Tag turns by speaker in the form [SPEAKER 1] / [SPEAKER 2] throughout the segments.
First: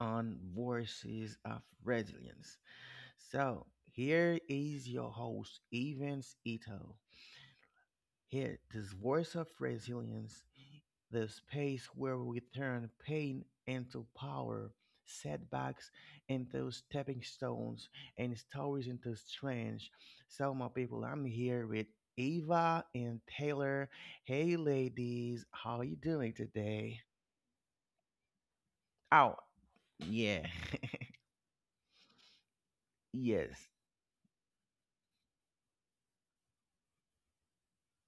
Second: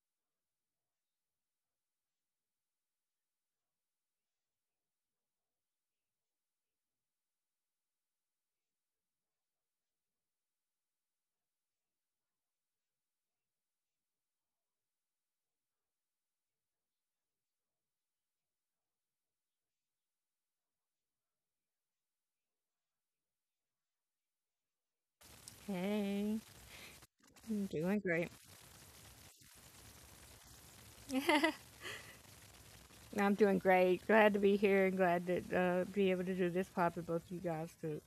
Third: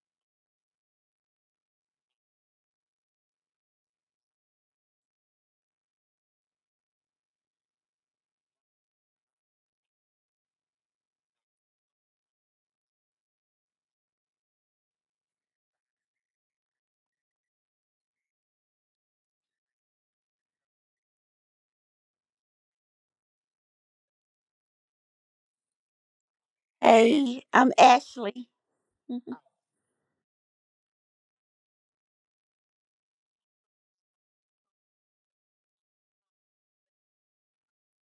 [SPEAKER 1] on Voices of Resilience. So, here is your host, Evans Ito. Here, this voice of resilience the space where we turn pain into power, setbacks into stepping stones, and stories into strength. So, my people, I'm here with Eva and Taylor. Hey, ladies, how are you doing
[SPEAKER 2] Hey,
[SPEAKER 1] today?
[SPEAKER 3] Hey,
[SPEAKER 2] I'm
[SPEAKER 3] I'm
[SPEAKER 2] doing great.
[SPEAKER 3] Ashley.
[SPEAKER 1] Oh,
[SPEAKER 3] Mhm.
[SPEAKER 1] yeah,
[SPEAKER 2] I'm doing
[SPEAKER 1] yes.
[SPEAKER 2] great. Glad to be here and glad to be able to do this pod with both of you guys too.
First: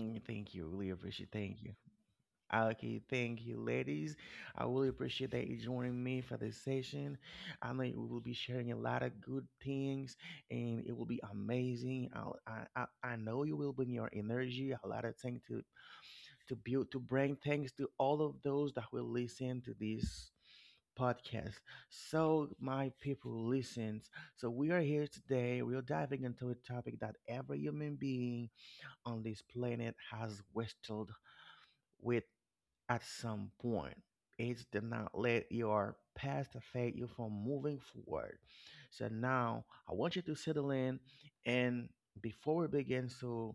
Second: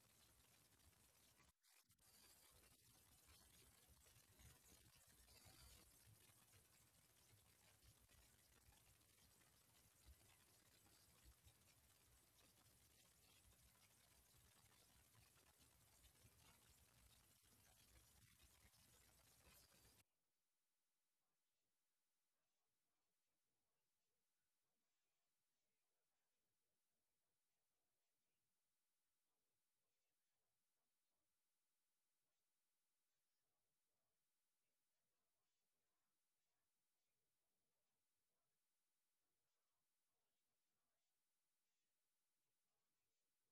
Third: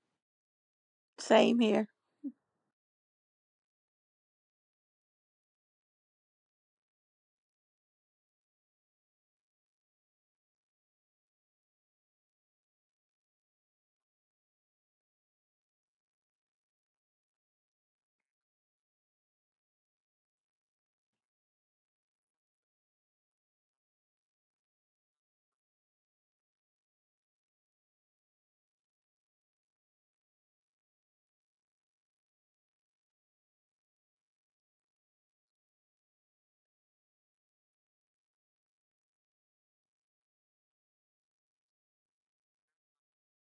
[SPEAKER 1] Mm, thank you. Really appreciate.
[SPEAKER 3] Same
[SPEAKER 1] Thank you.
[SPEAKER 3] here.
[SPEAKER 1] Okay, thank you, ladies. I really appreciate that you joining me for this session. I know we will be sharing a lot of good things, and it will be amazing. I'll, I know you will bring your energy, a lot of things to build, to bring thanks to all of those that will listen to this podcast. So, my people, listens. So, we are here today. We are diving into a topic that every human being on this planet has wrestled with at some point. Age did not let your past affect you from moving forward. So now I want you to settle in and before we begin, so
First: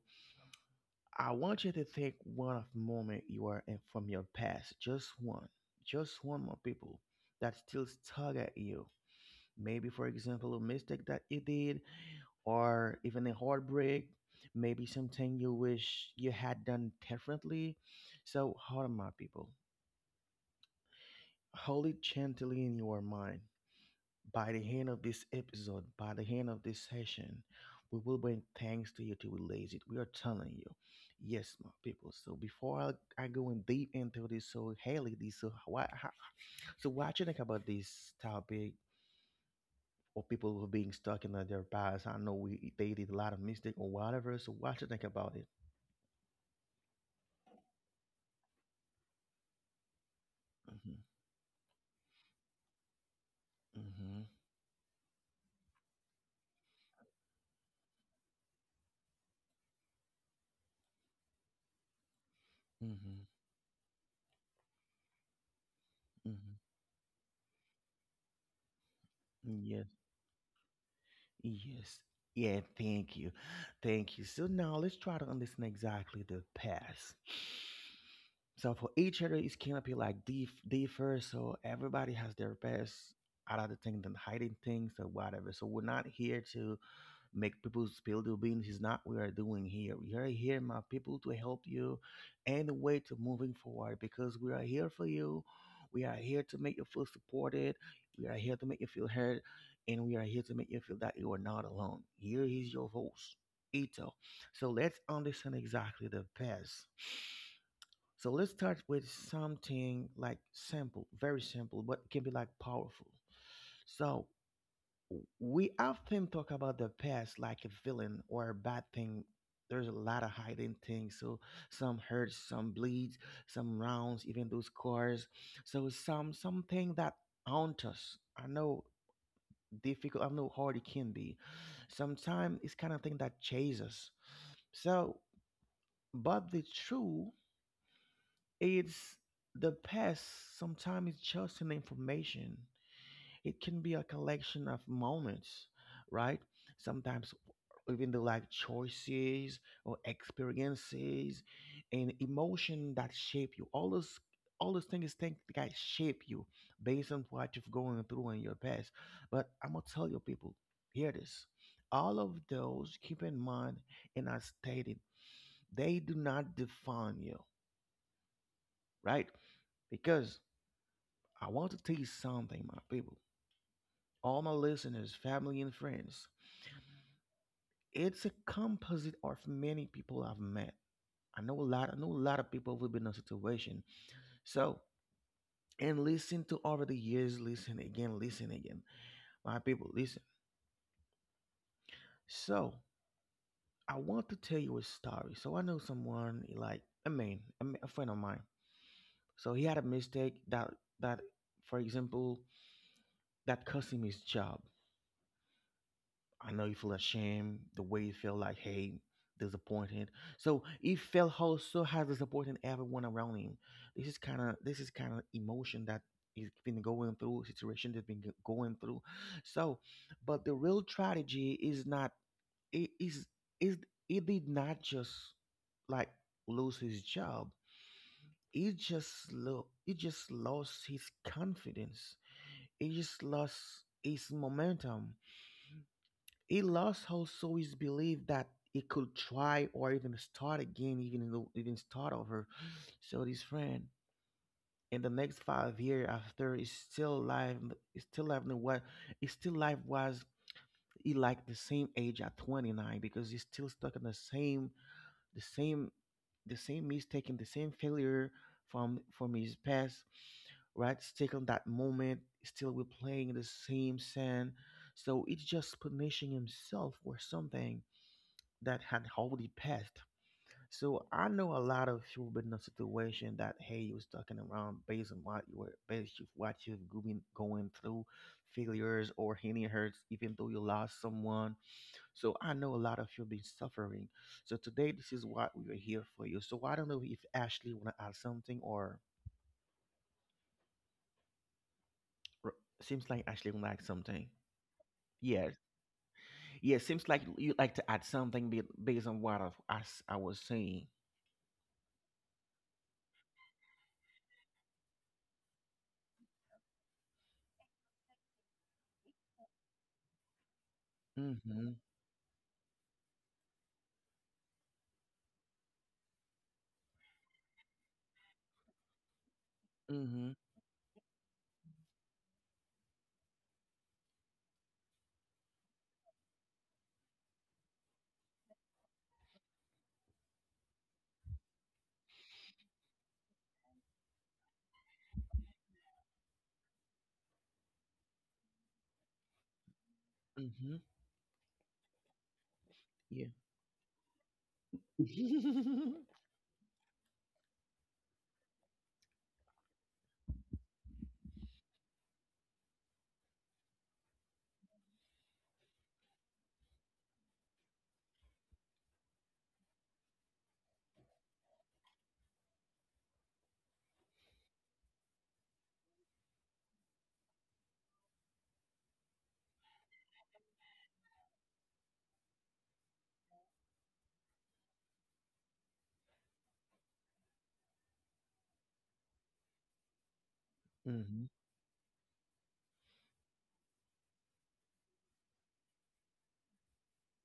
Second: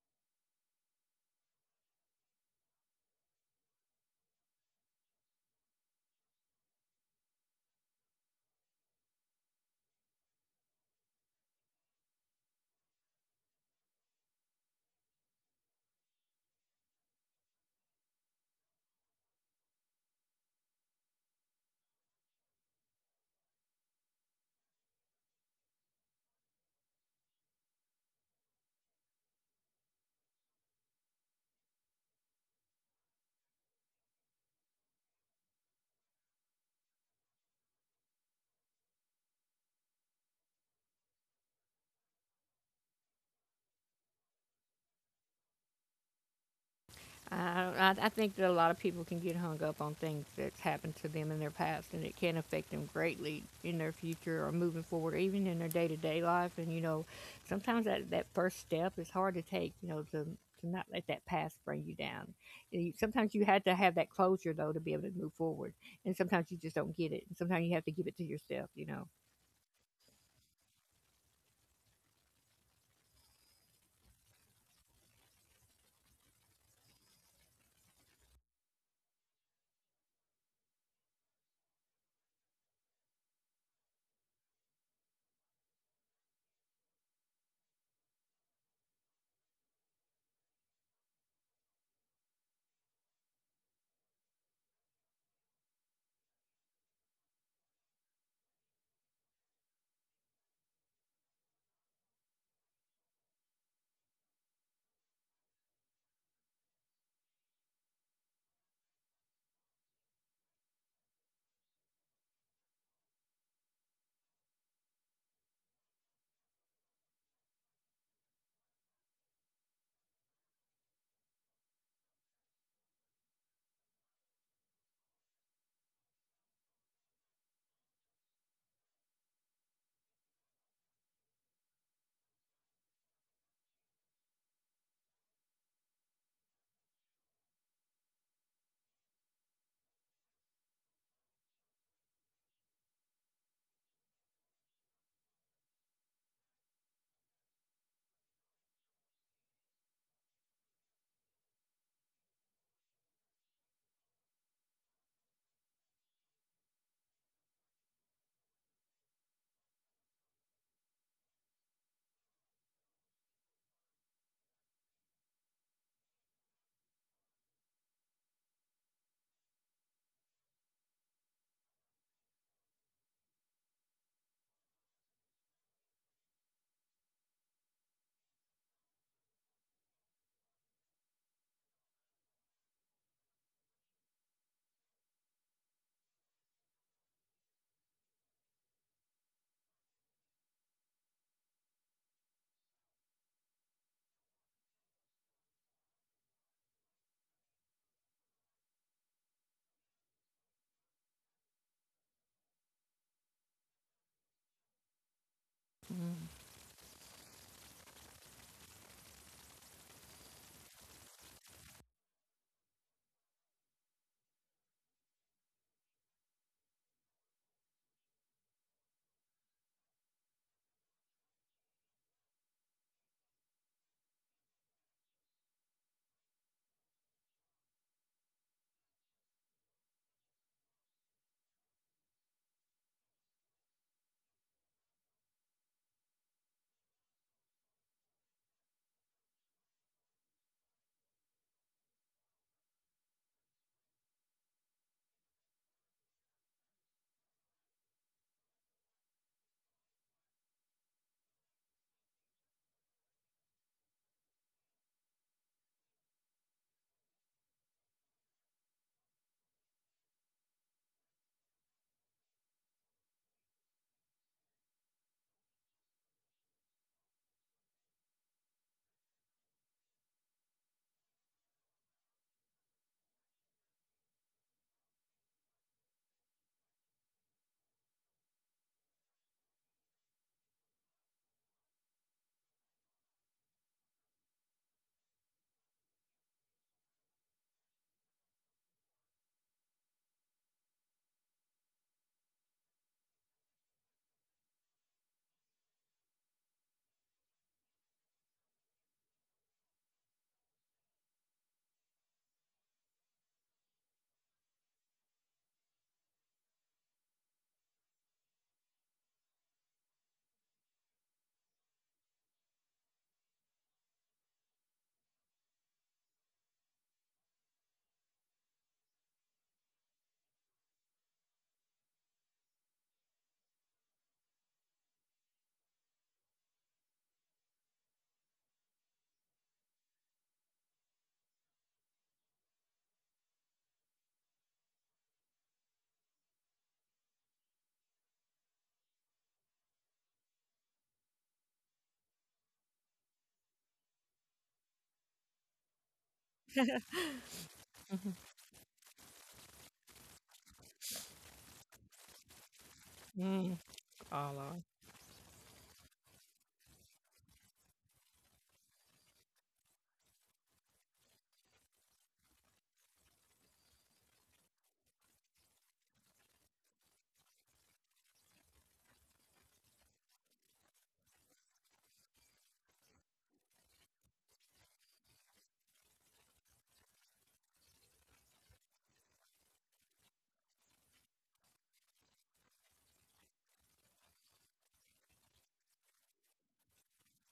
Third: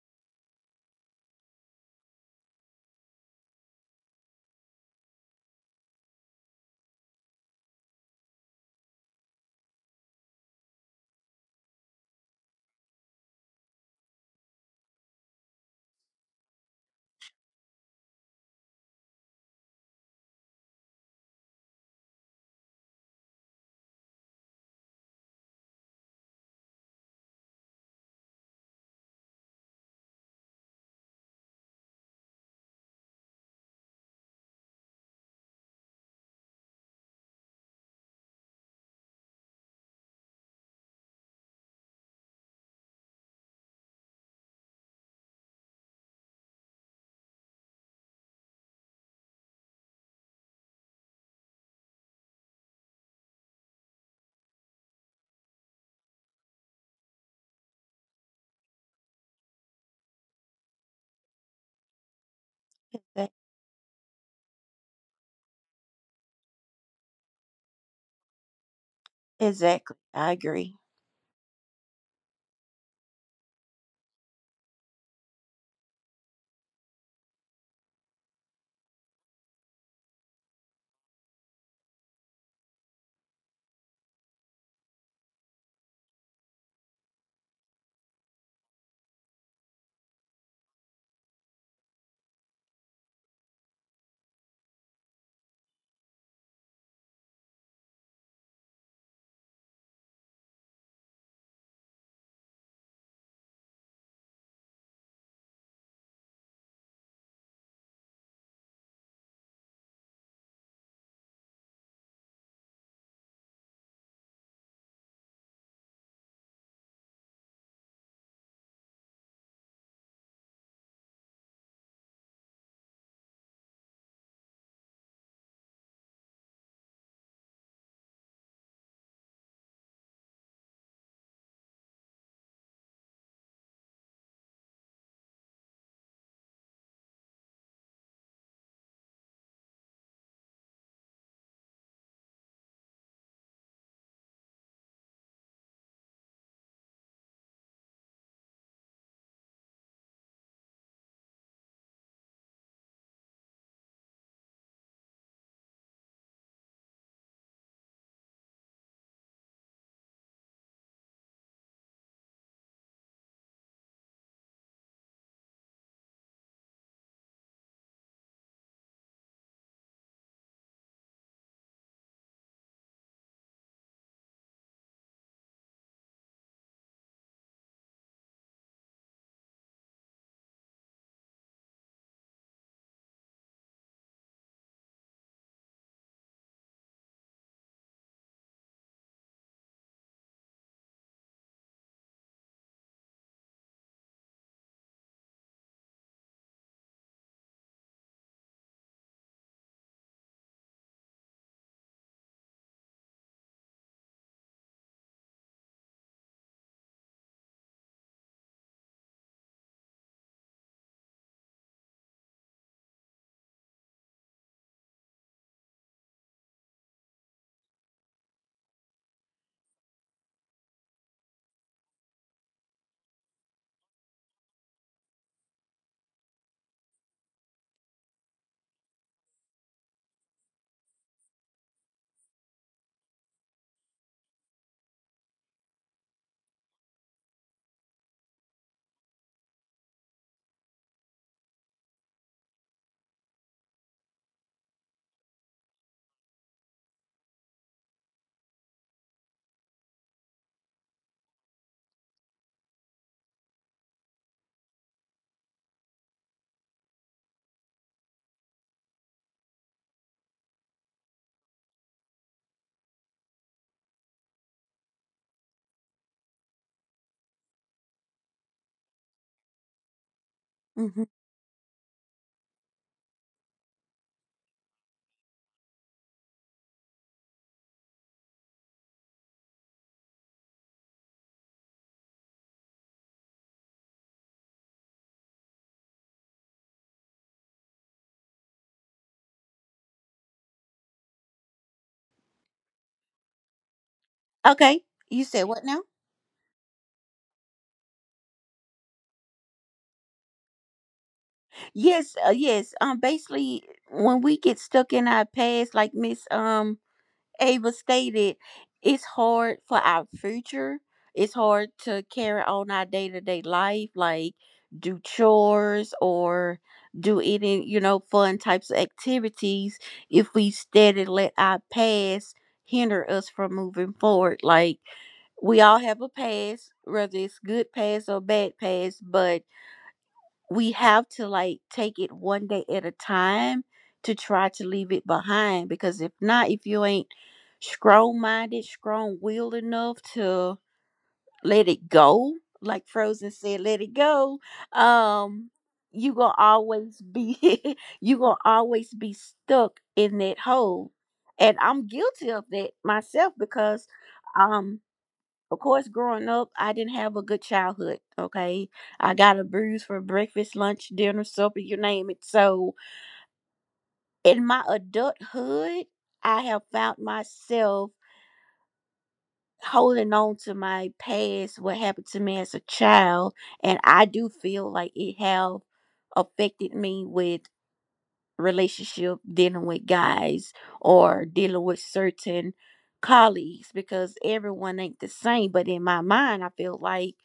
[SPEAKER 1] I want you to think one of moment you are in from your past. Just one. Just one more people that still tug at you. Maybe for example a mistake that you did or even a heartbreak. Maybe something you wish you had done differently. So how on my people hold it gently in your mind. By the end of this episode, by the end of this session, we will bring thanks to you to release it. We are telling you. Yes, my people. So before I go in deep into this, so Haley, this so what how, so what you think about this topic or people who are being stuck in their past? I know we they did a lot of mistake or whatever. So what you think about it?
[SPEAKER 2] I, don't- I think that a lot of people can get hung up on things that's
[SPEAKER 1] Mm-hmm.
[SPEAKER 2] happened to them in their past, and it can affect them greatly in their
[SPEAKER 1] Mm-hmm.
[SPEAKER 2] future or moving forward, even in their day to day life. And you know, sometimes that first step is hard to take. You know, to not let that past bring you down.
[SPEAKER 1] Mm-hmm.
[SPEAKER 3] Exac-
[SPEAKER 2] Sometimes you have to have that closure though to be able to move forward, and sometimes
[SPEAKER 1] Mm-hmm.
[SPEAKER 2] you just don't get it. And sometimes you have to give it to yourself. You know.
[SPEAKER 1] Yes.
[SPEAKER 3] Exactly. I agree.
[SPEAKER 1] Yes. Yeah, thank you. Thank you. So now let's try to understand exactly the past. So for each other, it's gonna be like differ. So everybody has their best out of the thing than hiding things or whatever. So we're not here to make people spill the beans is not what we are doing here. We are here, my people, to help you and the way to moving forward because we are here for you. We are here to make you feel supported. We are here to make you feel heard, and we are here to make you feel that you are not alone. Here is your voice, Ito. So let's understand exactly the past. So let's start with something like simple, very simple, but can be like powerful. So we often talk about the past like a villain or a bad thing. There's a lot of hiding things. So some hurts, some bleeds, some rounds, even those scars. So some something that haunt us. I know difficult. I know hard it can be. Sometimes it's kind of thing that chases us. So, but the truth is the past. Sometimes it's just an information. It can be a collection of moments, right? Sometimes even the like choices or experiences and emotion that shape you. All those things think that shape you based on what you've gone through in your past. But I'm gonna tell you people, hear this. All of those, keep in mind, and I stated, they do not define you, right? Because I want to tell you something, my people all my listeners, family, and friends. It's a composite of many people I've met. I know a lot. I know a lot of people who've been in a situation. So and listen to over the years. Listen again. Listen again. My people, listen. So I want to tell you a story. So I know someone like a man, a friend of mine. So he had a mistake that, for example, that cost him his job. I know you feel ashamed, the way you feel like hey, disappointed. So he felt also has disappointed everyone around him. This is kind of emotion that he's been going through, situation that's been going through. So, but the real tragedy is not it is he did not just like lose his job. He just lost his confidence. He just lost his momentum he lost also his belief that he could try or even start again, even start over. So this friend in the next 5 year after is still alive. Is still alive. In what is still alive was he like the same age at 29 because he's still stuck in the same the same the same mistake and the same failure from his past right still on that moment still we're playing the same sand so it's just punishing himself for something that had already passed.
[SPEAKER 3] Hmm
[SPEAKER 1] So I know a lot of people been in a situation that hey, you was talking around based on what you've been going through, failures or any hurts, even though you lost someone. So I know a lot of you been suffering. So today this is what we are here for you. So I don't know if Ashley wanna add something or seems like Ashley wanna add something.
[SPEAKER 3] Okay. You said
[SPEAKER 1] Yes.
[SPEAKER 3] what now?
[SPEAKER 1] Yeah, seems like you like to add something based on what I was saying.
[SPEAKER 3] Yes, basically, when we get stuck in our past, like Miss Ava stated, it's hard for our future. It's hard
[SPEAKER 1] Mm-hmm.
[SPEAKER 3] to carry on our day to day life, like do chores or do any, you know, fun types of activities
[SPEAKER 1] Mm-hmm.
[SPEAKER 3] if we steady let our past hinder us from moving forward. Like we all have a past, whether it's good past or bad past, but we have to like take it one day at a time to try to leave it behind because if not, if you ain't strong minded, strong willed enough to
[SPEAKER 1] Mm-hmm.
[SPEAKER 3] let it go, like
[SPEAKER 1] Yeah.
[SPEAKER 3] Frozen said, let it go. um you gonna always be you gonna always be stuck in that hole, and I'm guilty of that myself
[SPEAKER 2] Mm,
[SPEAKER 3] because
[SPEAKER 2] Allah.
[SPEAKER 3] um of course, growing up, I didn't have a good childhood. Okay. I got abused for breakfast, lunch, dinner, supper, you name it. So in my adulthood, I have found myself holding on to my past, what happened to me as a child. And I do feel like it have affected me with relationship dealing with guys
[SPEAKER 1] Mm-hmm.
[SPEAKER 3] or dealing with certain colleagues, because everyone ain't the same, but in my mind I feel like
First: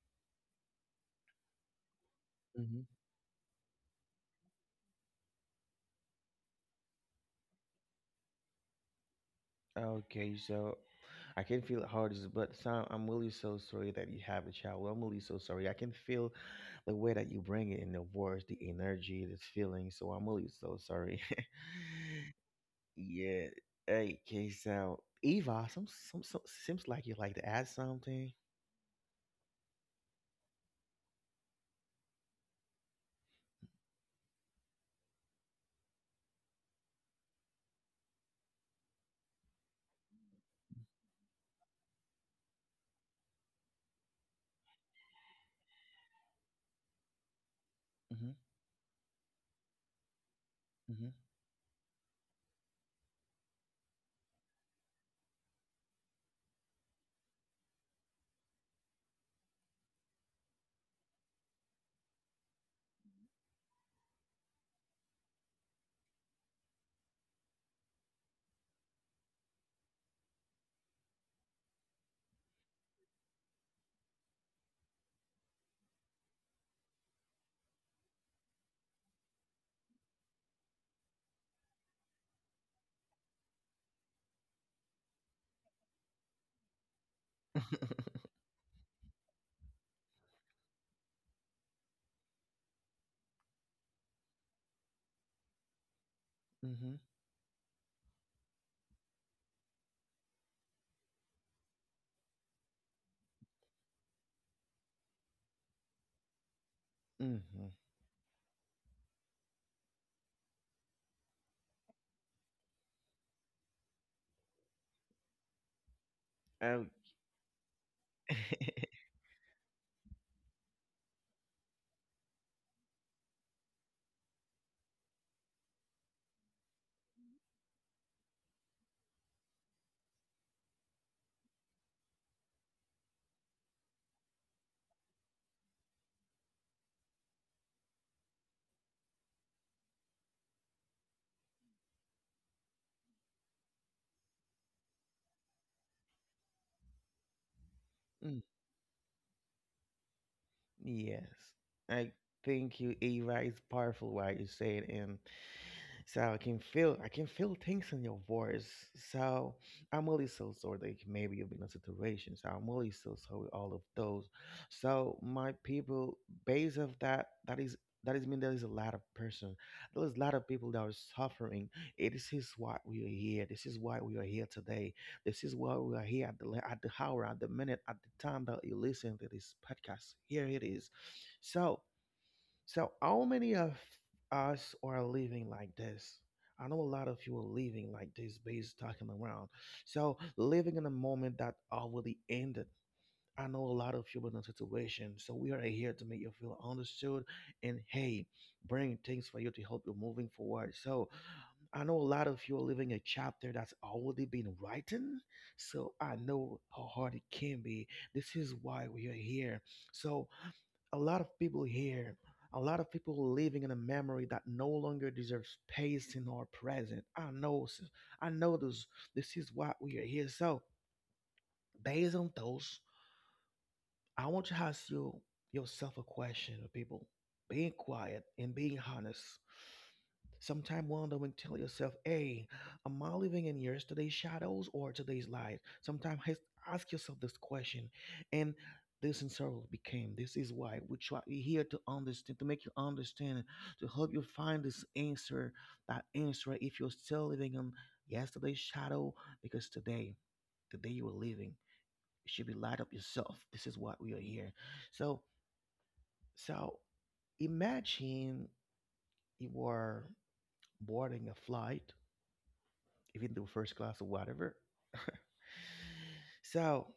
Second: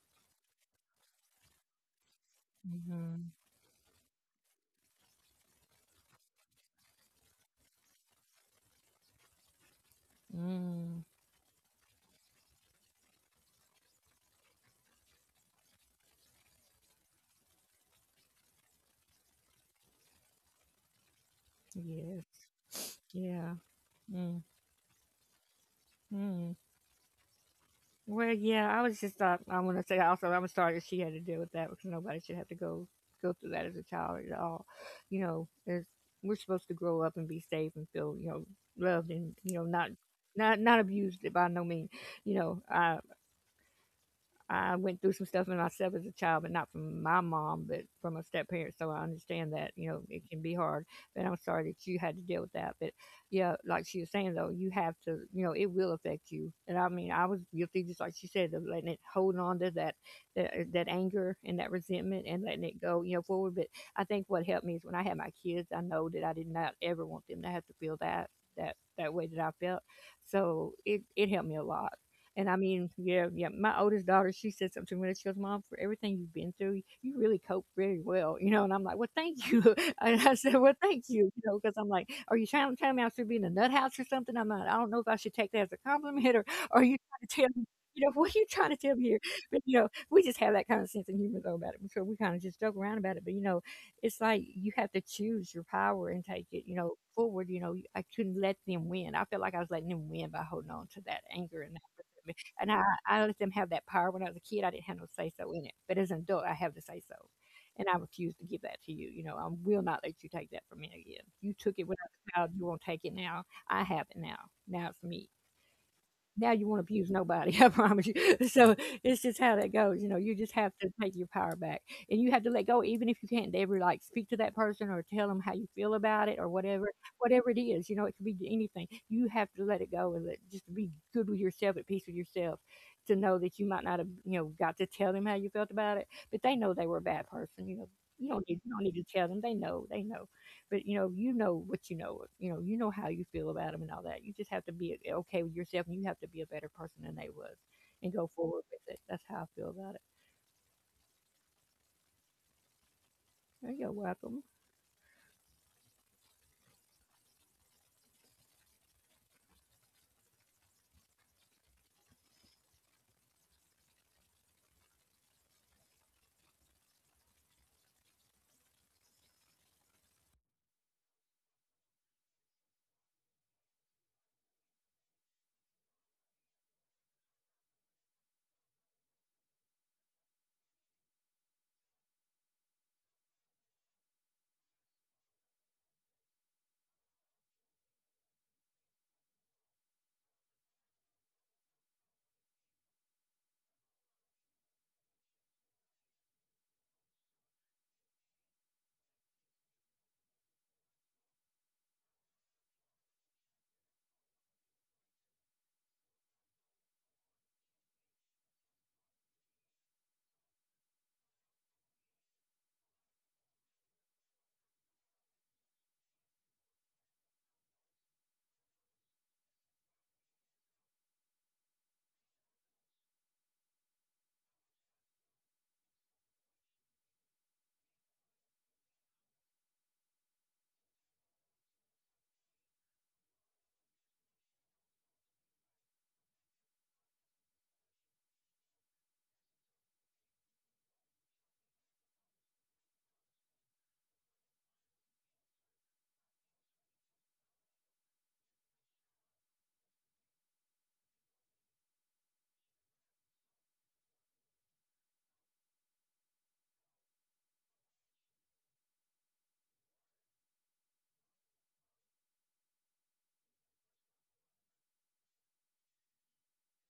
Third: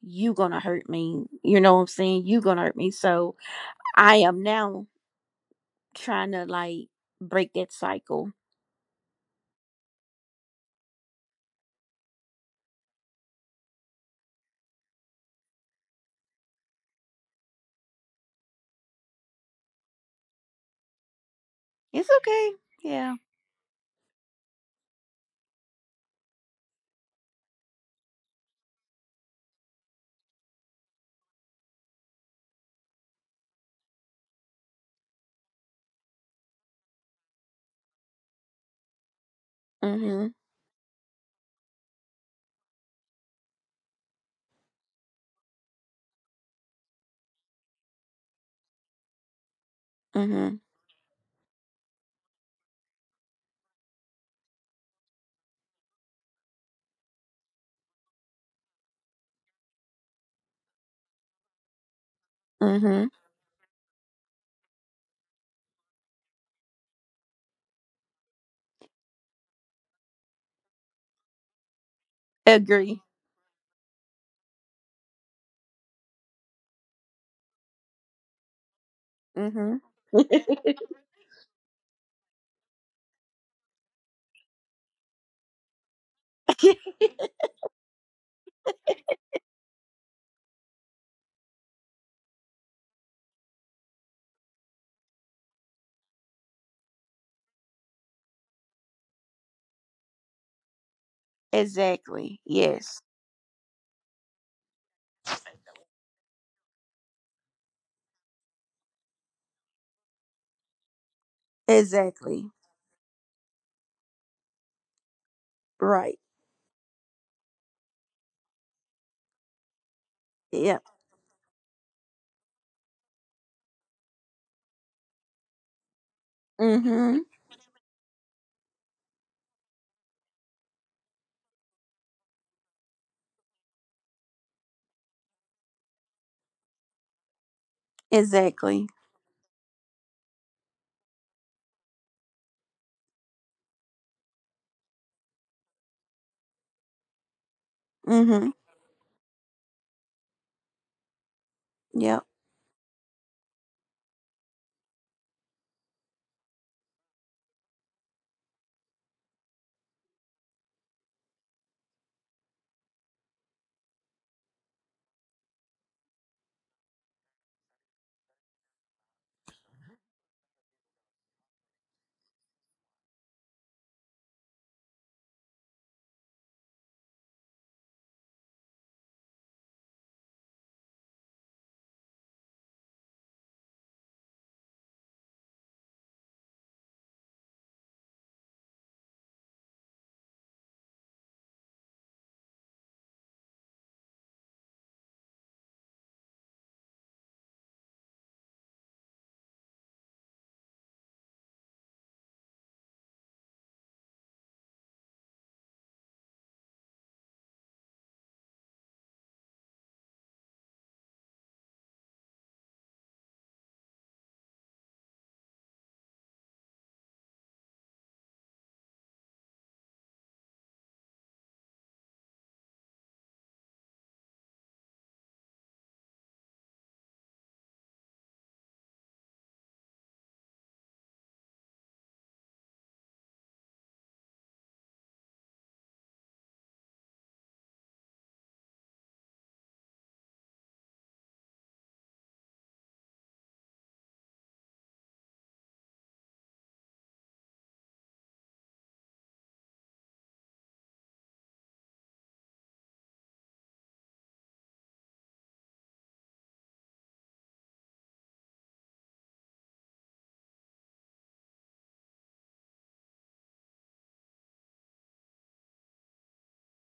[SPEAKER 3] you gonna hurt me, you know what I'm saying, you gonna hurt
[SPEAKER 1] Mm-hmm.
[SPEAKER 3] me.
[SPEAKER 2] Mhm.
[SPEAKER 3] So I am now trying to like break that cycle.
[SPEAKER 1] Okay, so
[SPEAKER 2] Mm,
[SPEAKER 1] I can feel how it is, but Sam, I'm really so sorry that you have a child. Well, I'm really so sorry. I can feel the way that you bring it in the words, the energy, the feeling. So I'm really so sorry.
[SPEAKER 3] It's
[SPEAKER 2] yes.
[SPEAKER 3] okay. Yeah.
[SPEAKER 1] Yeah.
[SPEAKER 2] Yeah.
[SPEAKER 1] Hey,
[SPEAKER 2] Mm,
[SPEAKER 1] K Sound. Eva, some
[SPEAKER 2] mm.
[SPEAKER 1] seems like you like to add something.
[SPEAKER 2] Well, yeah. I was just thought I want to say also I'm sorry that she had to deal with that because nobody should have to go through that as a child at all. You know, as we're supposed to grow up and be safe and feel you know loved and you know not
[SPEAKER 3] Mm-hmm.
[SPEAKER 2] not not abused by no means. You know, I went through some stuff in myself as a child, but not from my mom, but from a
[SPEAKER 1] Hmm.
[SPEAKER 2] step parent. So I understand that, you know, it can
[SPEAKER 3] Mm-hmm.
[SPEAKER 2] be hard.
[SPEAKER 1] Hmm.
[SPEAKER 2] But I'm sorry that you had to deal with that. But yeah, like she was saying though, you have to, you know, it will affect you. And I mean, I was guilty, just like she said, of letting it holding on to that anger and that resentment and letting it go,
[SPEAKER 3] Mm-hmm.
[SPEAKER 2] you know, forward. But I think what helped me is when I had my kids, I know that I did not ever want them to have to feel that way that I felt. So it helped me a lot. And I mean,
[SPEAKER 3] Agree.
[SPEAKER 2] yeah, yeah. My oldest daughter, she said something to me. She goes, "Mom, for everything you've been through, you really cope very well, you know." And I'm like, "Well, thank you."
[SPEAKER 3] Mm-hmm.
[SPEAKER 2] And I said, "Well, thank you," you know, because I'm like, "Are you trying to tell me I should be in a nut house or something?" I'm like, "I don't know if I should take that as a compliment or are you trying to tell me, you know, what are you trying to tell me here?" But you know, we just have that kind of sense of humor though about it, so we kind of just joke around about it. But you know, it's like you have to choose your power and take it, you
[SPEAKER 1] Hmm.
[SPEAKER 2] know, forward. You know, I couldn't let them win. I felt like I was letting them win by holding on to that anger and that
[SPEAKER 3] Exactly.
[SPEAKER 2] me. And I,
[SPEAKER 3] Yes.
[SPEAKER 2] I let them have that power when I was a kid. I didn't have no say so in it. But as an adult, I have the say so.
[SPEAKER 1] Hmm.
[SPEAKER 2] And I refuse to give that to you. You know, I will not let you take that from me again. You took it when I was a
[SPEAKER 3] Exactly.
[SPEAKER 2] child. You won't take it now. I have it now. Now it's me
[SPEAKER 3] Right.
[SPEAKER 2] now. You won't
[SPEAKER 1] Oh.
[SPEAKER 2] abuse nobody. I promise you. So it's just how that goes. You know, you just have
[SPEAKER 3] Yep.
[SPEAKER 2] to take your power back, and you have to let go even if you can't ever like speak to that person or tell them how you feel about it or whatever
[SPEAKER 3] Mm-hmm.
[SPEAKER 2] whatever it is. You know, it could be anything. You have to let it go and let, just be good with yourself, at peace with yourself, to know that you might not have, you know, got to tell them how you felt about it, but they know they were a bad person. You know, you don't need you
[SPEAKER 3] Exactly.
[SPEAKER 2] don't need to tell them. They know. They know. But you know, you know what you know. You know, you know how you feel about them and all that. You just have to be okay with yourself, and you have to be a better person than they was and go
[SPEAKER 1] Mm,
[SPEAKER 3] Mm-hmm.
[SPEAKER 2] forward with it. That's how I feel about it.
[SPEAKER 1] yes. I
[SPEAKER 3] Yep.
[SPEAKER 1] think you, Eva, is
[SPEAKER 2] There you're
[SPEAKER 1] powerful what you
[SPEAKER 2] welcome.
[SPEAKER 1] said, and so I can feel things in your voice. So I'm really so sorry that maybe you've been in a situation. So I'm really so sorry all of those. So my people, based of that that is mean there is a lot of person. There is a lot of people that are suffering. It is this is why we are here. This is why we are here today. This is why we are here at the at the hour, at the minute, at the time that you listen to this podcast. Here it is. So so, how many of us are living like this? I know a lot of you are living like this, based talking around. So, living in a moment that already ended. I know a lot of you are in a situation. So, we are here to make you feel understood and hey, bring things for you to help you moving forward. So, I know a lot of you are living a chapter that's already been written. So, I know how hard it can be. This is why we are here. So, a lot of people here, a lot of people living in a memory that no longer deserves space in our present. I know, I know this. This is what we are here. So, based on those I want you to ask you, yourself a question, people. Being quiet and being honest. Sometimes wonder when tell yourself, hey, am I living in yesterday's shadows or today's light? Sometimes ask yourself this question. And this in several became this is why we try we here to understand to make you understand to help you find this answer that answer if you're still living in yesterday's shadow because today the day you were living it should be light up yourself. This is what we are here. So, so, imagine you are boarding a flight, even though first class or whatever. So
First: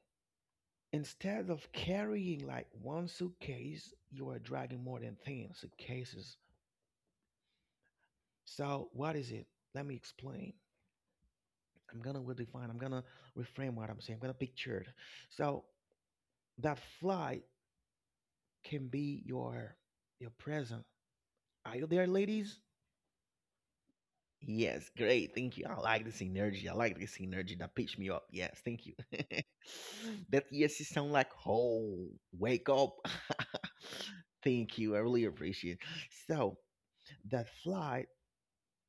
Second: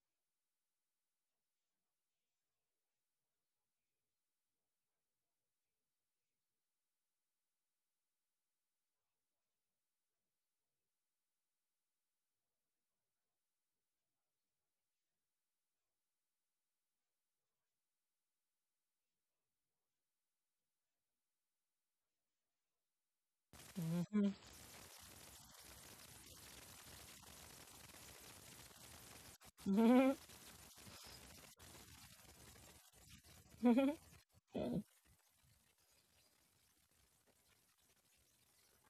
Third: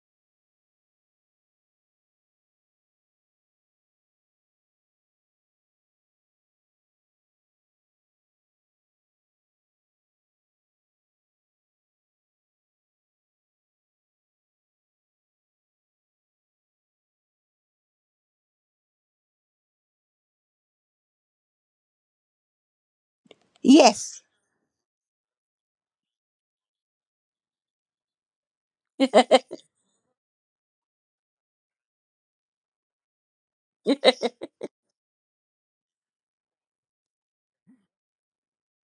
[SPEAKER 1] instead of carrying like one suitcase, you are dragging more than ten suitcases. So what is it? Let me explain. I'm gonna redefine. I'm gonna reframe what I'm saying. I'm gonna picture it. So that flight can be your present. Are you there, ladies?
[SPEAKER 3] Yes.
[SPEAKER 2] Mhm.
[SPEAKER 1] Yes, great. Thank you. I like this energy. I like this energy that pitched me up. Yes, thank you.
[SPEAKER 2] Mhm.
[SPEAKER 1] That yes, it sound like oh, wake up. Thank
[SPEAKER 2] Mm.
[SPEAKER 1] you. I really appreciate. So that flight,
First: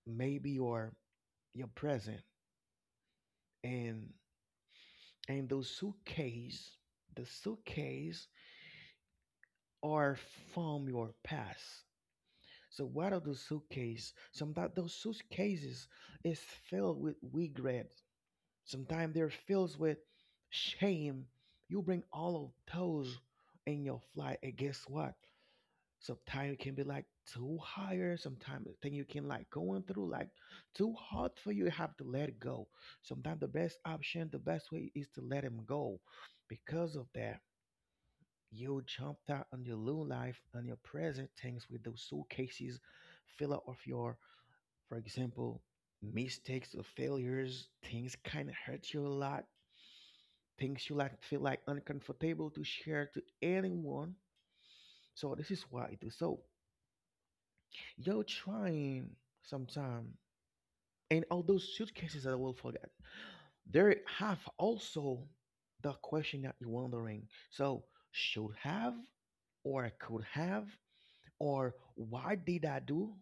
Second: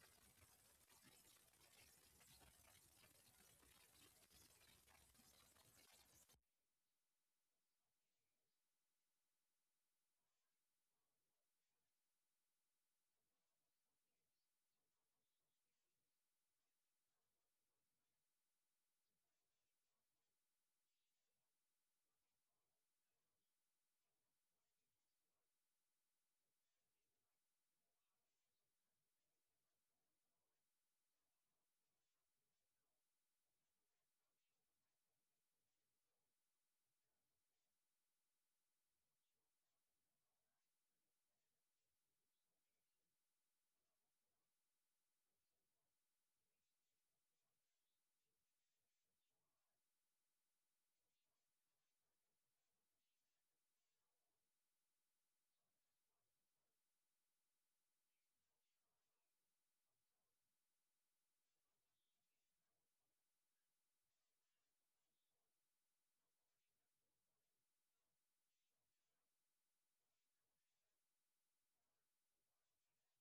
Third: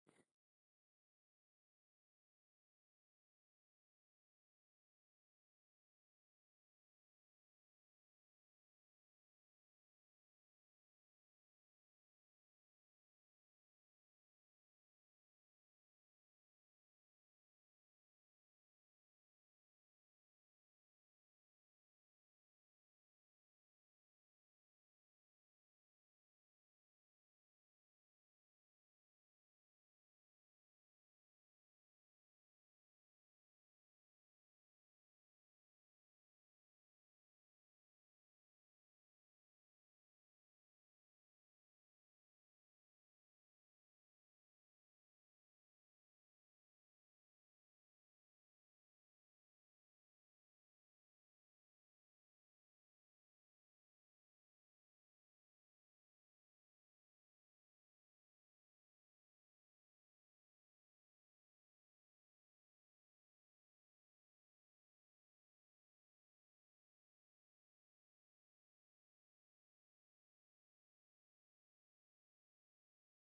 [SPEAKER 1] maybe your present and and those suitcase, the suitcase are from your past. So what are those suitcase? Some that those suitcases is filled with regret sometimes they're filled with shame. You bring all of those in your flight, and guess what? Sometimes it can be like too higher. Sometimes the thing you can like going through like too hard for you. You have to let it go. Sometimes the best option, the best way is to let him go. Because of that, you jumped out on your new life and your present things with those suitcases fill up of your, for example, mistakes or failures. Things kind of hurt you a lot, things you like feel like uncomfortable to share to anyone. So this is what I do. So you're trying sometime, and all those suitcases that I will forget, there have also the question that you're wondering. So should have, or could have, or why did I do?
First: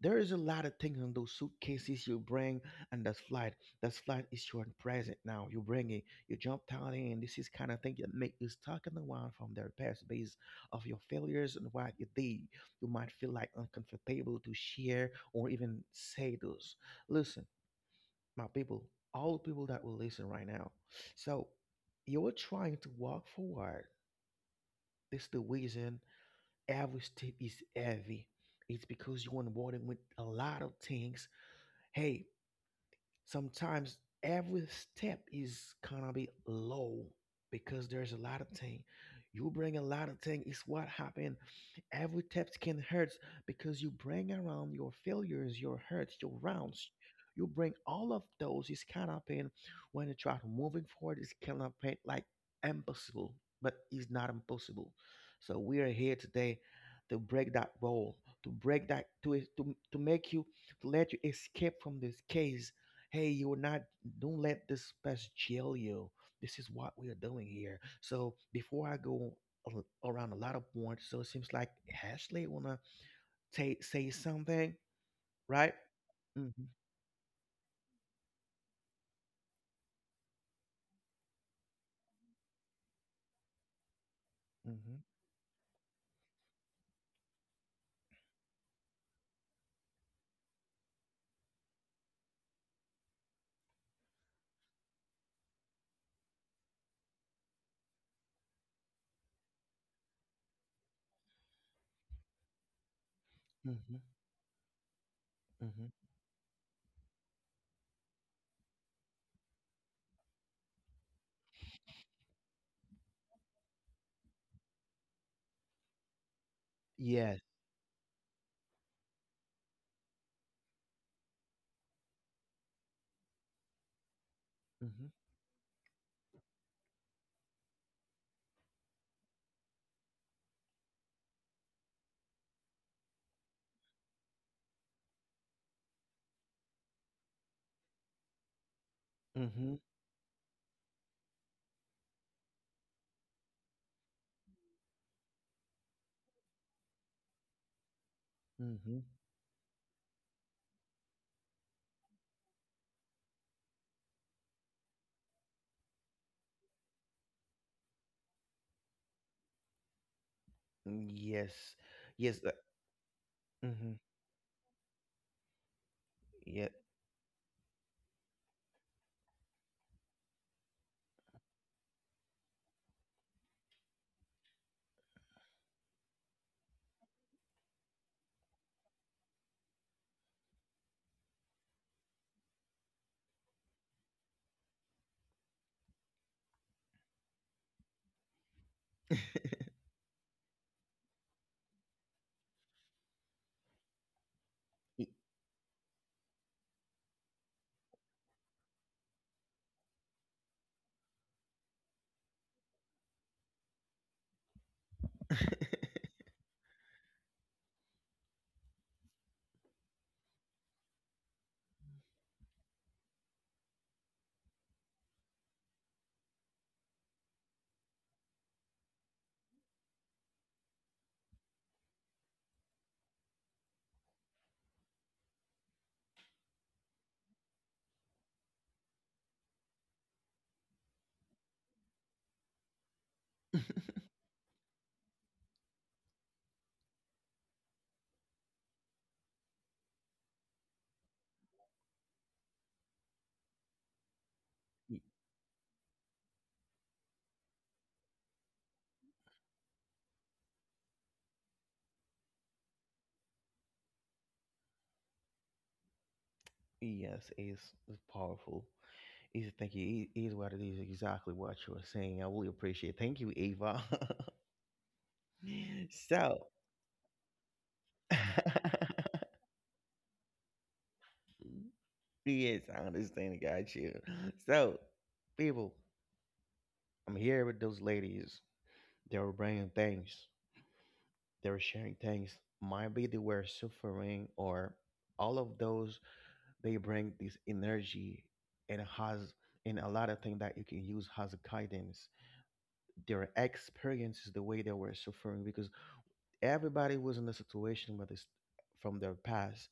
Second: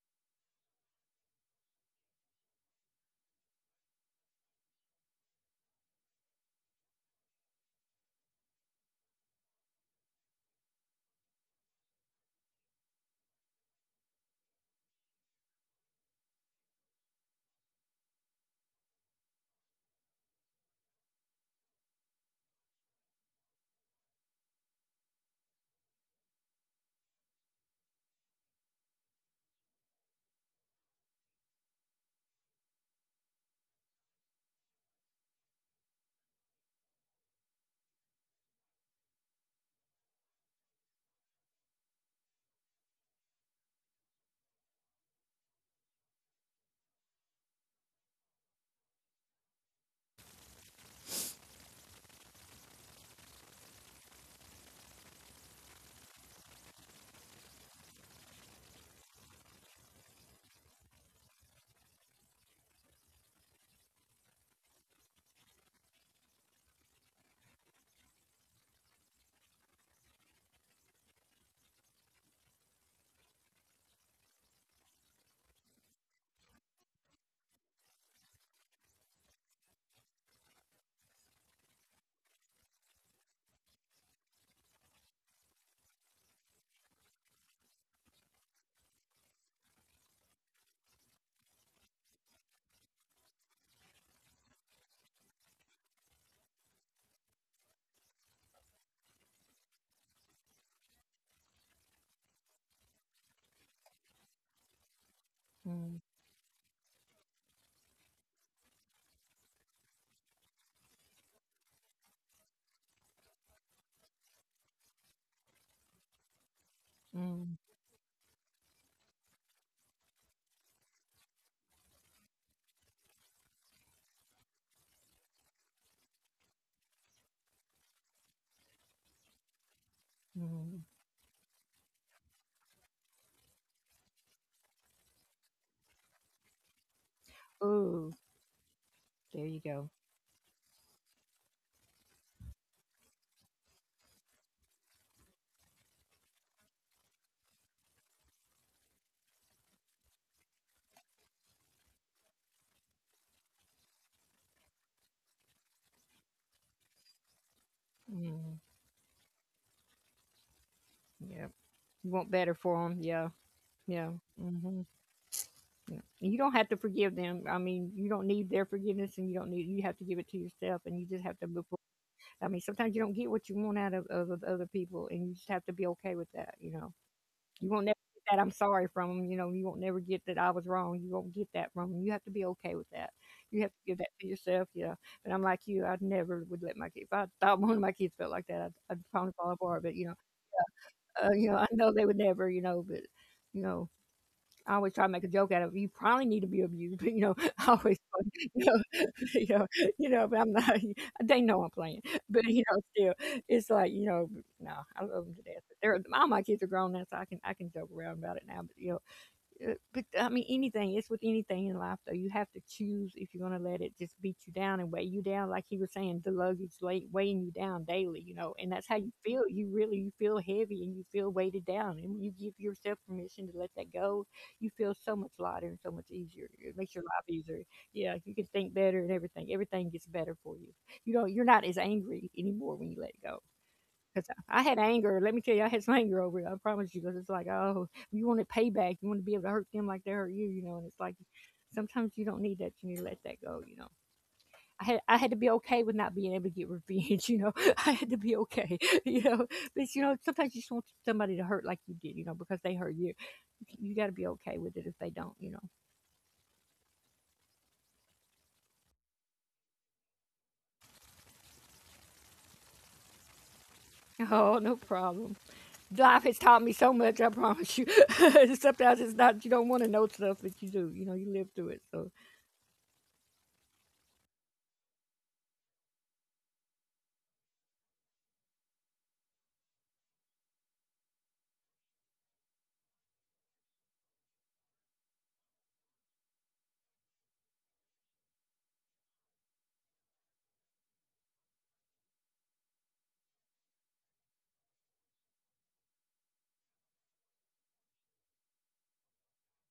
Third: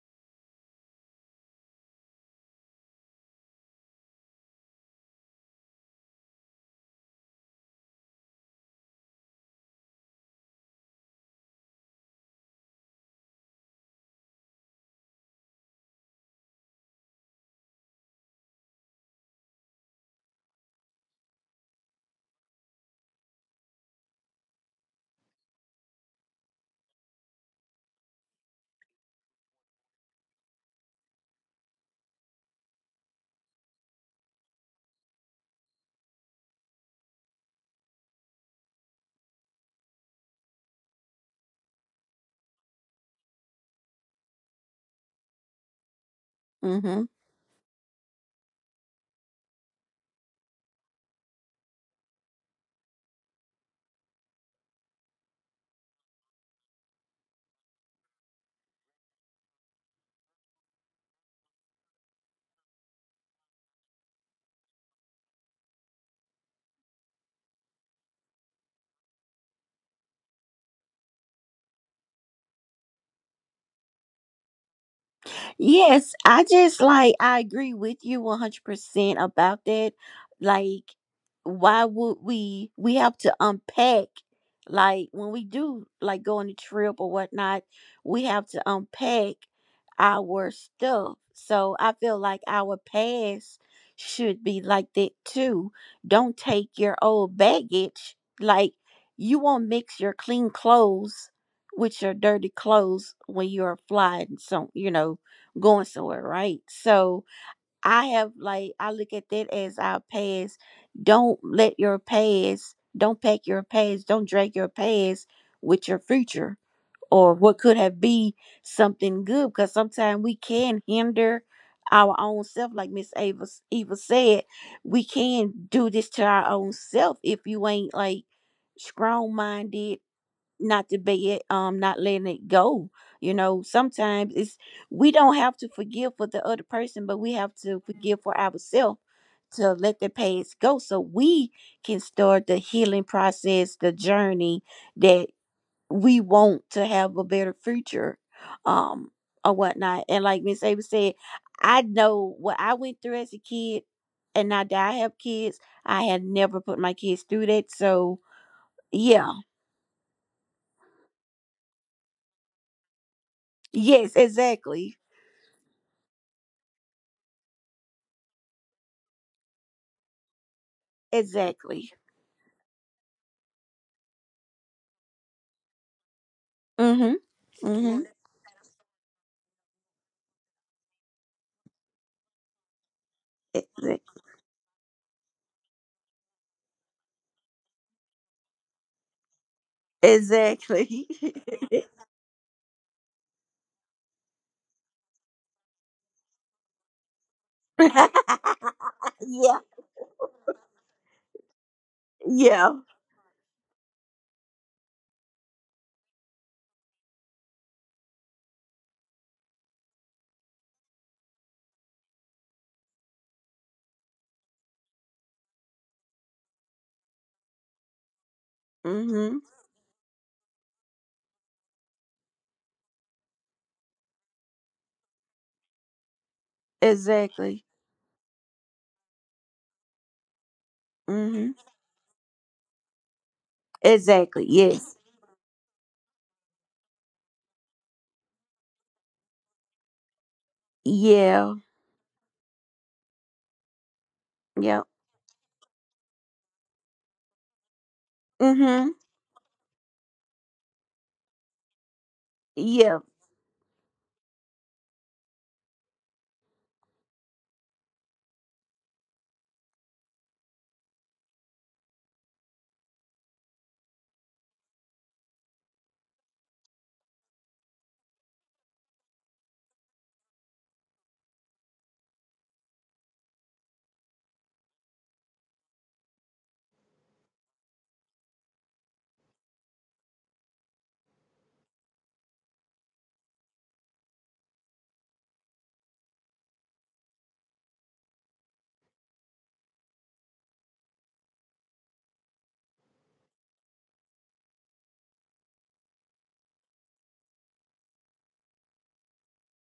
[SPEAKER 1] There is a lot of things on those suitcases you bring and that flight. That flight is your present now. You bring it, you jump down in, and this is kind of thing that make you stuck in the wild from their past base of your failures and what you did. You might feel like uncomfortable to share or even say those. Listen, my people, all people that will listen right now. So you're trying to walk forward. This the reason every step is heavy. It's because you're onboarding with a lot of things, hey, sometimes every step is gonna be low because there's a lot of thing, you bring a lot of thing. It's what happen, every step can hurt because you bring around your failures, your hurts, your rounds,
[SPEAKER 3] hmm
[SPEAKER 1] you bring all of those. It's kind of pain, when you try to moving forward it's kind of pain like impossible, but it's not impossible. So we are here today to break that role, to break that to make you, to let you escape from this case. Hey, you are not, don't let this pest jail you. This is what we are doing here. So before I go a- around a lot of points, so it seems like Ashley wanna ta say something, right?
[SPEAKER 3] Yes, I
[SPEAKER 1] Hmm.
[SPEAKER 3] just like I agree with you 100% about that. Like, why would we have to unpack,
[SPEAKER 1] Hmm.
[SPEAKER 3] like when we do like go on a trip or whatnot, we have to unpack our stuff. So I feel like our past should be like that too. Don't take your old baggage. Like, you won't mix your clean clothes with your dirty clothes when you're
[SPEAKER 1] Hmm.
[SPEAKER 3] flying. So, you know, going
[SPEAKER 1] Hmm.
[SPEAKER 3] somewhere, right? So I have like I look at that as our past. Don't let your past, don't pack your past, don't drag your past with your future or
[SPEAKER 1] Yes.
[SPEAKER 2] Mm,
[SPEAKER 3] what could have be something good, because sometimes we can hinder our own self. Like Miss Ava, Eva said, we
[SPEAKER 1] Hmm.
[SPEAKER 3] can do this to our own self if you ain't like strong minded,
[SPEAKER 2] mm, mm.
[SPEAKER 3] not to be it, not letting it go. You know, sometimes it's, we don't have to forgive for the other person, but we have to
[SPEAKER 2] Ooh,
[SPEAKER 3] forgive for ourselves
[SPEAKER 2] there you
[SPEAKER 3] to
[SPEAKER 1] Hmm.
[SPEAKER 2] go.
[SPEAKER 3] let the past go so we can start the healing process, the journey that we want to have a better future.
[SPEAKER 1] Hmm.
[SPEAKER 3] um or whatnot, and like Miss Ava said, I know what I went through as a kid, and now that I have kids, I had never put my kids through that. So
[SPEAKER 2] mm,
[SPEAKER 3] yeah.
[SPEAKER 2] yeah,
[SPEAKER 1] Yes.
[SPEAKER 2] you want
[SPEAKER 1] Yes.
[SPEAKER 2] better for them. Yeah.
[SPEAKER 1] Hmm.
[SPEAKER 2] Yeah.
[SPEAKER 3] Yes,
[SPEAKER 2] Mhm.
[SPEAKER 3] exactly.
[SPEAKER 2] Yeah. You don't have
[SPEAKER 1] Yeah.
[SPEAKER 2] to forgive them. I mean, you don't need their forgiveness, and you don't need you have to give it to yourself, and you just have to move.
[SPEAKER 3] Exactly.
[SPEAKER 2] I mean, sometimes you don't get what you want out of other people, and you just have to be okay with that. You know,
[SPEAKER 3] Mhm.
[SPEAKER 2] you won't never
[SPEAKER 3] Mhm.
[SPEAKER 2] get that I'm sorry from them. You know, you won't never get that I was wrong. You won't get that from them. You have to be okay with that. You have to give that
[SPEAKER 3] Exa-
[SPEAKER 2] to yourself. You know, but I'm like you. I never would let my kids. If I thought one of my kids felt like that, I'd probably fall apart. But
[SPEAKER 3] Exactly.
[SPEAKER 2] you know, I know they would never. You know, but you know. I always
[SPEAKER 1] Y-.
[SPEAKER 2] try to make a joke out of it. You probably need to be abused, but you know, I always, you you
[SPEAKER 3] Yeah.
[SPEAKER 2] know, you know, but I'm not. They know I'm playing, but you
[SPEAKER 3] Yeah.
[SPEAKER 2] know, still, it's like you know, no, I love them to death. But they're all my kids are grown now, so I can joke around about it now. But you know, but I mean, anything. It's with anything in life, though. You have to choose if you're going to let it just beat you down and weigh you down. Like he was saying, the luggage late weighing you down daily, you know, and that's how you
[SPEAKER 3] Mhm.
[SPEAKER 2] feel. You really you feel heavy and you feel weighted down. And when you give yourself permission to let that go, you feel so much lighter and so much easier. It makes your life easier.
[SPEAKER 3] Exactly.
[SPEAKER 2] Yeah, you can think better and everything. Everything gets better for you. You know, you're
[SPEAKER 3] Mhm.
[SPEAKER 2] not as angry anymore when you let it go. Cause
[SPEAKER 3] Exactly.
[SPEAKER 2] I had
[SPEAKER 3] Yes.
[SPEAKER 2] anger. Let me tell you, I had some anger over it. I promise you. Cause it's like, oh, you want it payback. You want to be able to hurt them like they hurt you, you know. And it's like
[SPEAKER 3] Yeah.
[SPEAKER 2] sometimes you don't need that. You need to let that go, you know.
[SPEAKER 3] Yeah.
[SPEAKER 2] I
[SPEAKER 1] Y-.
[SPEAKER 2] had I had to be okay with not being able to get revenge, you know. I had to be okay,
[SPEAKER 3] Mhm.
[SPEAKER 2] you know. But you know, sometimes you just want somebody to hurt like you did, you know, because they hurt
[SPEAKER 3] Yeah.
[SPEAKER 2] you. You got to be okay with it if they don't, you know.
[SPEAKER 1] Yes, it's powerful. It's, thank you. It is what it is. Exactly what you are saying. I really appreciate. Thank you, Ava.
[SPEAKER 2] Oh, no problem. Life has
[SPEAKER 1] So
[SPEAKER 2] taught me so much. I promise you. Sometimes it's not you don't want to know stuff, but you do. You know, you live through it, so
[SPEAKER 1] yes, I understand. Got you. So people, I'm here with those ladies. They were bringing things. They were sharing things. Might be they were suffering or all of those. They bring this energy and has, and a lot of things that you can use as a guidance. Their experiences, the way they were suffering, because everybody was in a situation with this from their past.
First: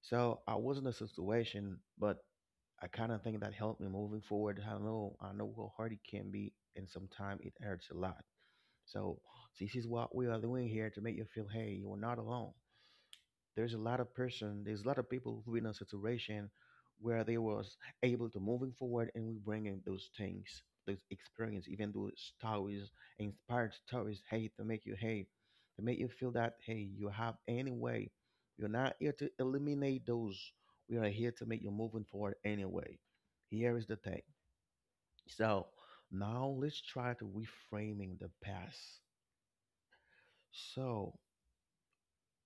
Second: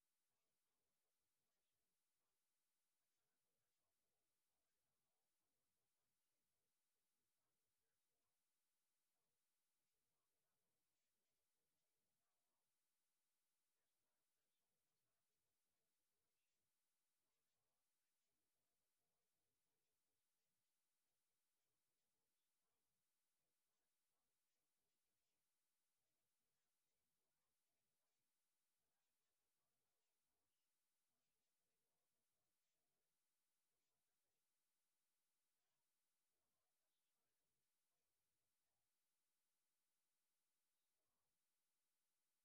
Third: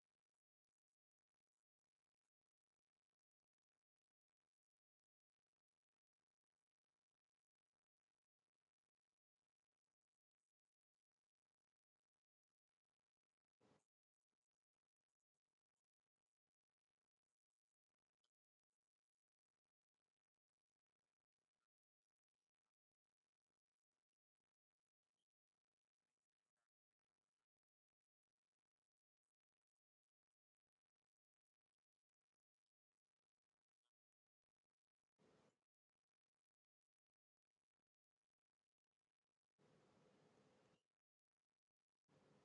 [SPEAKER 1] So I was in a situation, but I kind of think that helped me moving forward. I know how hard it can be, and sometimes it hurts a lot. So this is what we are doing here to make you feel, hey, you are not alone. There's a lot of person, there's a lot of people who in a situation where they was able to moving forward, and we bringing those things, those experience, even those stories, inspired stories, hey, to make you, hey, to make you feel that hey, you have any way, you're not here to eliminate those, we are here to make you moving forward anyway. Here is the thing. So now let's try to reframing the past. So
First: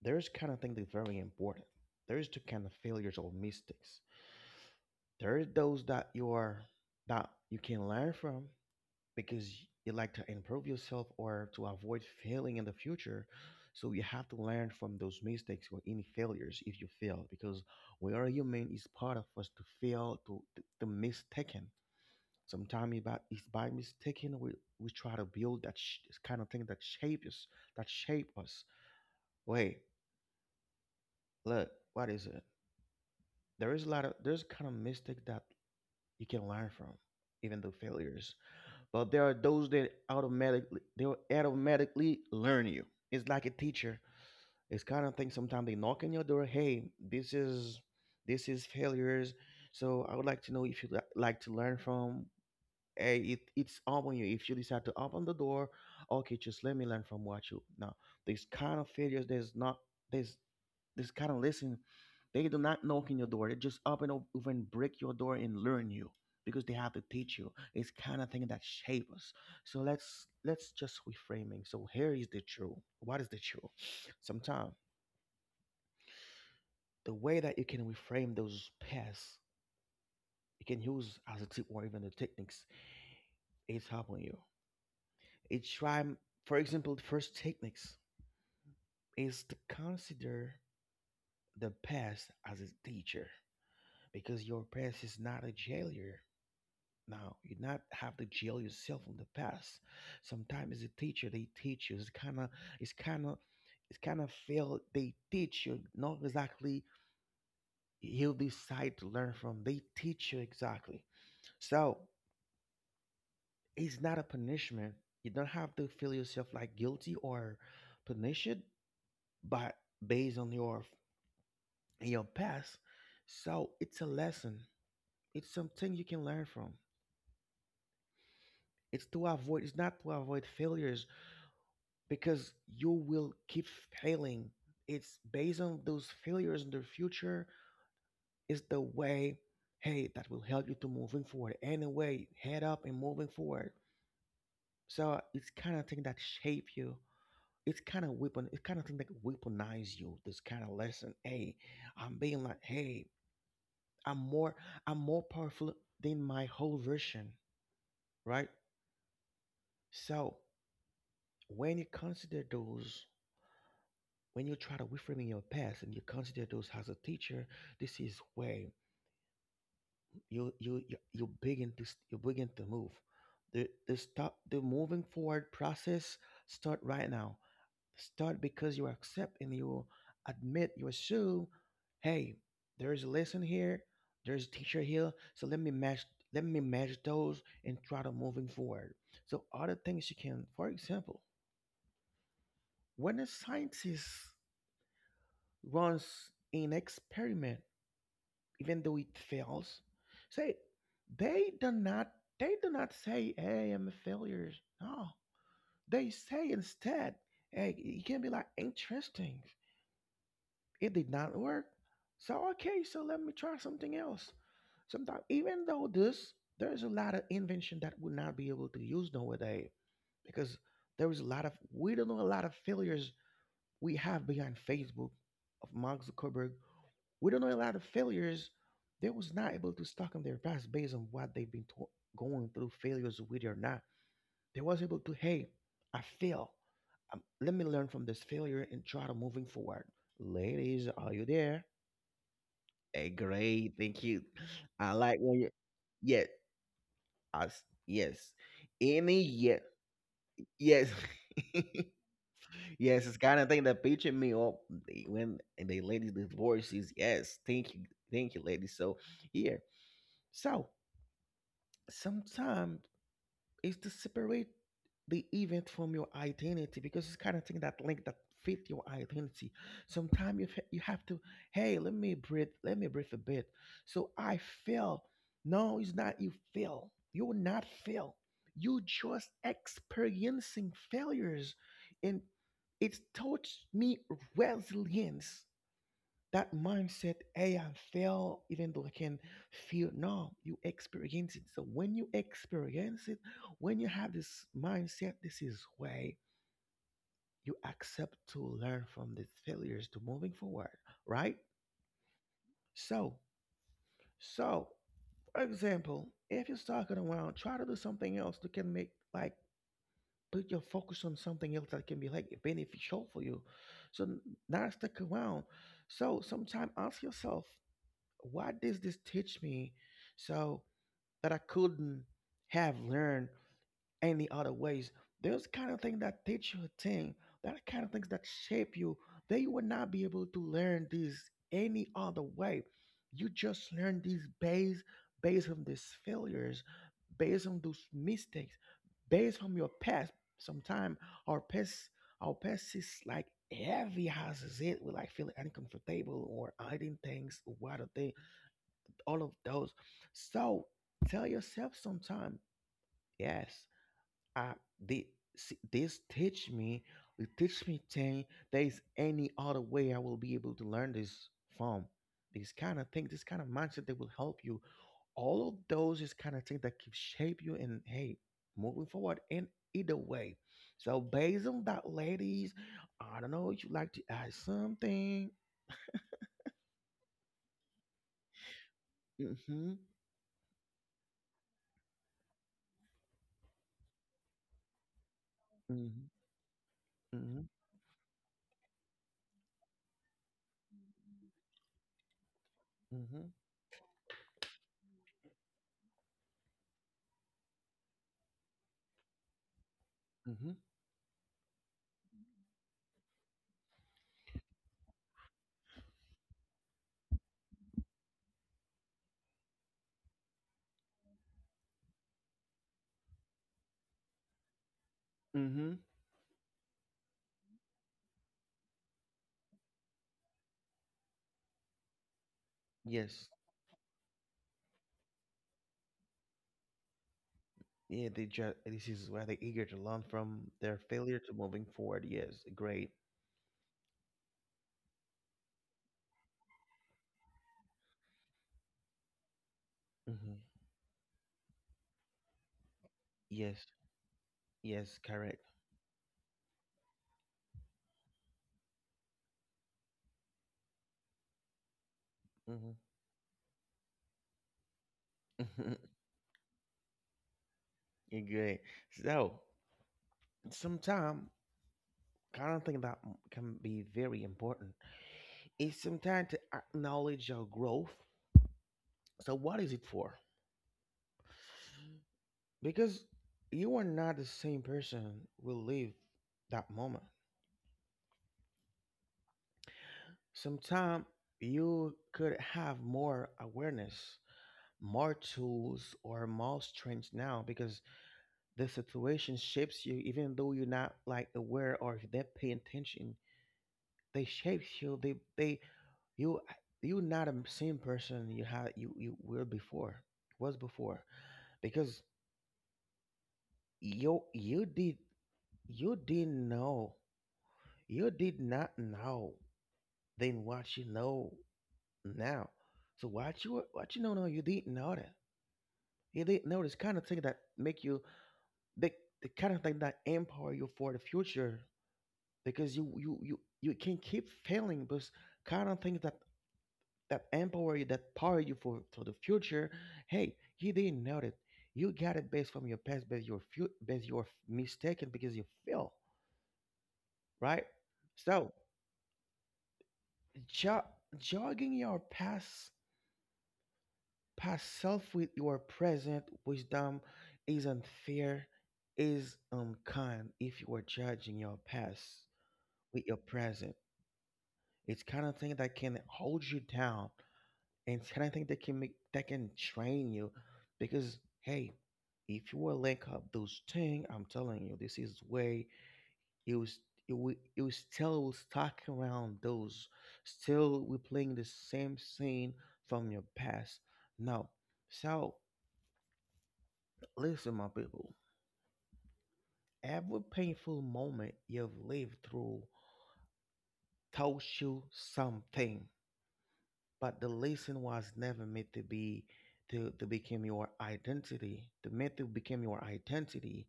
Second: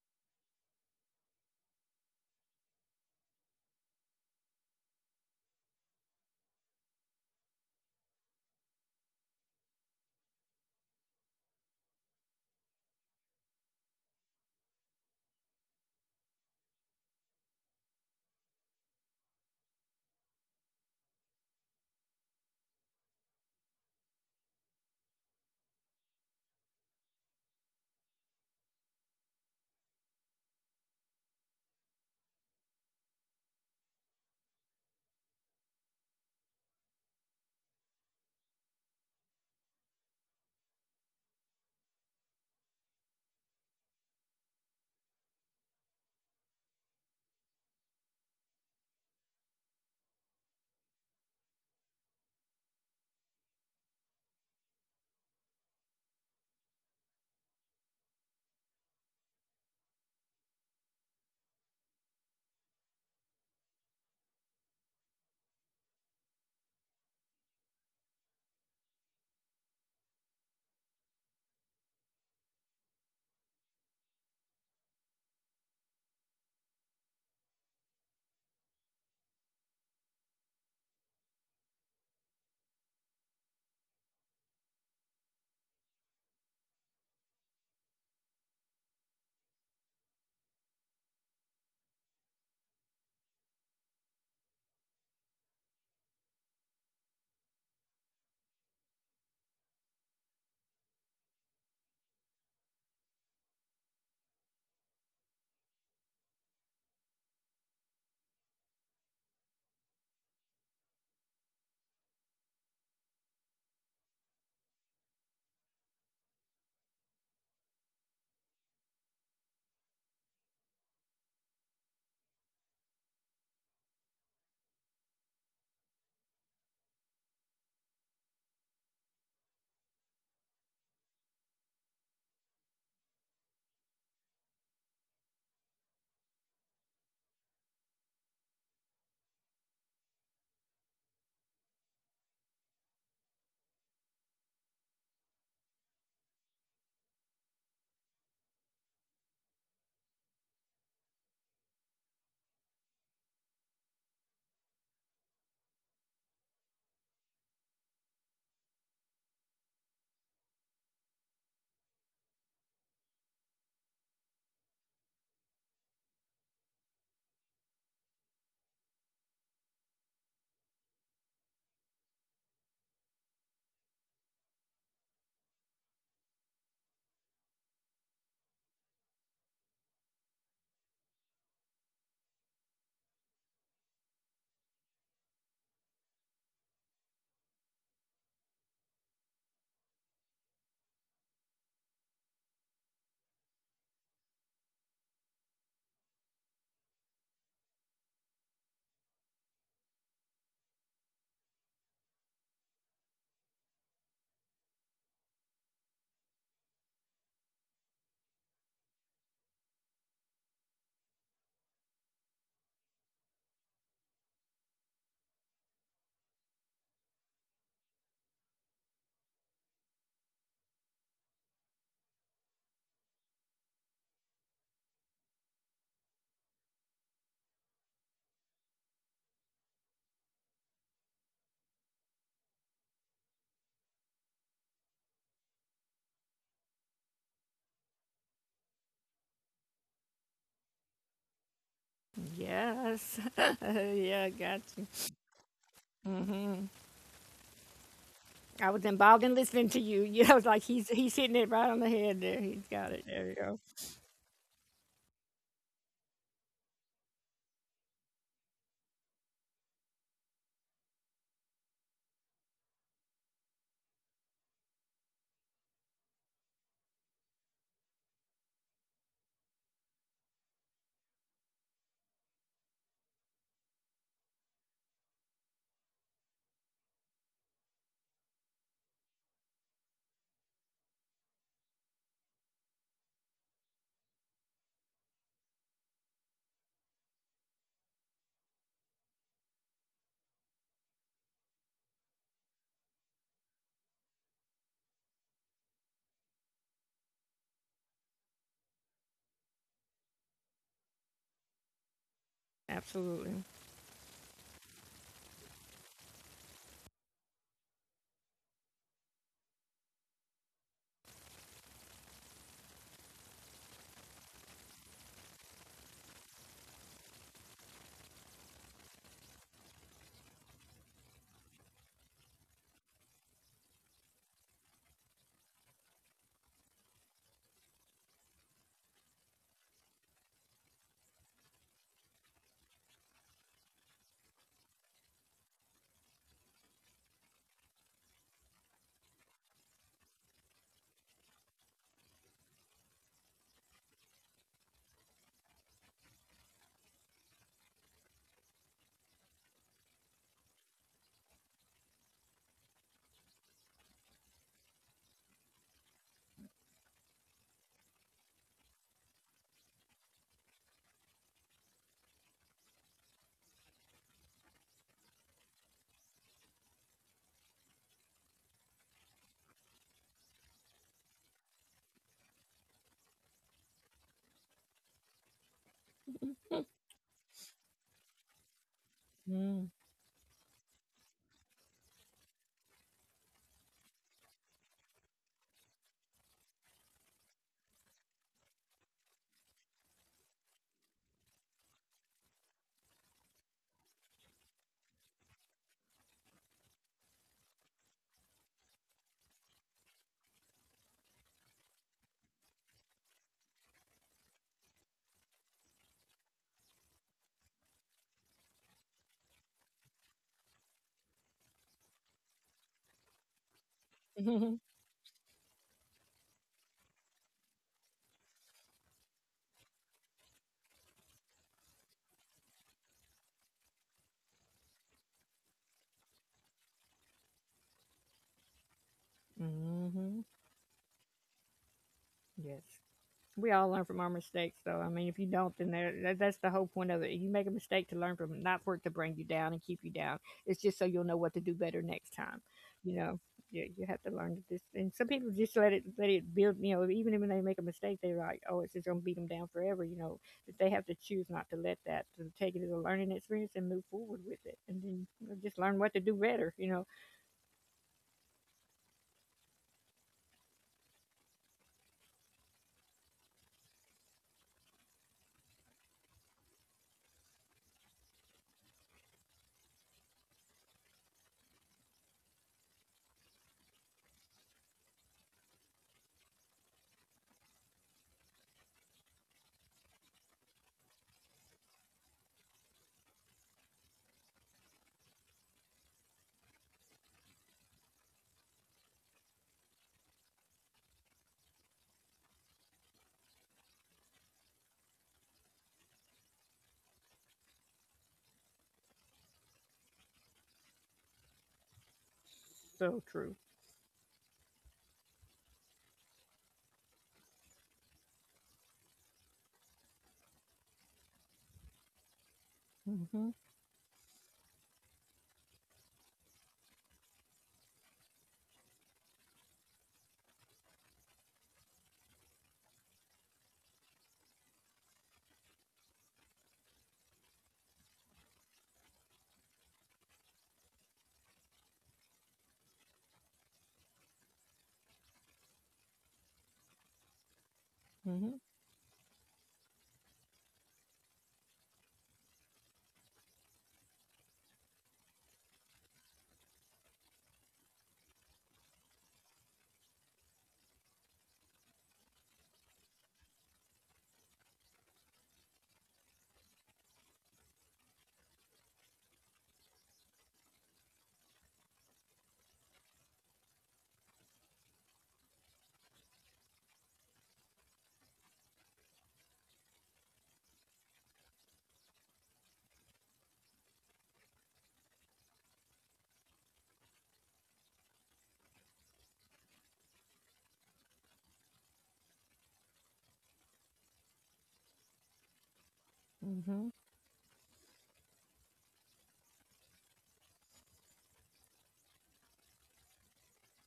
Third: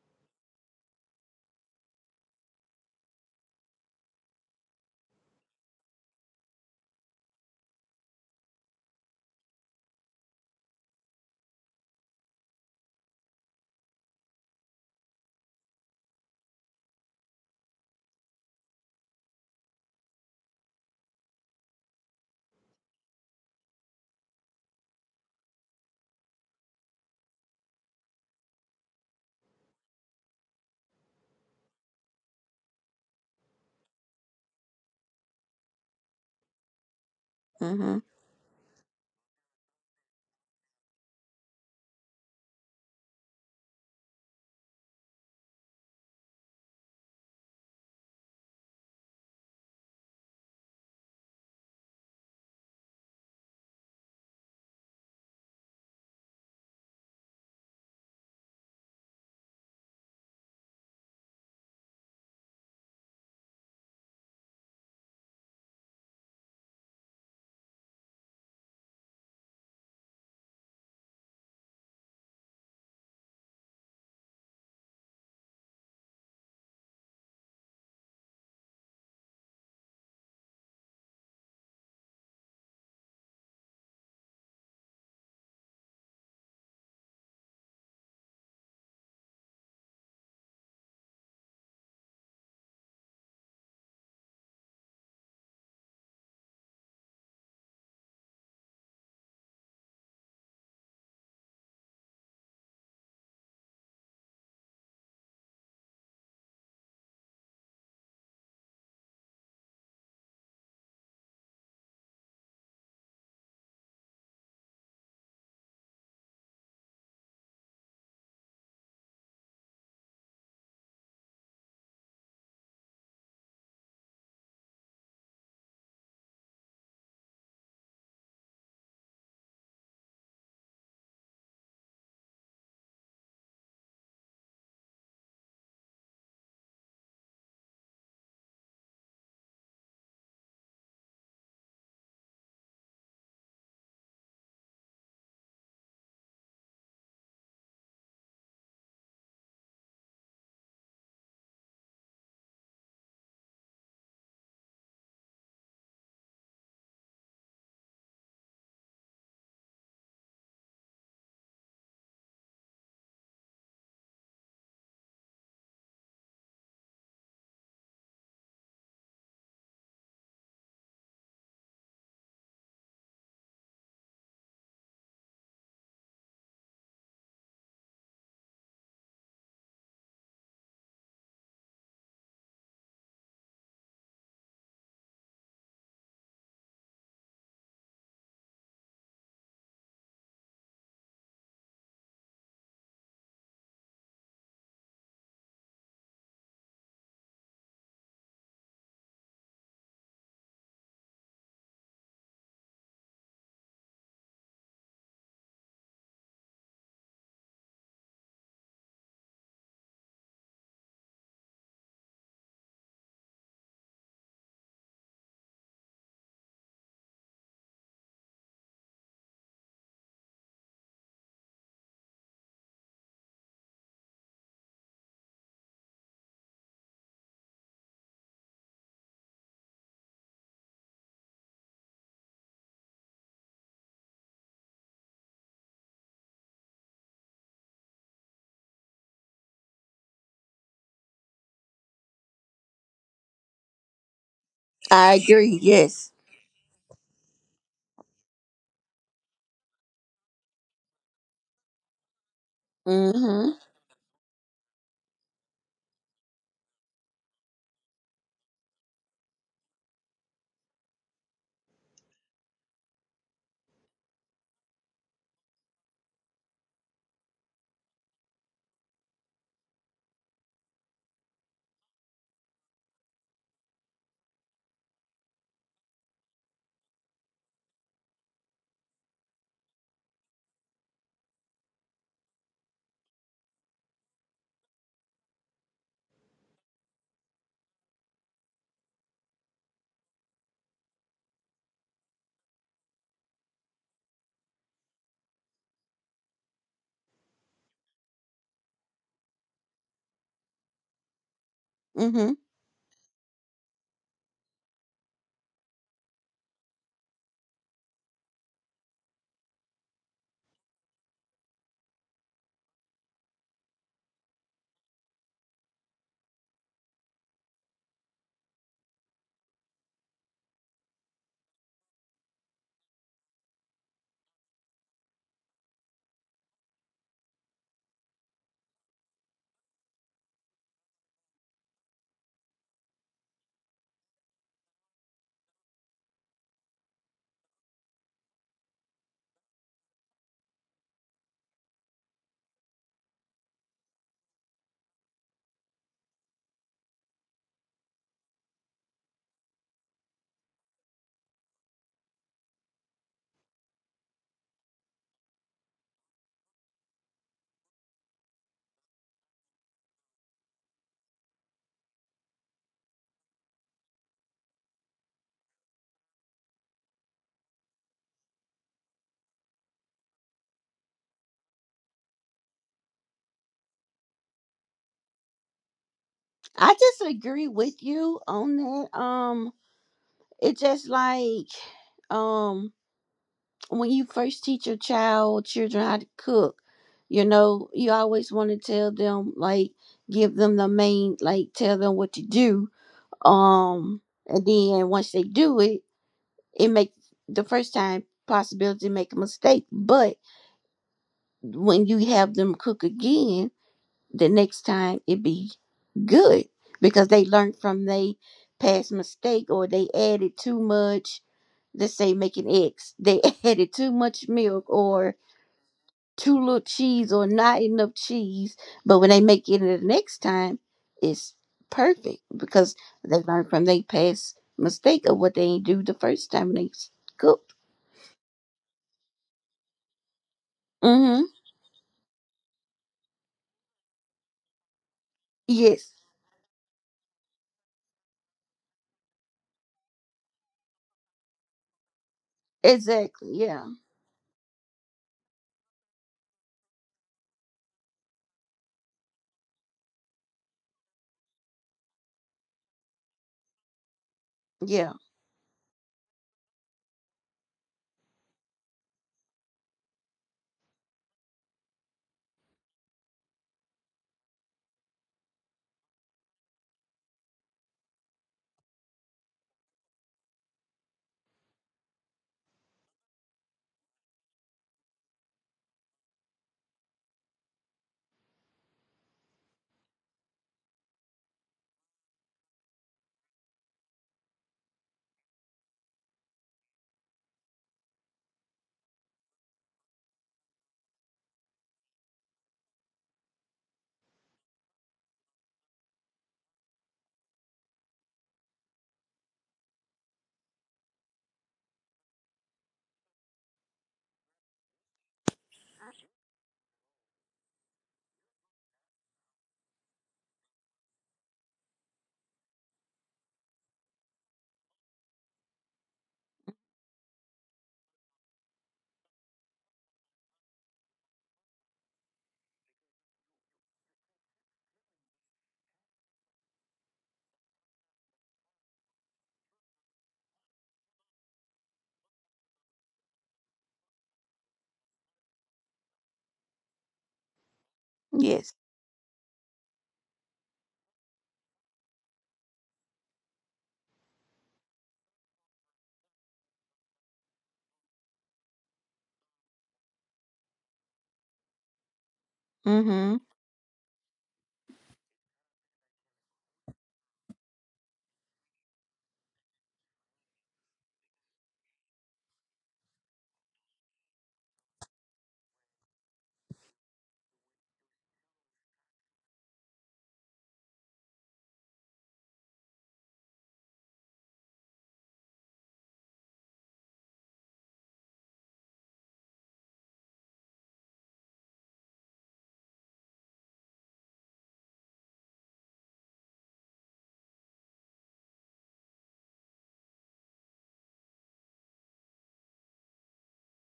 [SPEAKER 1] there's kind of thing that's very important. There's two kind of failures or mistakes. There are those that you are, that you can learn from because you like to improve yourself or to avoid failing in the future. So you have to learn from those mistakes or any failures if you fail, because we are human. It's part of us to fail, to mistaken. Sometimes by it's by mistaken we try to build that sh- kind of thing that shape us, that shape us. Wait, look, what is it? There is a lot of, there's kind of mistake that you can learn from, even though
[SPEAKER 3] Mhm.
[SPEAKER 1] failures, but there are those that automatically, they'll automatically learn you. It's like a teacher. It's kind of thing, sometimes they knock on your door, hey, this is, this is failures. So I would like to know if you li- like to learn from, hey, it, it's up on you if you decide to open the door. Okay, just let me learn from what you now. These kind of failures, there's not, there's, this kind of, listen. They do not knock on your door. They just open up and break your door and learn you because they have to teach you. It's kind of thing that shape us. So let's just reframing. So here is the truth. What is the truth? Sometimes the way that you can reframe those past, you can use as a tip or even the techniques. It's helping you. It's try, for example, the first techniques is to consider the past as a teacher, because your past is not a failure. Now, you not have to jail yourself in the past. Sometimes as a teacher, they teach you. It's kind of, it's kind of, it's kind of fail. They teach you not exactly, you decide to learn from. They teach you exactly. So it's not a punishment. You don't have to feel yourself like guilty or punished, but based on your past. So it's a lesson. It's something you can learn from. It's to avoid. It's not to avoid failures because you will keep failing. It's based on those failures in the future, is the way, hey, that will help you to moving forward. Anyway, head up and moving forward. So it's kind of thing that shape you. It's kind of weapon. It's kind of thing that weaponize you. This kind of lesson. Hey, I'm being like, hey, I'm more, I'm more powerful than my whole version, right? So when you consider those, when you try to reframe in your past and you consider those as a teacher, this is where you begin to s- you begin to move. The stop the moving forward process start right now. Start because you accept and you admit, you assume, hey, there is a lesson here, there's a teacher here, so let me match, let me match those and try to moving forward. So other things you can, for example, when a scientist runs an experiment, even though it fails. Say they do not, they do not say, hey, I'm a failure. No. They say instead, hey, it can be like interesting. It did not work. So okay, so let me try something else. Sometimes even though this, there's a lot of invention that would not be able to use nowadays because there is a lot of, we don't know a lot of failures we have behind Facebook of Mark Zuckerberg, we don't know a lot of failures. They was not able to stock on their past based on what they've been to- going through, failures with or not. They was able to, hey, I fail. Let me learn from this failure and try to moving forward. Ladies, are you there? Hey,
[SPEAKER 2] yes.
[SPEAKER 1] great, thank you.
[SPEAKER 2] Yeah, got you.
[SPEAKER 1] I
[SPEAKER 3] I
[SPEAKER 1] like when you,
[SPEAKER 3] agree. Yes.
[SPEAKER 1] yeah,
[SPEAKER 2] Mm-hmm.
[SPEAKER 1] us, yes,
[SPEAKER 2] I was involved
[SPEAKER 1] any,
[SPEAKER 2] in
[SPEAKER 1] yeah,
[SPEAKER 2] listening to you. You know, I was like, he's
[SPEAKER 1] yes.
[SPEAKER 2] he's hitting it right on the head there. He's got it.
[SPEAKER 1] Yes, it's
[SPEAKER 2] There you
[SPEAKER 1] kind of
[SPEAKER 3] Mhm.
[SPEAKER 2] go.
[SPEAKER 1] thing that pitching me up when and they ladies' the voice, yes. Thank you, ladies. So here, so sometimes it's to separate the event from your identity, because it's kind of thing that link that fit your identity. Sometimes you, fe- you have to, hey, let me breathe a bit. So I feel. No, it's not you fail. You're not fail. You just experiencing failures. And it taught me resilience. That mindset, hey, I fail, even though I can feel. No, you experience it. So when you experience it, when you have this mindset, this is way you accept to learn from the failures to moving forward, right?
[SPEAKER 3] Mhm.
[SPEAKER 1] So,
[SPEAKER 2] Absolutely.
[SPEAKER 1] so for example, if you're talking around, try to do something else that can make like put your focus on something else that can be like beneficial for you. So n- not stuck around. So sometimes ask yourself, what does this teach me so that I couldn't have learned any other ways? Those kind of things that teach you a thing, that kind of things that shape you, that you would not be able to learn this any other way. You just learn these based, based on these failures, based on those mistakes, based on your past. Sometimes our past, our past is like heavy as it. We like feel uncomfortable or hiding things or what are all of those. So tell yourself sometime, yes, I the see, this teach me, it teach me thing. There is any other way I will be able to learn this from. This kind of thing, this kind of mindset that will help you. All of those is kind of thing that can shape you and hey, moving forward in either way. So based on that, ladies, I don't know if you like to add something.
[SPEAKER 3] I just agree with you on that.
[SPEAKER 1] Mm-hmm.
[SPEAKER 3] It's just like, um, when you first teach your child or children how
[SPEAKER 1] Mm-hmm.
[SPEAKER 3] to cook, you
[SPEAKER 1] Mm-hmm.
[SPEAKER 3] know, you always want to tell them, like give them the main, like tell them what to do.
[SPEAKER 1] Mm-hmm.
[SPEAKER 3] Um and then once they do it, it makes the first time possibility make a mistake. But
[SPEAKER 1] Mm-hmm.
[SPEAKER 3] when you have them cook again, the next time it be good because they learned from they past mistake, or they added too much, let's say making eggs, they added too much
[SPEAKER 2] Mm-hmm.
[SPEAKER 3] milk or
[SPEAKER 1] Mm-hmm.
[SPEAKER 3] too little cheese or not enough cheese. But when they make it the next time, it's perfect because they
[SPEAKER 1] Yes.
[SPEAKER 3] learned from their past mistake of what they ain't do the first time when they cook.
[SPEAKER 1] Yeah, they just this is where they're eager to learn
[SPEAKER 2] Mm-hmm.
[SPEAKER 1] from their failure
[SPEAKER 3] Mm-hmm.
[SPEAKER 1] to moving forward. Yes,
[SPEAKER 2] Yes.
[SPEAKER 1] great.
[SPEAKER 2] We all learn from our mistakes, though. I mean, if you don't, then
[SPEAKER 3] Yes.
[SPEAKER 2] that's the whole point of it. You make a mistake to learn from, it, not for it to bring you down and keep you down.
[SPEAKER 1] Hmm
[SPEAKER 2] It's just so you'll know what to do better next time. You know,
[SPEAKER 3] Exactly.
[SPEAKER 2] yeah,
[SPEAKER 3] Yeah.
[SPEAKER 1] Yes,
[SPEAKER 2] you have to learn to just. And
[SPEAKER 1] yes,
[SPEAKER 2] some people
[SPEAKER 1] correct.
[SPEAKER 2] just let it build. You know, even when they make a mistake, they're like, "Oh, it's just gonna beat them down forever." You know, but they have to choose not to let that to take it as a learning experience and move forward with it, and
[SPEAKER 3] Yeah.
[SPEAKER 2] then you know, just
[SPEAKER 1] Mm-hmm.
[SPEAKER 2] learn what to do better. You know,
[SPEAKER 1] great. So sometimes kind of thing that can be very important is sometimes to acknowledge your growth. So what is it for? Because you are not the same person will live that moment. Sometimes you could have more awareness more tools or more strength now because the situation shapes you even though you're not like aware or they pay attention they shapes you they you you're not the same person you had you you were before was before because
[SPEAKER 2] so true.
[SPEAKER 1] you did you didn't know you did not know then what you know now so
[SPEAKER 2] Mhm.
[SPEAKER 1] what you know now you didn't know that you didn't know this kind of thing that make you the the kind of thing that empower you for the future because you can keep failing but kind of things that empower you that power you for the future hey he didn't know that you got it based from your past based your based your mistaken because you fail right
[SPEAKER 2] Mhm.
[SPEAKER 1] so
[SPEAKER 3] Yes.
[SPEAKER 1] jo- jogging your past past self with your present wisdom is unfair is unkind. If you are judging your past with
[SPEAKER 3] Mm-hmm.
[SPEAKER 1] your present, it's kind of thing that can hold you down, and it's kind of thing that can make that can train you, because hey, if you will link up those things, I'm telling you, this is way it was. It was still will stuck around those. Still, we playing the same scene from your past. No, so listen, my people. Every painful moment you've lived through taught you something.
[SPEAKER 2] Mhm.
[SPEAKER 1] But the lesson was never meant to become your identity.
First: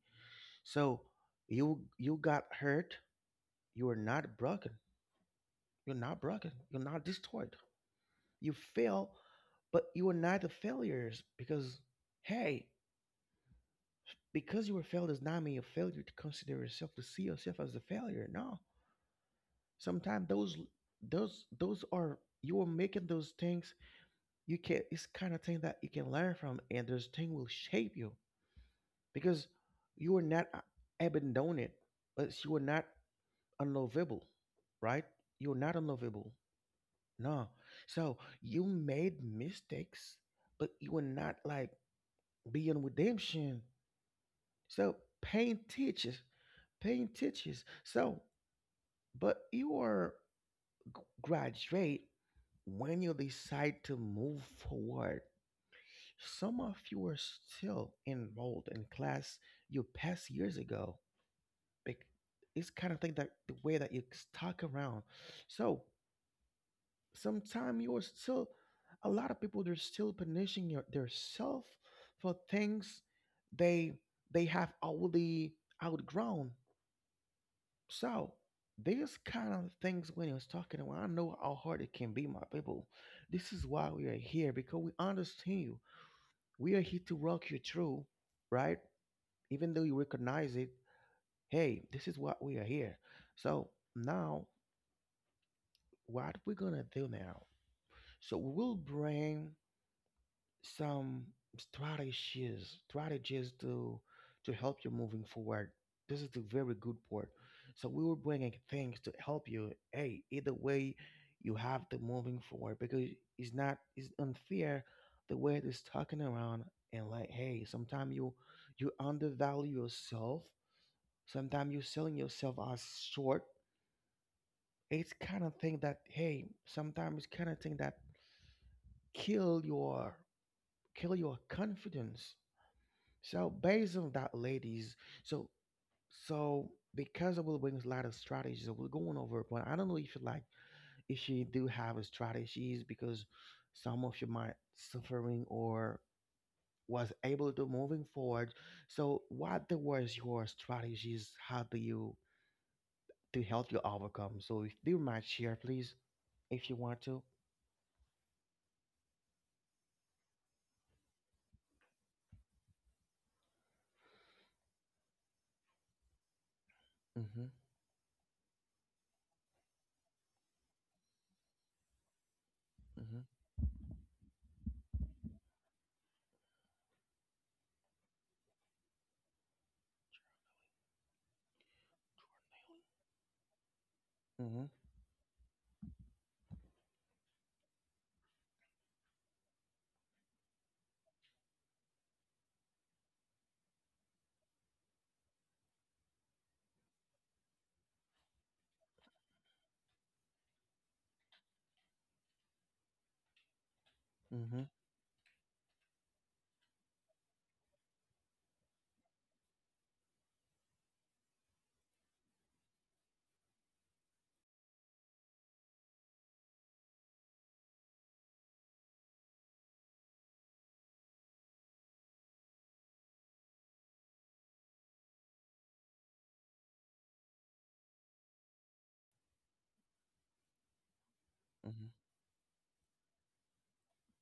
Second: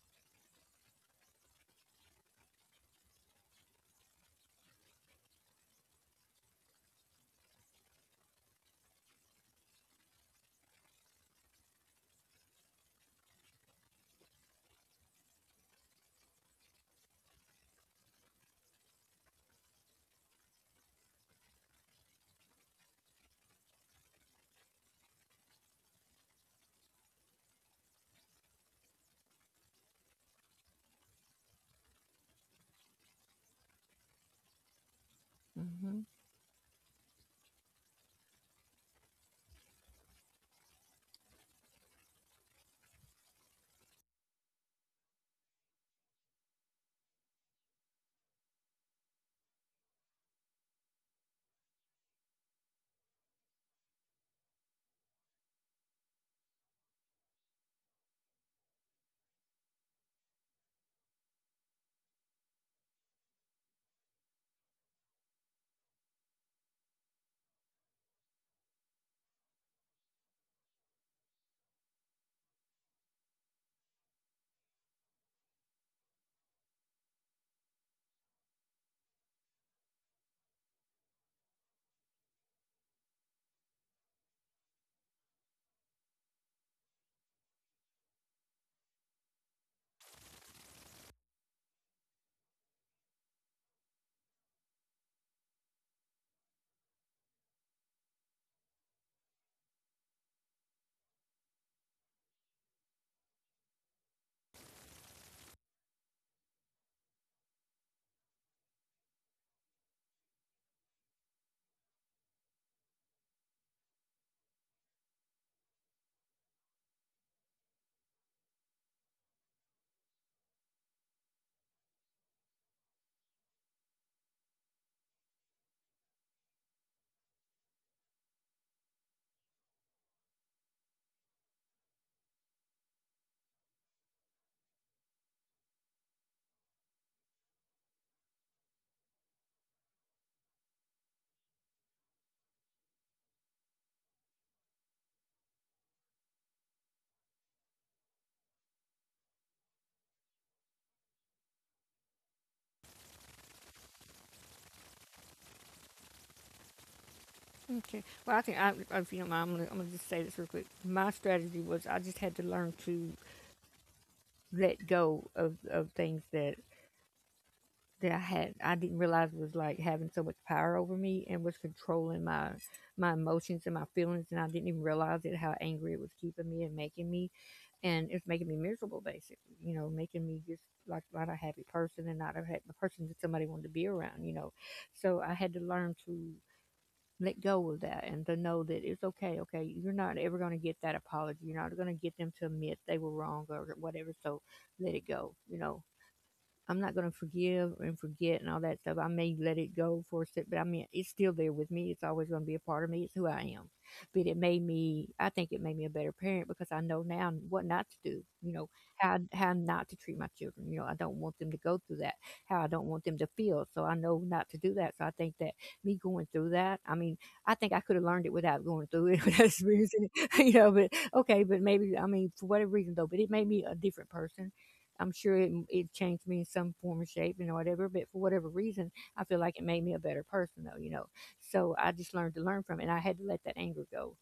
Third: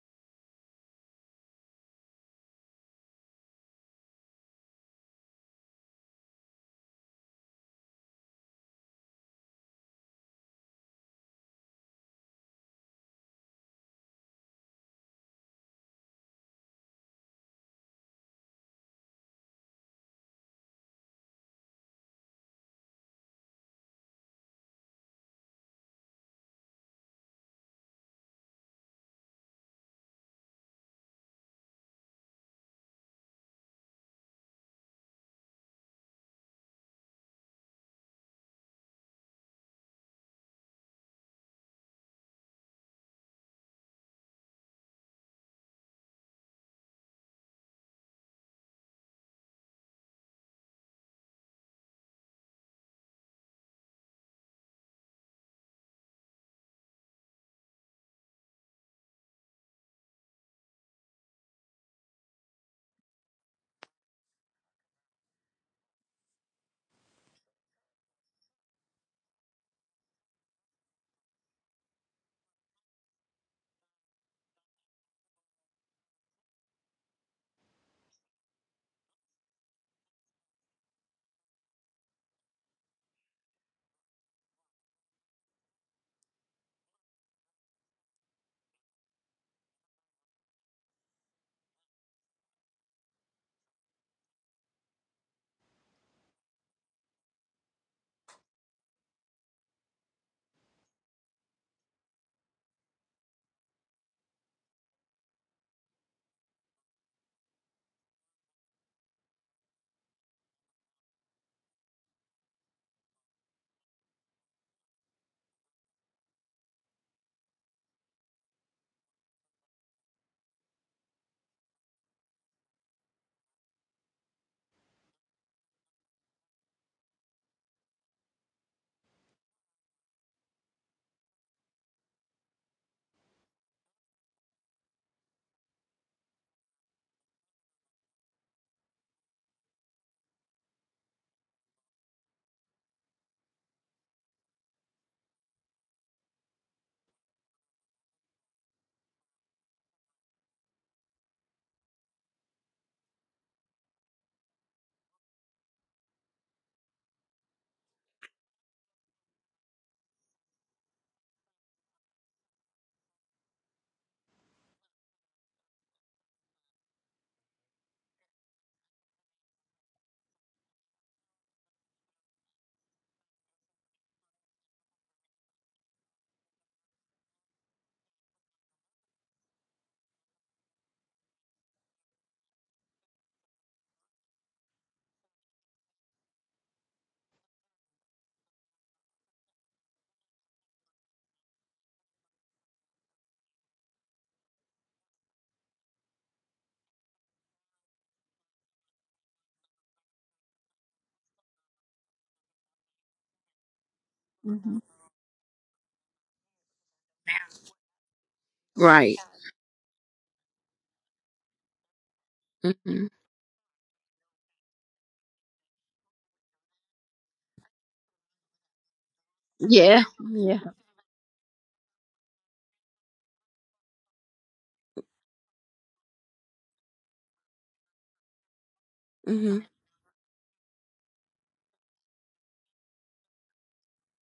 [SPEAKER 1] So you got hurt you are not broken you're not destroyed you fail but you are not a failures because hey because you were failed does not mean you're a failure to consider yourself to see yourself as a failure no sometimes those those are you are making those things you can it's kind of thing that you can learn from and this thing will shape you because you are not abandoned but you are not unlovable right you're not
[SPEAKER 2] Mhm.
[SPEAKER 1] unlovable no so you made mistakes but you were not like beyond redemption so pain teaches pain teaches so but you are graduate when you decide to move forward. Some of you are still enrolled in class you passed years ago. Bec- It's kind of thing that the way that you stuck around. So sometime you are still a lot of people they're still punishing their self for things they they have already outgrown. So these kind of things when I was talking about, I know how hard it can be, my people. This is why we are here because we understand you. We are here to rock you through, right? Even though you recognize it, hey, this is what we are here. So now, what we're gonna do now? So we will bring some strategies to help you moving forward. This is the very good part. So we will bring things to help you. Hey, either way, you have to moving forward because it's not it's unfair the way it is talking around and like hey, sometimes you you undervalue yourself. Sometimes you're selling yourself as short. It's kind of thing that hey, sometimes it's kind of thing that kill your kill your confidence. So based on that, ladies, so so because I will bring a lot of strategies, so we're going over, but I don't know if you like if you do have a strategies because some of you might suffering or was able to moving forward. So what the was your strategies? How do you to help you overcome? So if you might share, please. If you want to.
[SPEAKER 2] Okay. Well, I think I, if you don't mind, I'm gonna just say this real quick. My strategy was I just had to learn to let go of things that
[SPEAKER 1] Mhm.
[SPEAKER 2] that I had I didn't realize was like having so much power over me and was controlling my
[SPEAKER 1] Mhm.
[SPEAKER 2] emotions and my feelings, and I didn't even realize it, how angry it was keeping me and making me and it's making me miserable basically, making me just like not a happy person and not a happy person that somebody wanted to be around,
[SPEAKER 1] Mhm.
[SPEAKER 2] so I had to learn to let go of that and to know that it's okay. Okay, you're not ever going to get that apology, you're not going to get them to admit they were wrong or whatever, so let it go. I'm not going to forgive and forget and all that stuff. I may let it go for a sec, but I mean, it's still there with me. It's always going to be a part of me. It's who I am. But it made
[SPEAKER 1] Mhm.
[SPEAKER 3] hmm
[SPEAKER 2] me, I think it made me a better parent because I know now what not to do,
[SPEAKER 3] Right.
[SPEAKER 2] how not to treat my children. You know, I don't want them to go through that, how I don't want
[SPEAKER 3] Mm-hmm.
[SPEAKER 2] them to feel. So I know not to do that. So I think that me going through that, I mean, I think I could have learned it without going through it, without
[SPEAKER 3] Yeah.
[SPEAKER 2] experiencing it,
[SPEAKER 3] Yeah.
[SPEAKER 2] but okay, but maybe, I mean, for whatever reason though, but it made me a different person. I'm sure it, it changed me in some form or shape and whatever, but for whatever reason, I feel like
[SPEAKER 3] Mm-hmm.
[SPEAKER 2] it made me a better person though, So
[SPEAKER 1] Mhm.
[SPEAKER 2] I just learned to learn from it, and I had to let that anger go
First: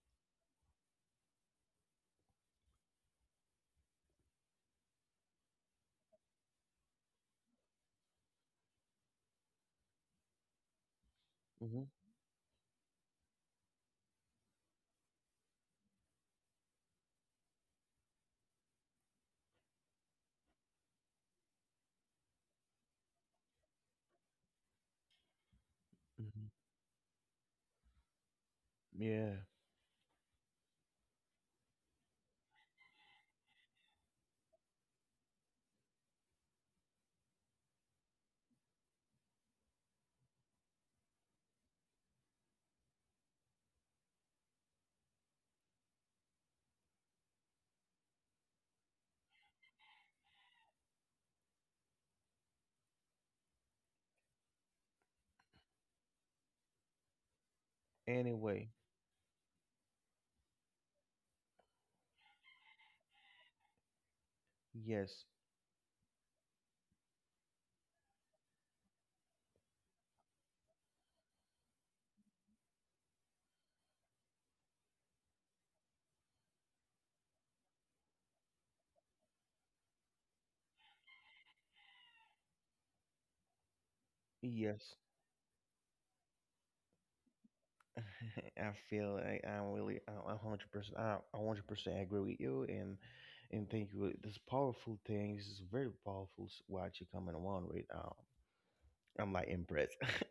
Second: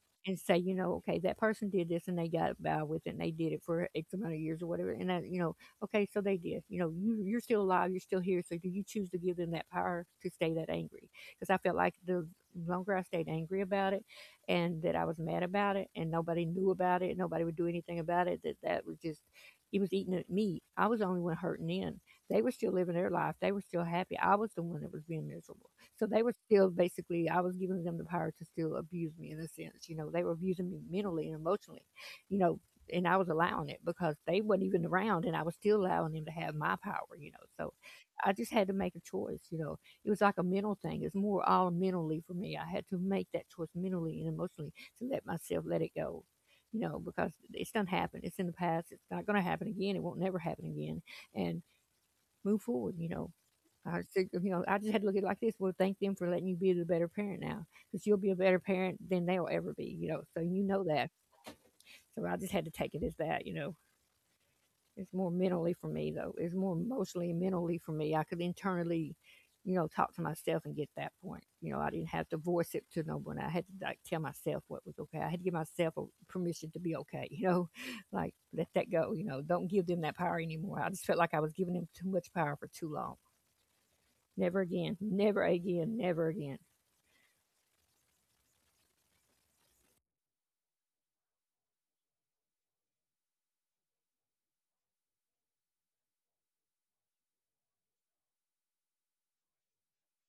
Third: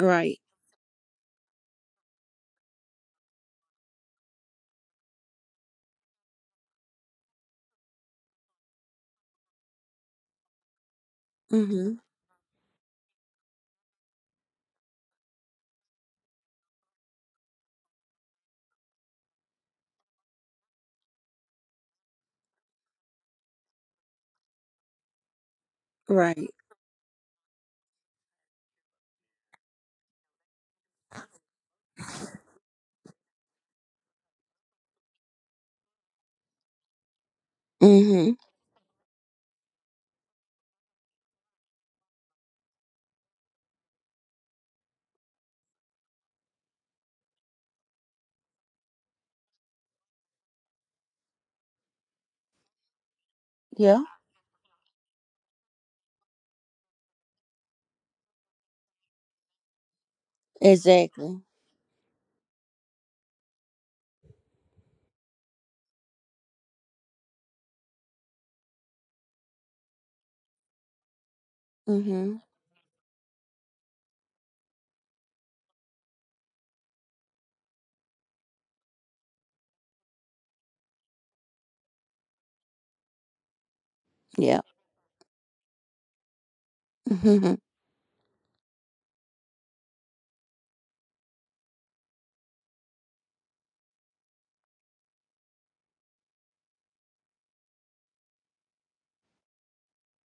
[SPEAKER 3] Right.
[SPEAKER 2] and say, you know, okay, that person did this and they got by with it, and they did it for X amount of years or whatever. And that, you know, okay, so they did. You know, you you're still alive, you're still here. So do you choose to give them that power to stay that angry? Because I felt
[SPEAKER 1] Mhm.
[SPEAKER 3] Mm-hmm.
[SPEAKER 2] like the longer I stayed angry about it and that I was mad about it and nobody knew about it, nobody would do anything about it, that that was just it was eating at me. I was the only one hurting in. They were still living their life. They were still happy. I was the one that was being miserable. So they were
[SPEAKER 3] Right.
[SPEAKER 1] Mhm.
[SPEAKER 2] still basically, I was giving them the power to still abuse me
[SPEAKER 1] Yeah.
[SPEAKER 2] in a sense. You know, they were abusing me mentally and emotionally, you know, and I was allowing it because they weren't even around, and I was still allowing them to have my power, So
[SPEAKER 3] Mm-hmm.
[SPEAKER 2] I just had to make a choice, It was like a mental thing. It's more all mentally for me. I had to make that choice mentally and emotionally to let myself let it go. You know, because it's done happened. It's in the past. It's not going to happen again. It won't never happen again. And move forward, I
[SPEAKER 3] Yeah.
[SPEAKER 2] said, you know, I just had to look at it like this. Well, thank them for letting you be the better parent now, because you'll be a better
[SPEAKER 1] Anyway,
[SPEAKER 2] parent than they'll ever be, you know. So you know that.
[SPEAKER 3] Exactly.
[SPEAKER 2] So I just had to take it as that, It's
[SPEAKER 1] yes,
[SPEAKER 2] more mentally for me though. It's more emotionally and mentally for me. I could internally, you know, talk to myself and get that point. You know, I didn't have
[SPEAKER 3] Mm-hmm.
[SPEAKER 2] to voice it to no one. I had to like tell myself what was okay. I had to give myself a permission to be okay. You know, like let that go. You know, don't give them that power anymore. I just felt like I was giving them too much power for too long. Never
[SPEAKER 3] Yeah.
[SPEAKER 1] yes.
[SPEAKER 2] again. Never again. Never again.
[SPEAKER 3] Mm-hmm.
[SPEAKER 1] I feel I'm 100% I 100% agree with you and thank you. This powerful thing this is very powerful. What you coming on with? I'm like impressed.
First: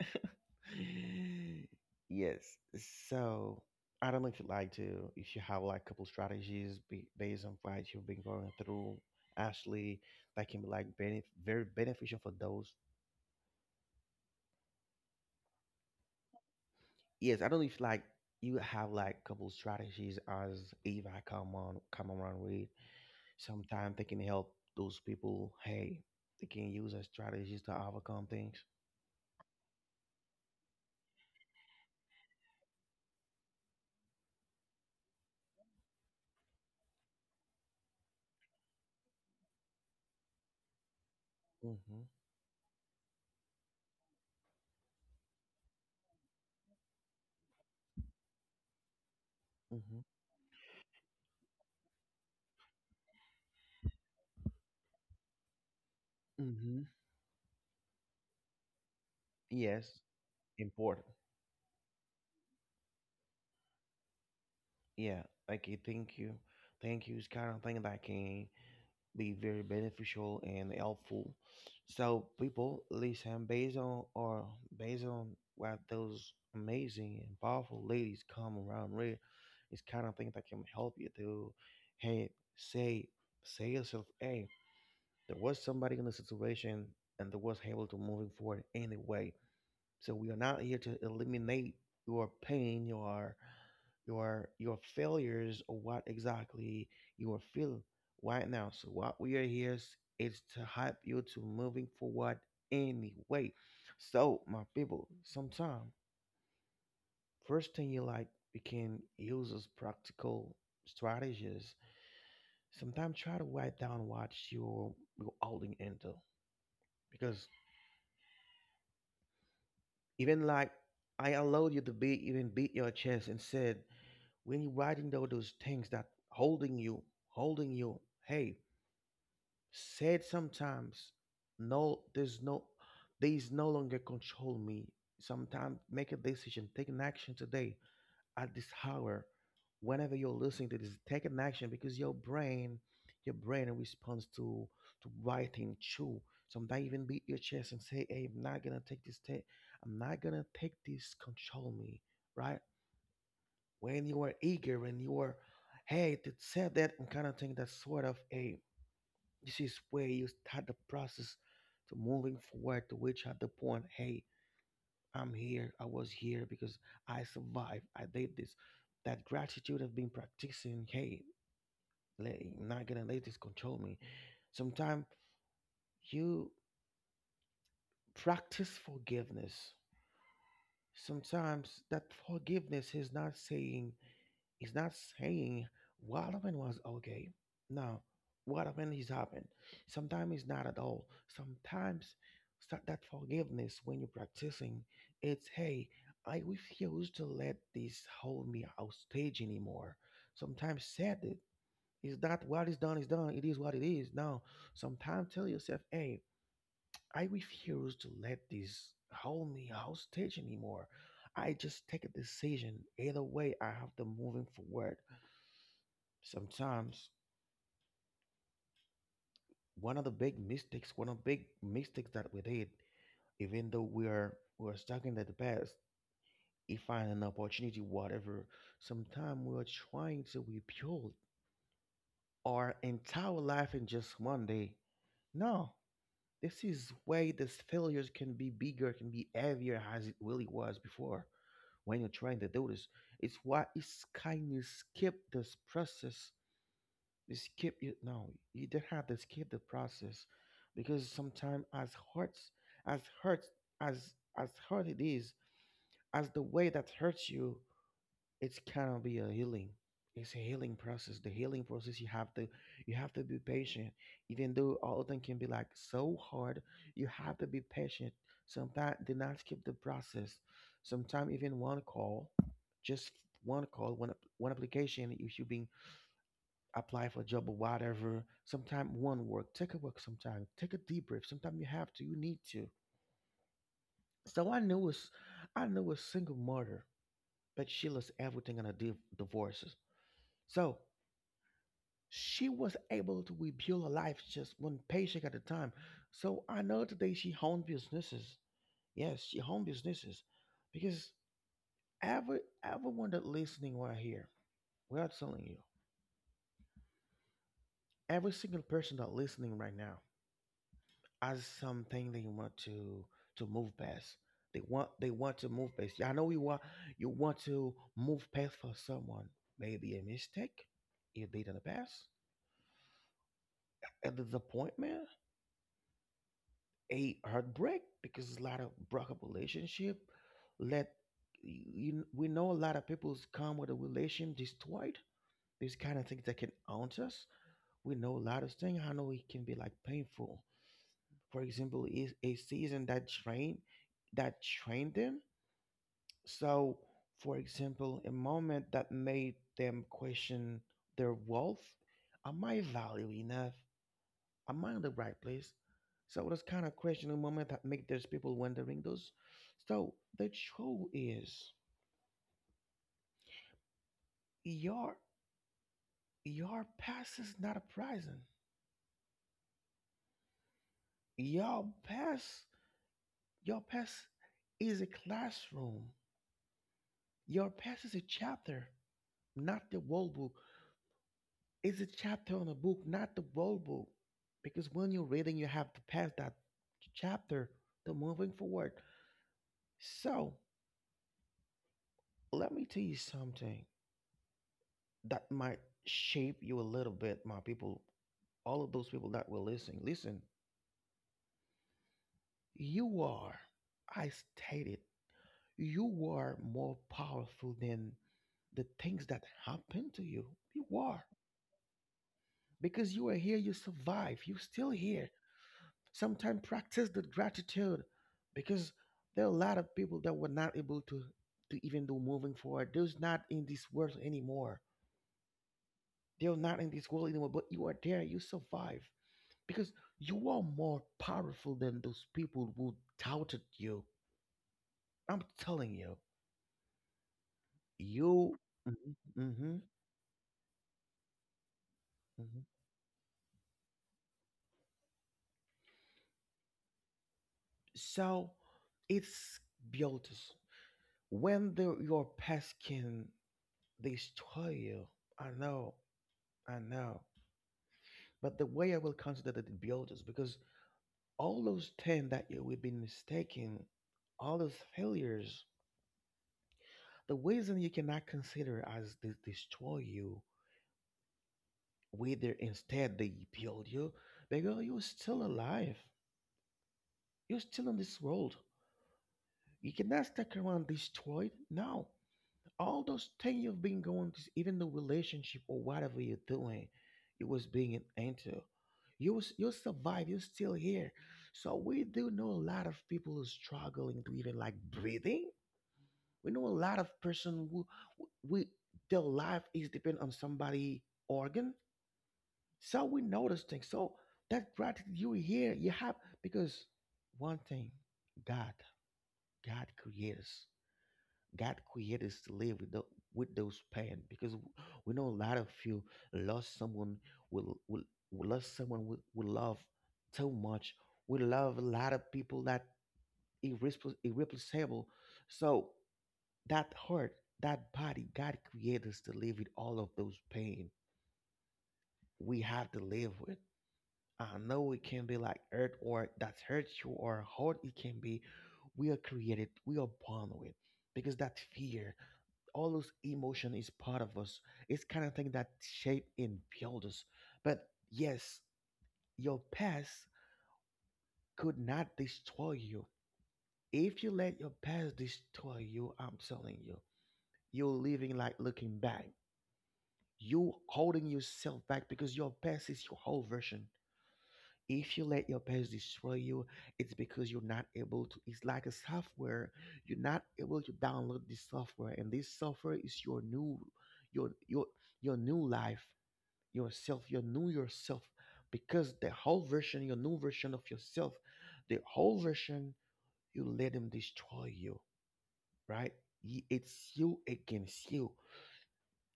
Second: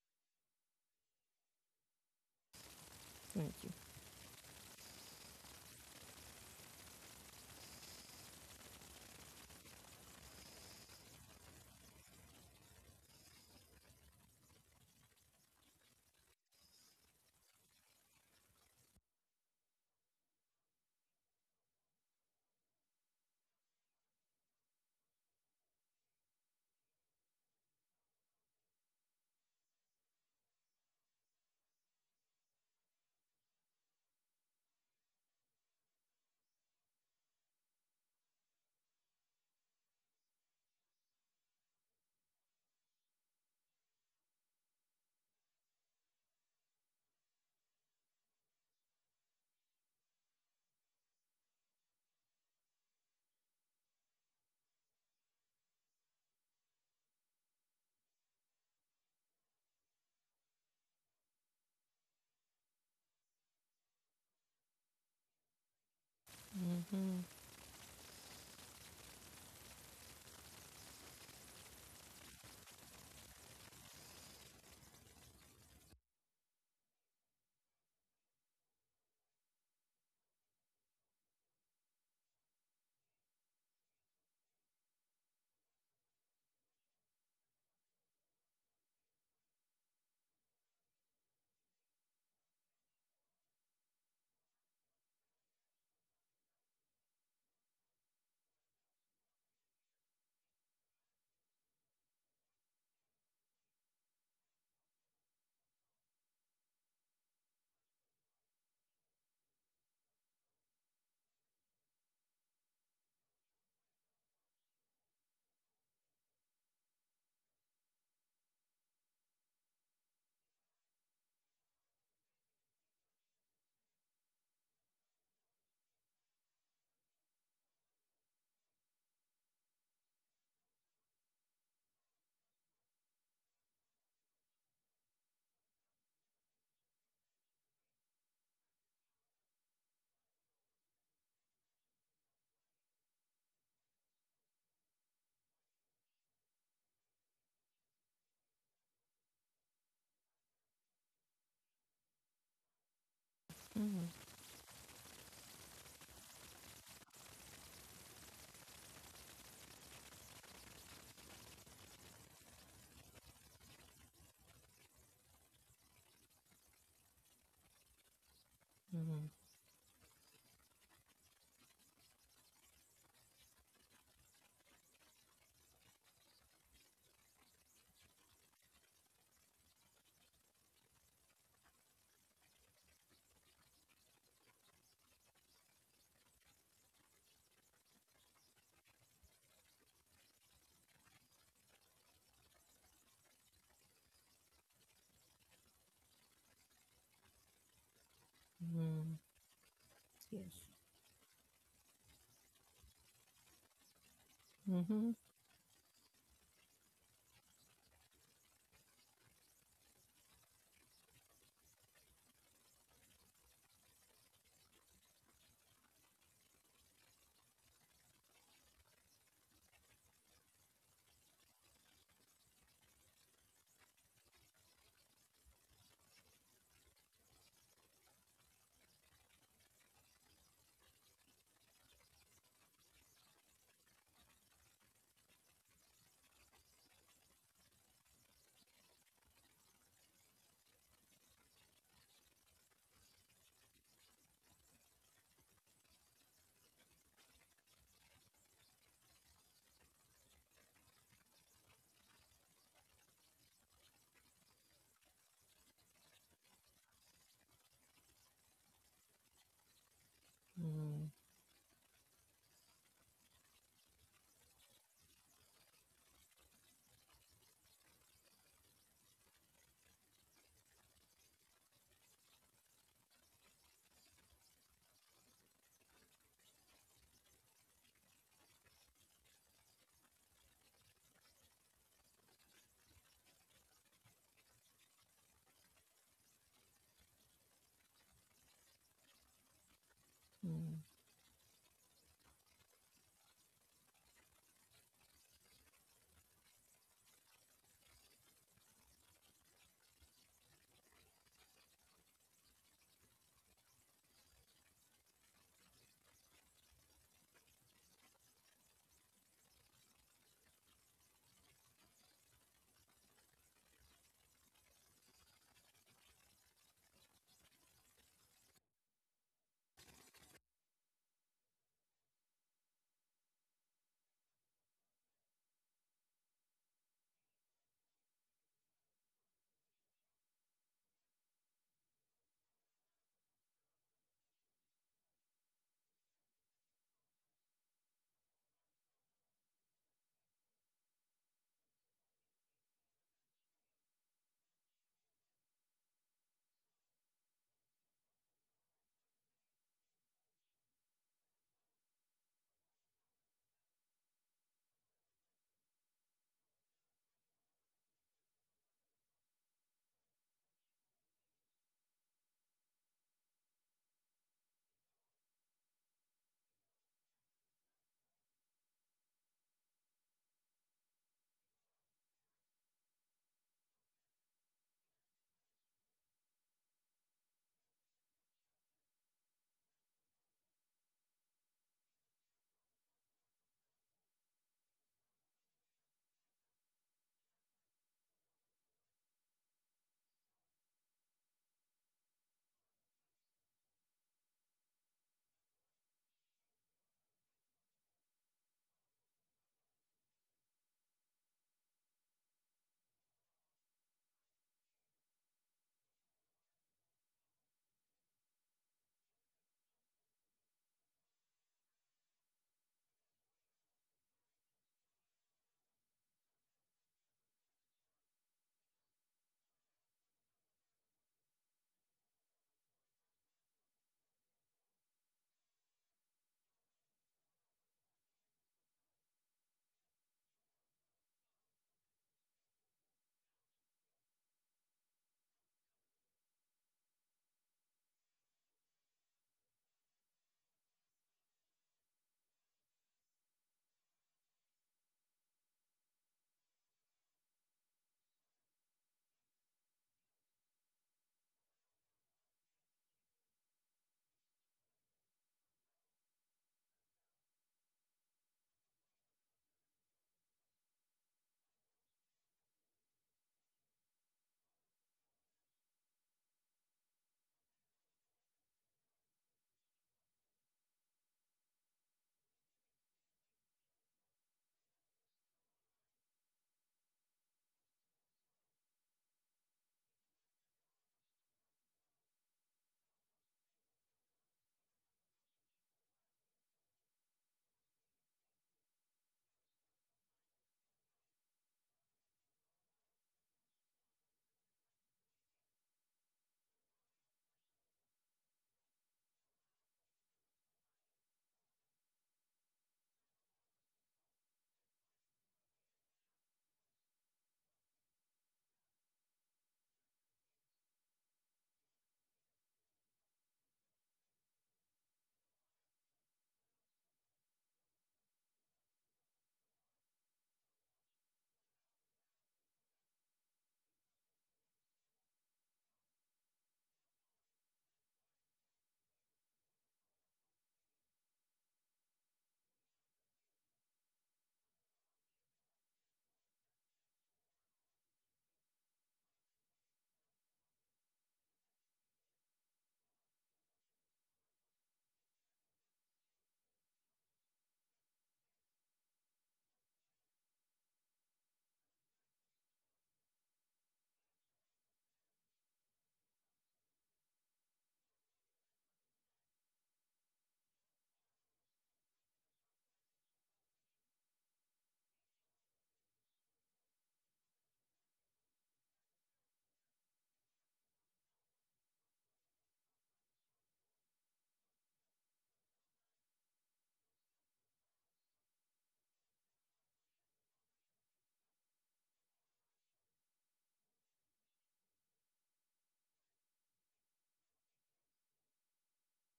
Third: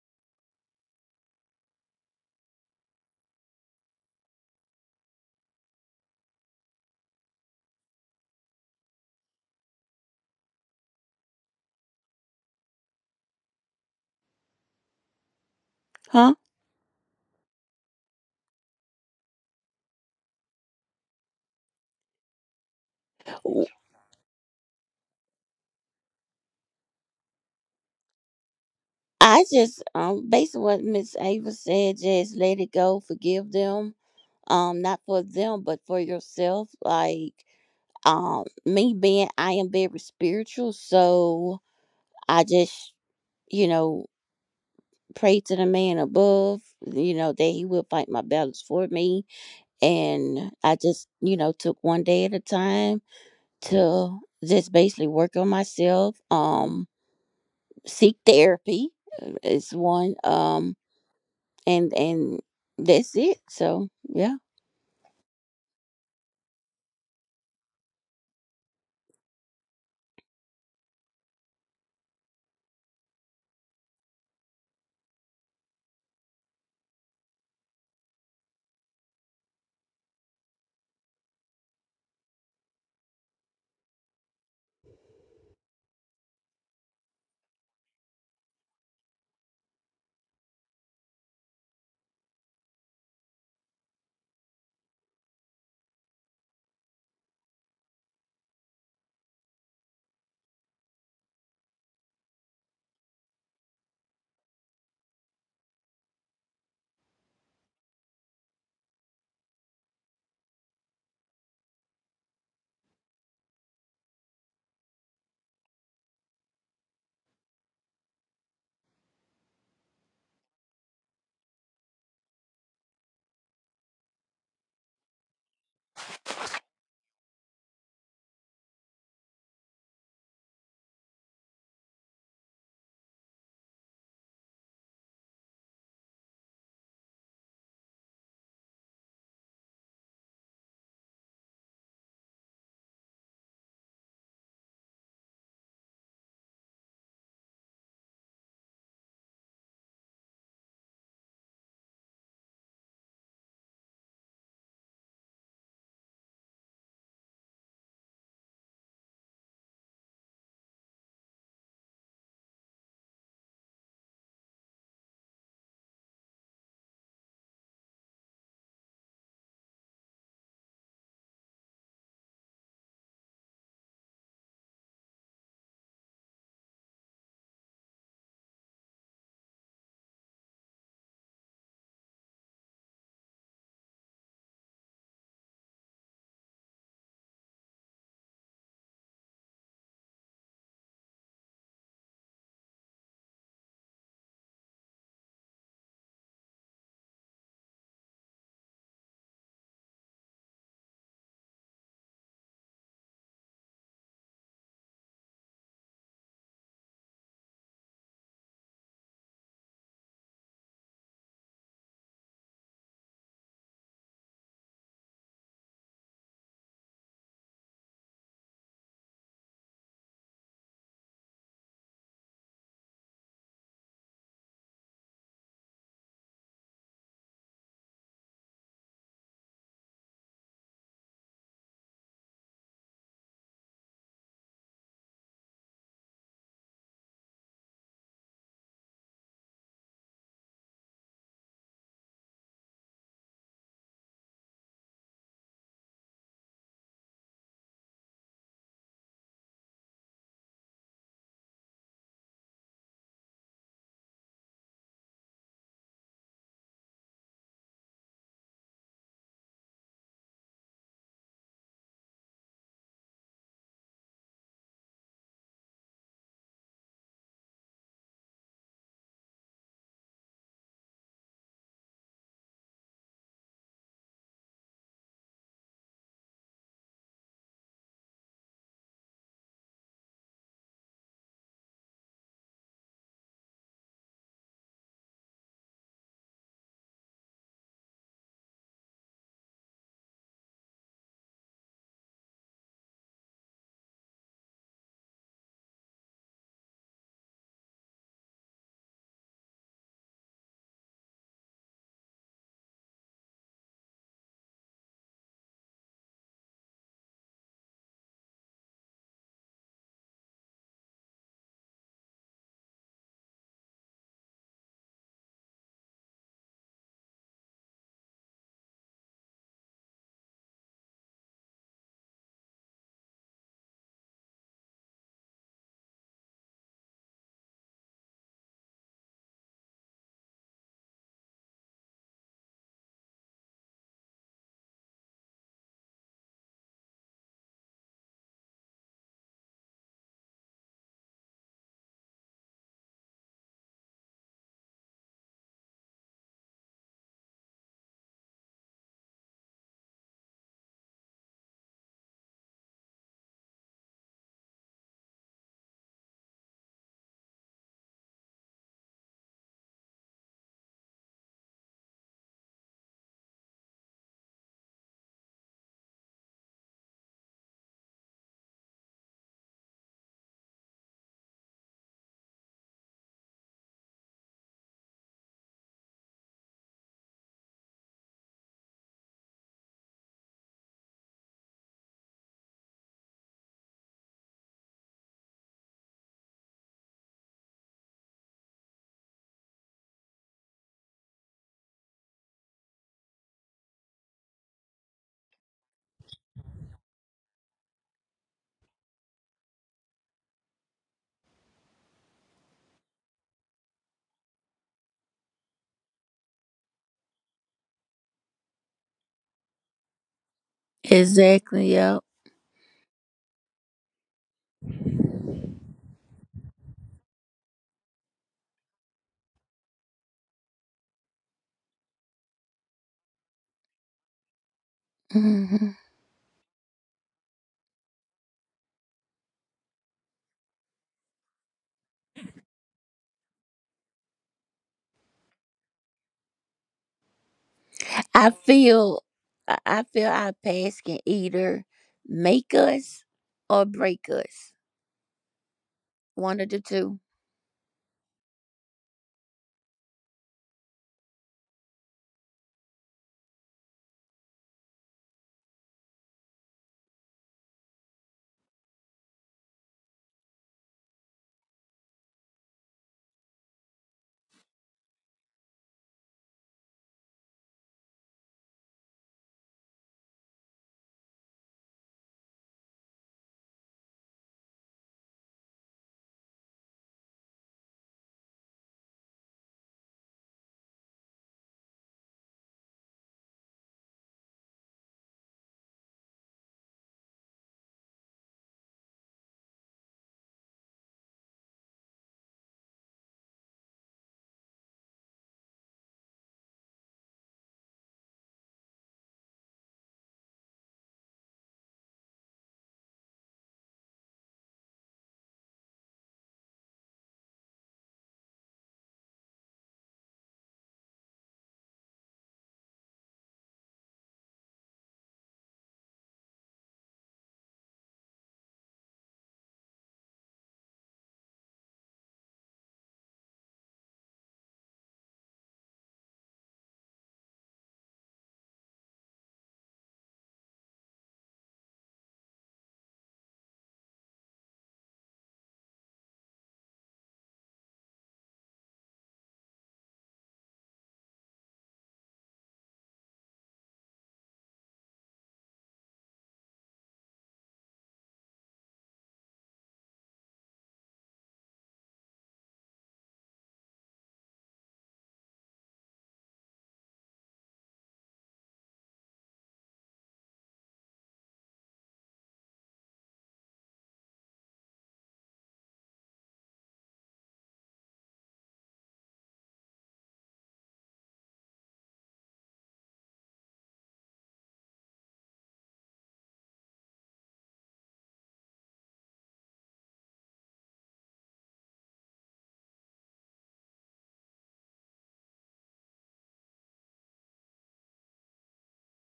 [SPEAKER 1] Yes. So
[SPEAKER 2] Thank
[SPEAKER 1] I don't know if you have like a couple strategies based on what you've been going through, Ashley, that can be like very beneficial for those.
[SPEAKER 3] Huh?
[SPEAKER 1] Yes, I don't know if like you have like a couple strategies as Eva come around with. Sometimes they can help those people. Hey, they can use as strategies to overcome things.
[SPEAKER 3] I just based on what Miss Ava said, just let it go, forgive them. Not for them, but for yourself. Like, me being, I am very spiritual, so
[SPEAKER 1] Mm-hmm.
[SPEAKER 3] I just, you know, pray to the man above, you know, that he will fight my battles for me.
[SPEAKER 1] Mm-hmm.
[SPEAKER 3] And I just, you know, took one day at a time to just basically work on myself.
[SPEAKER 1] Mm-hmm.
[SPEAKER 3] Seek therapy is
[SPEAKER 1] Yes,
[SPEAKER 3] one.
[SPEAKER 1] important.
[SPEAKER 3] And that's it. So yeah.
[SPEAKER 1] Yeah, like I thank you.
[SPEAKER 2] you.
[SPEAKER 1] Thank you
[SPEAKER 2] Mhm.
[SPEAKER 1] is kind of thing that can be very beneficial and helpful. So people listen based on or based on what those amazing and powerful ladies come around with. It's kind of thing that can help you to, hey, say say yourself, hey, there was somebody in the situation and they was able to moving forward anyway. So we are not here to eliminate your pain, your failures, or what exactly you are feeling right now. So what we are here is to help you to moving forward anyway. So my people, sometime first thing you like we can use as practical strategies. Sometimes try to write down what you're holding into because even like I allowed you to be even beat your chest and said when you're writing down those things that holding you, hey, said sometimes, no, there's no, these no longer control me. Sometimes make a decision, take an action today at this hour. Whenever you're listening to this, take an action because your brain responds to writing too. Sometimes even beat your chest and say, "Hey, I'm not gonna take this. I'm not gonna take this. Control me, right? When you are eager, when you are, hey, to say that and kind of thing, that's sort of a, this is where you start the process to moving forward to which at the point, hey, I'm here, I was here because I survived, I did this. That gratitude of being practicing, hey, let, I'm not gonna let this control me. Sometimes you practice forgiveness. Sometimes that forgiveness is not saying It's not saying what happened was okay. No, what happened is happened. Sometimes it's not at all. Sometimes that forgiveness when you're practicing, it's hey, I refuse to let this hold me
[SPEAKER 2] Mhm.
[SPEAKER 1] hostage anymore.
[SPEAKER 2] Yes.
[SPEAKER 1] Sometimes said it's that what is done is done. It is what it is. No,
[SPEAKER 2] Mhm.
[SPEAKER 1] sometimes tell yourself, hey, I refuse to let this hold me hostage anymore. I just take a decision. Either way, I have to moving forward sometimes one of the big mistakes that we did, even though we're stuck in the past, if find an opportunity, whatever. Sometimes we're trying to rebuild our entire life in just one day. No, this is where these failures can be bigger, can be heavier as it really was before. When you're trying to do this, it's why it's kind of skip this process. You skip you no, you didn't have to skip the process because sometimes hurts as hurts as as hurt it is, as the way that hurts you, it's kind of be a healing. It's a healing
[SPEAKER 2] Mhm.
[SPEAKER 1] process. The healing process you have to be patient. Even though all things can be like so hard, you have to be patient. Sometimes do not skip the process. Sometimes even one call, just one call, one application, you should be apply for a job or whatever. Sometimes one work, take a work sometime, take a deep breath. Sometimes you have to, you need to. So I know it's, I know a single mother, but she lost everything in her divorces. So she was able to rebuild her life just one paycheck at a time. So I know today she owned businesses. Yes, she owned businesses because everyone that listening right here, we are telling you, every single person that listening right now, as something they want to move past. They want to move past. Yeah, I know you want to move past for someone. Maybe a mistake, if they done a pass, a disappointment, a heartbreak, because there's a lot of broken relationship. Let you, we know a lot of people's come with a relation destroyed. These kind of things that can haunt us. We know a lot of things. I know it can be like painful. For example, is a season that train that trained them. So, for example, a moment that made them question their wealth. Am I valued enough? Am I in the right place? So those kind of questioning moment that make those people wondering those. So the truth is your your past is not a prison. Your past your past is a classroom. Your past is a chapter, not the whole book. Is a chapter on a book, not the whole book. Because when you're reading, you have to pass that chapter to moving forward. So let me tell you something that might shape you a little bit, my people. All of those people that were listening, listen, you are, I stated, you are more powerful than the things that happen to you. You are.
[SPEAKER 3] Exactly. Yep.
[SPEAKER 1] Because you are here, you survive, you're still here. Sometimes practice the gratitude because there are a lot of people that were not able to even do moving forward. Those not in this world anymore.
[SPEAKER 3] hmm
[SPEAKER 1] They're not in this world anymore, but you are there, you survive. Because you are more powerful than those people who doubted you. I'm telling you.
[SPEAKER 3] I
[SPEAKER 1] You mhm,
[SPEAKER 3] feel. I
[SPEAKER 1] mhm,
[SPEAKER 3] feel our past can either
[SPEAKER 1] mhm.
[SPEAKER 3] make us or break us. One of the two.
[SPEAKER 1] So it's built when the, your past can destroy you. I know, I know. But the way I will consider the builders, because all those 10 that you we've been mistaken, all those failures, the reason you cannot consider as they destroy you, whether instead they build you, because you're still alive. You're still in this world. You cannot stick around destroyed. No. All those things you've been going to, even the relationship or whatever you're doing, you was being into, you was you survive, you're still here. So we do know a lot of people who struggling to even like breathing. We know a lot of person who, we their life is depend on somebody organ. So we know those things. So that gratitude you hear, you have because one thing, God, God creates. God created us to live with the, with those pain because we know a lot of you lost someone will will will lost someone we love too much. We love a lot of people that irreplaceable. So that heart, that body, God created us to live with all of those pain. We have to live with. I know it can be like hurt or that hurts you or hard it can be. We are created, we are born with because that fear. All those emotion is part of us. It's kind of thing that shape and build us. But yes, your past could not destroy you. If you let your past destroy you, I'm telling you, you're living like looking back. You holding yourself back because your past is your whole version. If you let your past destroy you, it's because you're not able to. It's like a software. You're not able to download this software, and this software is your new, your your your new life. Yourself, your new yourself, because the whole version, your new version of yourself, the whole version, you let him destroy you, right? It's you against you.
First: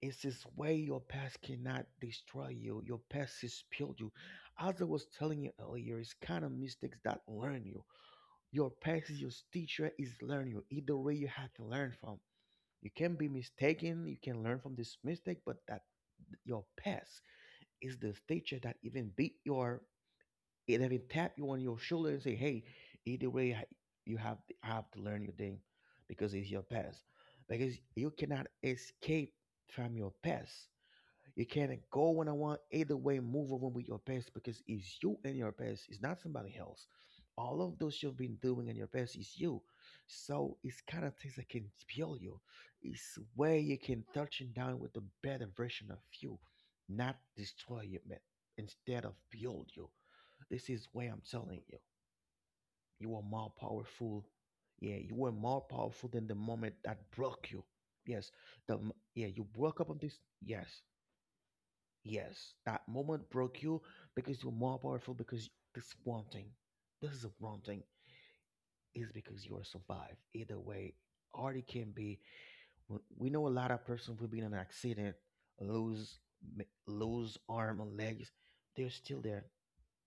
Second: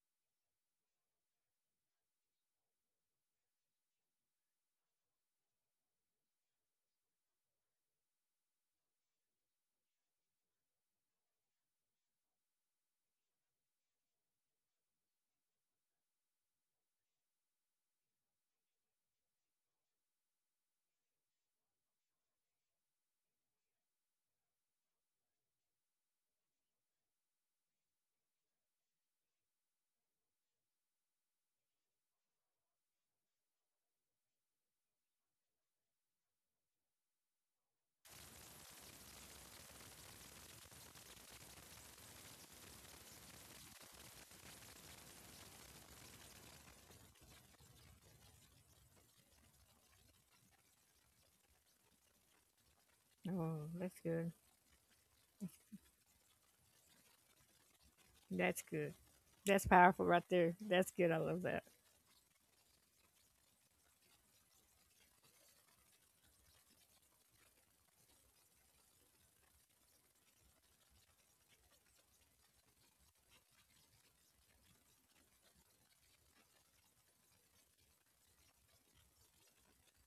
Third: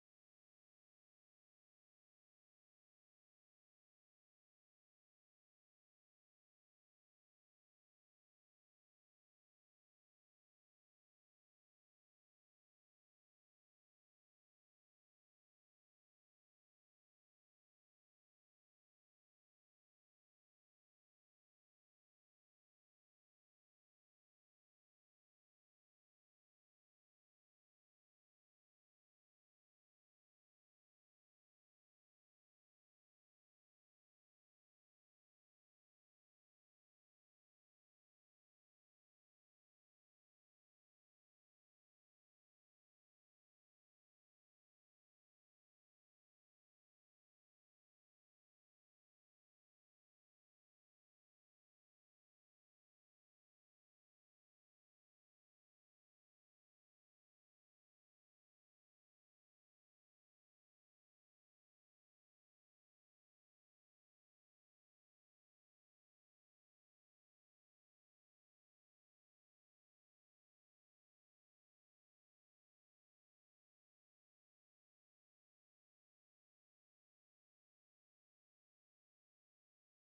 [SPEAKER 1] It's this way your past cannot destroy you. Your past is built you. As I was telling you earlier, it's kind of mistakes that learn you. Your past is your teacher is learn you. Either way, you have to learn from. You can be mistaken. You can learn from this mistake, but that your past is the teacher that even beat your it even tap you on your shoulder and say, "Hey, either way, you have to learn your thing because it's your past. Because you cannot escape from your past. You can't go when I want. Either way, move on with your past because it's you and your past. It's not somebody else. All of those you've been doing in your past is you. So it's kind of things that can heal you. It's where you can touch and down with the better version of you, not destroy you, man. Instead of build you this is where I'm telling you. You are more
[SPEAKER 2] Oh, that's
[SPEAKER 1] powerful.
[SPEAKER 2] good.
[SPEAKER 1] Yeah, you were more powerful than the moment that broke you. Yes.
[SPEAKER 2] That's good.
[SPEAKER 1] Yeah, you
[SPEAKER 2] That's
[SPEAKER 1] broke up on
[SPEAKER 2] powerful
[SPEAKER 1] this.
[SPEAKER 2] right there.
[SPEAKER 1] Yes.
[SPEAKER 2] That's good. I love that.
[SPEAKER 1] Yes. That moment broke you because you're more powerful because this one thing. This is a one thing. Is because you are survived. Either way, hard it can be. We know a lot of persons will be in an accident, lose lose arm and legs. They're still there.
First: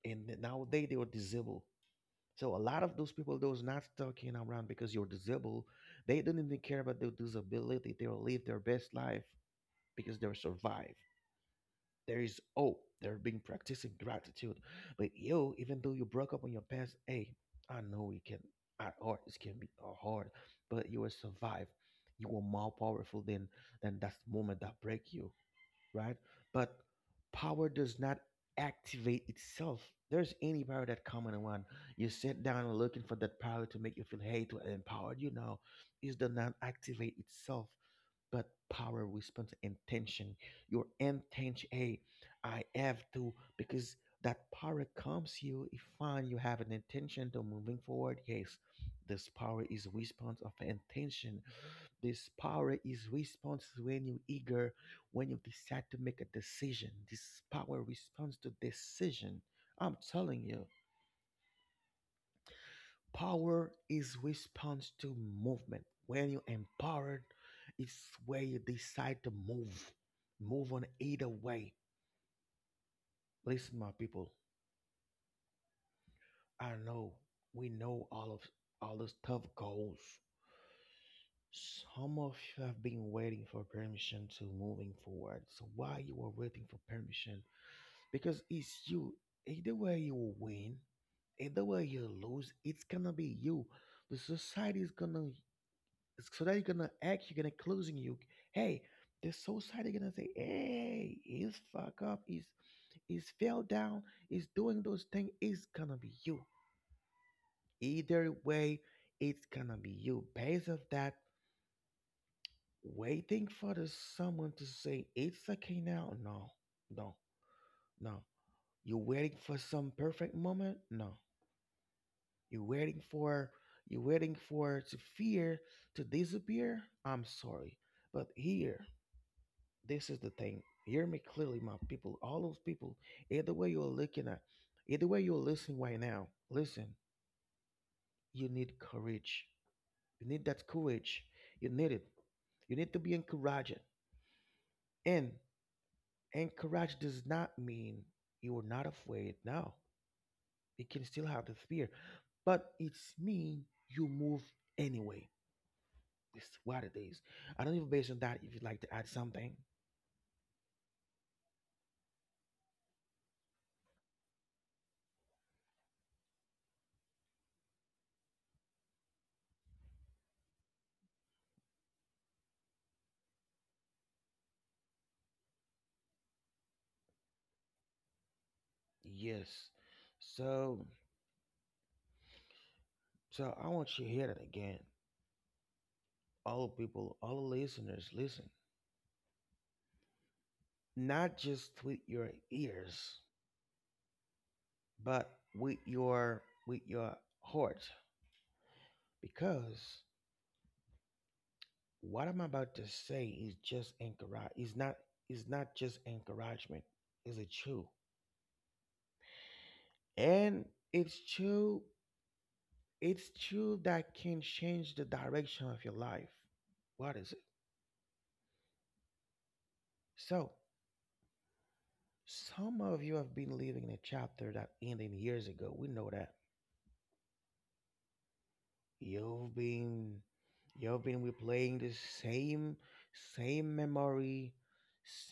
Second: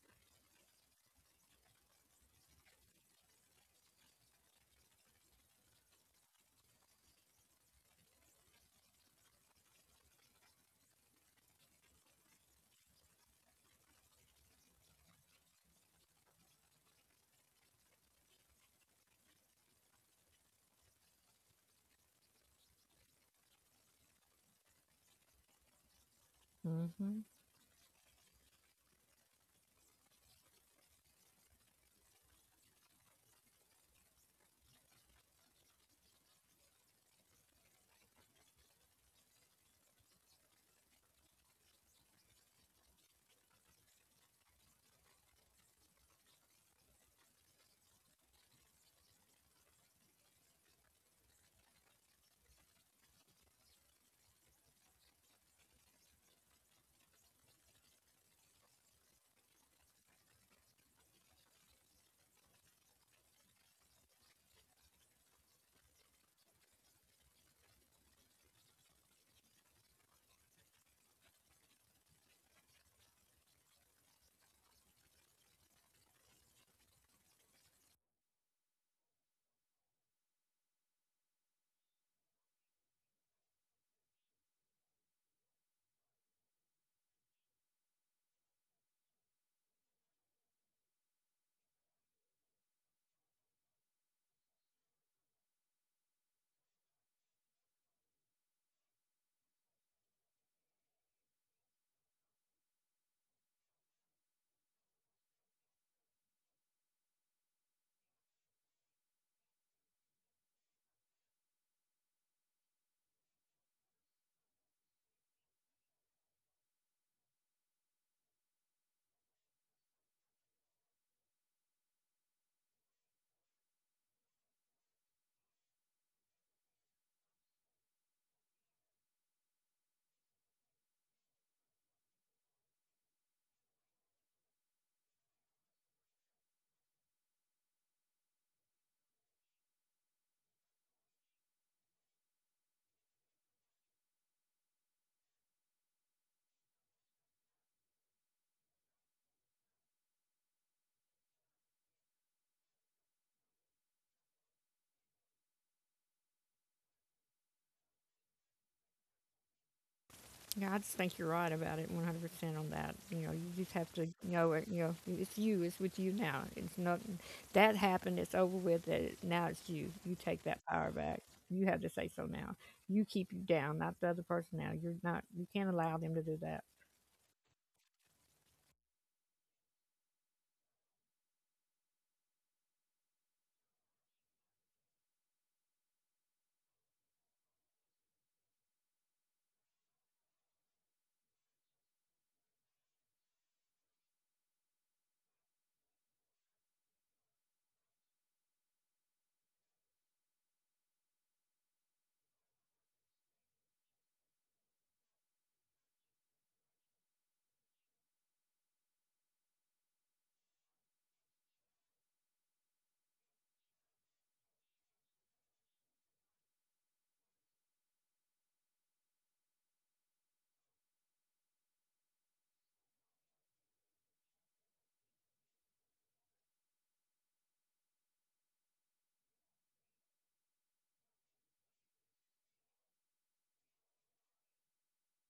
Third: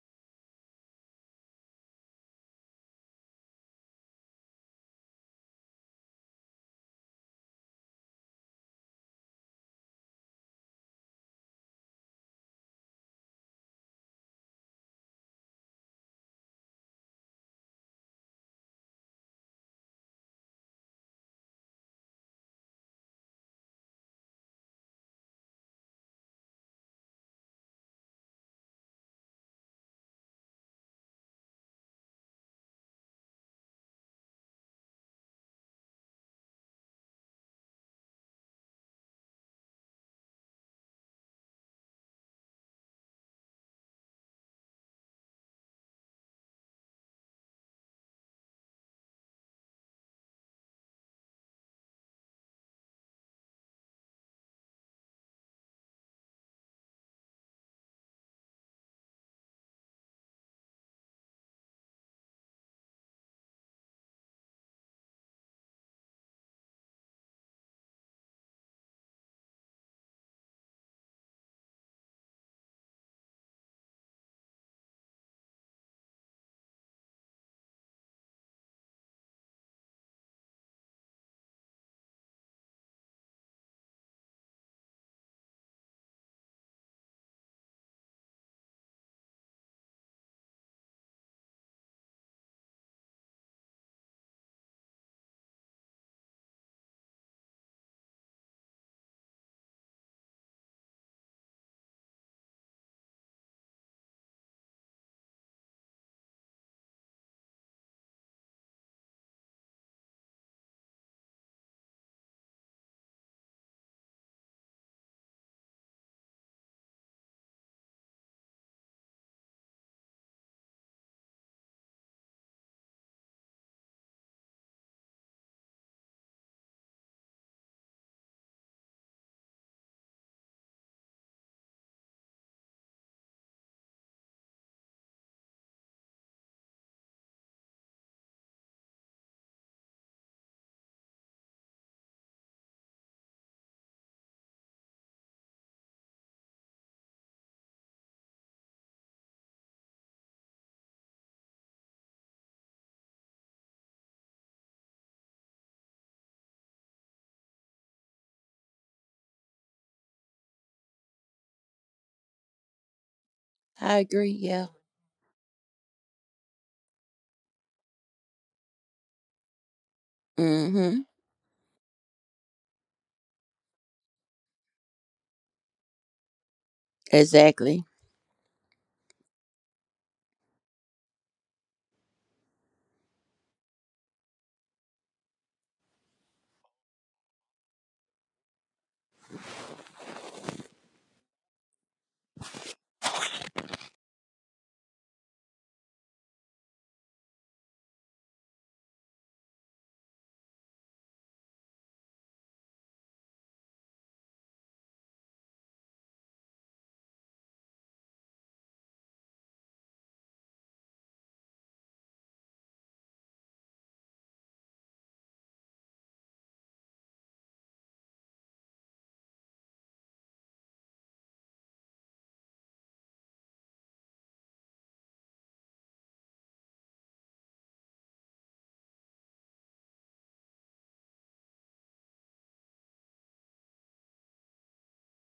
[SPEAKER 1] And nowadays they were disabled. So a lot of those people, those not talking around because you're disabled, they don't even care about their disability. They'll live their best life because they'll survive. There is hope. They're being practicing gratitude. But you, even though you broke up on your past, hey, I know it can at hard it can be hard, but you will survive. You are more powerful than that moment that break you right? But
[SPEAKER 2] Hmm.
[SPEAKER 1] power does not activate itself. There's any power that common one. You sit down and looking for that power to make you feel hey to empowered. You know, it does not activate itself, but power responds to intention. Your intention, hey, I have to because that power comes you if fine you have an intention to moving forward. Yes, this power is a response of intention. This power is response when you're eager, when you decide to make a decision. This power responds to decision. I'm telling you, power is response to movement. When you're empowered, it's where you decide to move. Move on either way. Listen, my people. I know we know all of all those tough goals. Some of you have been waiting for permission to moving forward. So while you are waiting for permission, because it's you. Either way you win, either way you lose, it's gonna be you. The society is gonna so that you're gonna act, you're gonna closing you. Hey, the society gonna say, hey, he's fuck up, he's fell down, he's doing those things, it's gonna be you. Either way, it's gonna be you. Based of that, waiting for the someone to say it's okay now, no, no. You waiting for some perfect moment? No. You're waiting for you're waiting for to fear to disappear. I'm sorry, but here this is the thing. Hear me clearly, my people. All those people, either way you're looking at, either way you're listening right now. Listen, you need courage. You need that courage. You need it. You need to be encouraged. And encourage does not mean you are not afraid. Now you can still have the fear, but it's mean you move anyway. This is what it is. I don't even based on that. If you'd like to add something,
[SPEAKER 2] Yeah, I just think you're right about it, 100% on that. You know, you just have
[SPEAKER 3] I
[SPEAKER 2] to
[SPEAKER 3] agree.
[SPEAKER 2] know
[SPEAKER 3] Yeah.
[SPEAKER 2] it. You know, it's you. It's with you now. It's not that happened. It's over with. That it, now it's you. You take that power
[SPEAKER 3] Mm-hmm.
[SPEAKER 2] back. You have to say so now. You keep you down, not the other person. Now you're not. You can't allow them to do that.
[SPEAKER 3] Exactly.
[SPEAKER 1] yes. So, so, I want you to hear that again. All people, all listeners, listen. Not just with your ears, but with your heart, because what I'm about to say is just encourage. Is not just encouragement. Is it true? And it's true. It's true that can change the direction of your life. What is so, some of you have been living in a chapter that ended years ago. We know that. You've been you've been replaying the same same memory,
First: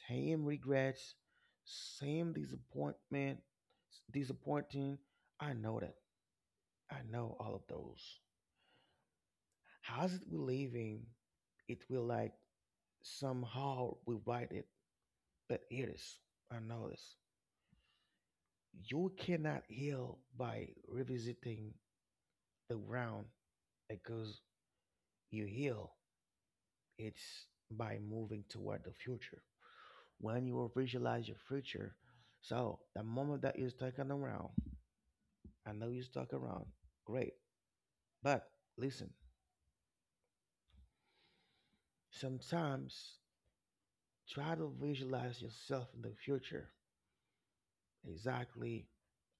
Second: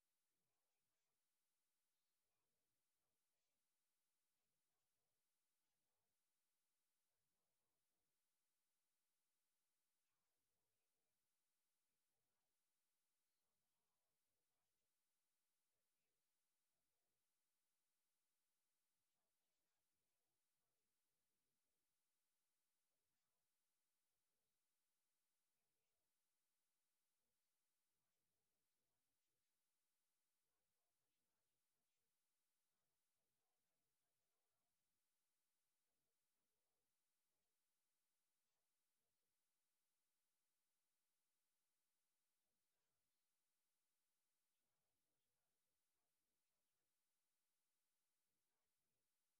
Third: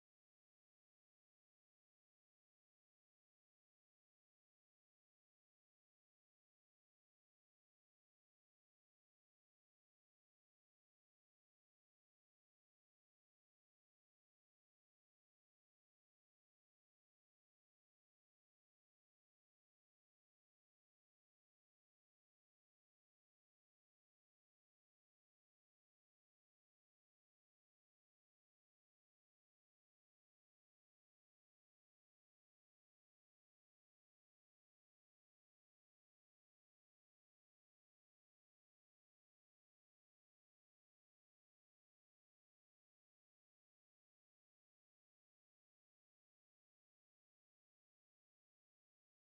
[SPEAKER 1] same regrets, same disappointment, disappointing. I know that. I know all of those. How's it we living? It will like somehow rewrite it. But here it is. I know this. You cannot heal by revisiting the ground that goes you heal. It's by moving toward the future. When you visualize your future, so the moment that you're talking around, I know you're stuck around, great. But listen, sometimes try to visualize yourself in the future. Exactly.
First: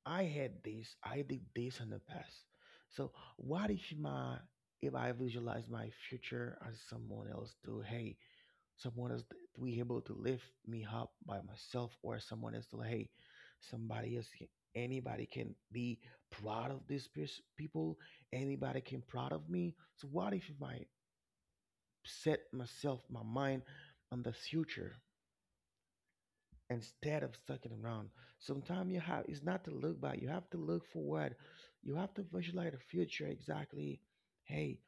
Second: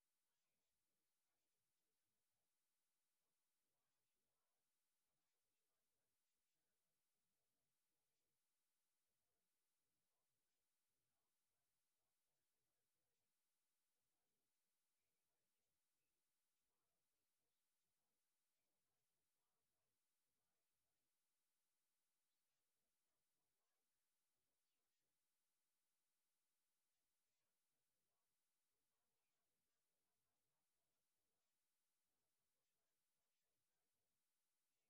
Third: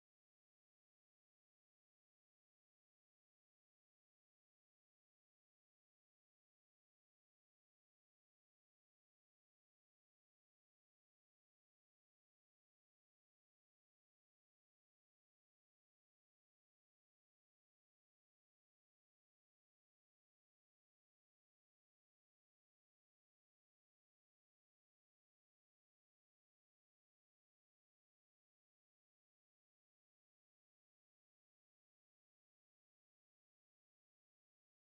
[SPEAKER 1] I had this, I did this in the past. So what if my if I visualize my future as someone else do, hey, someone is to be able to lift me up by myself or someone is to like, hey somebody else can- anybody can be proud of these people anybody can proud of me so what if I set myself my mind on the future instead of sticking around sometimes you have it's not to look back you have to look forward you have to visualize the future exactly hey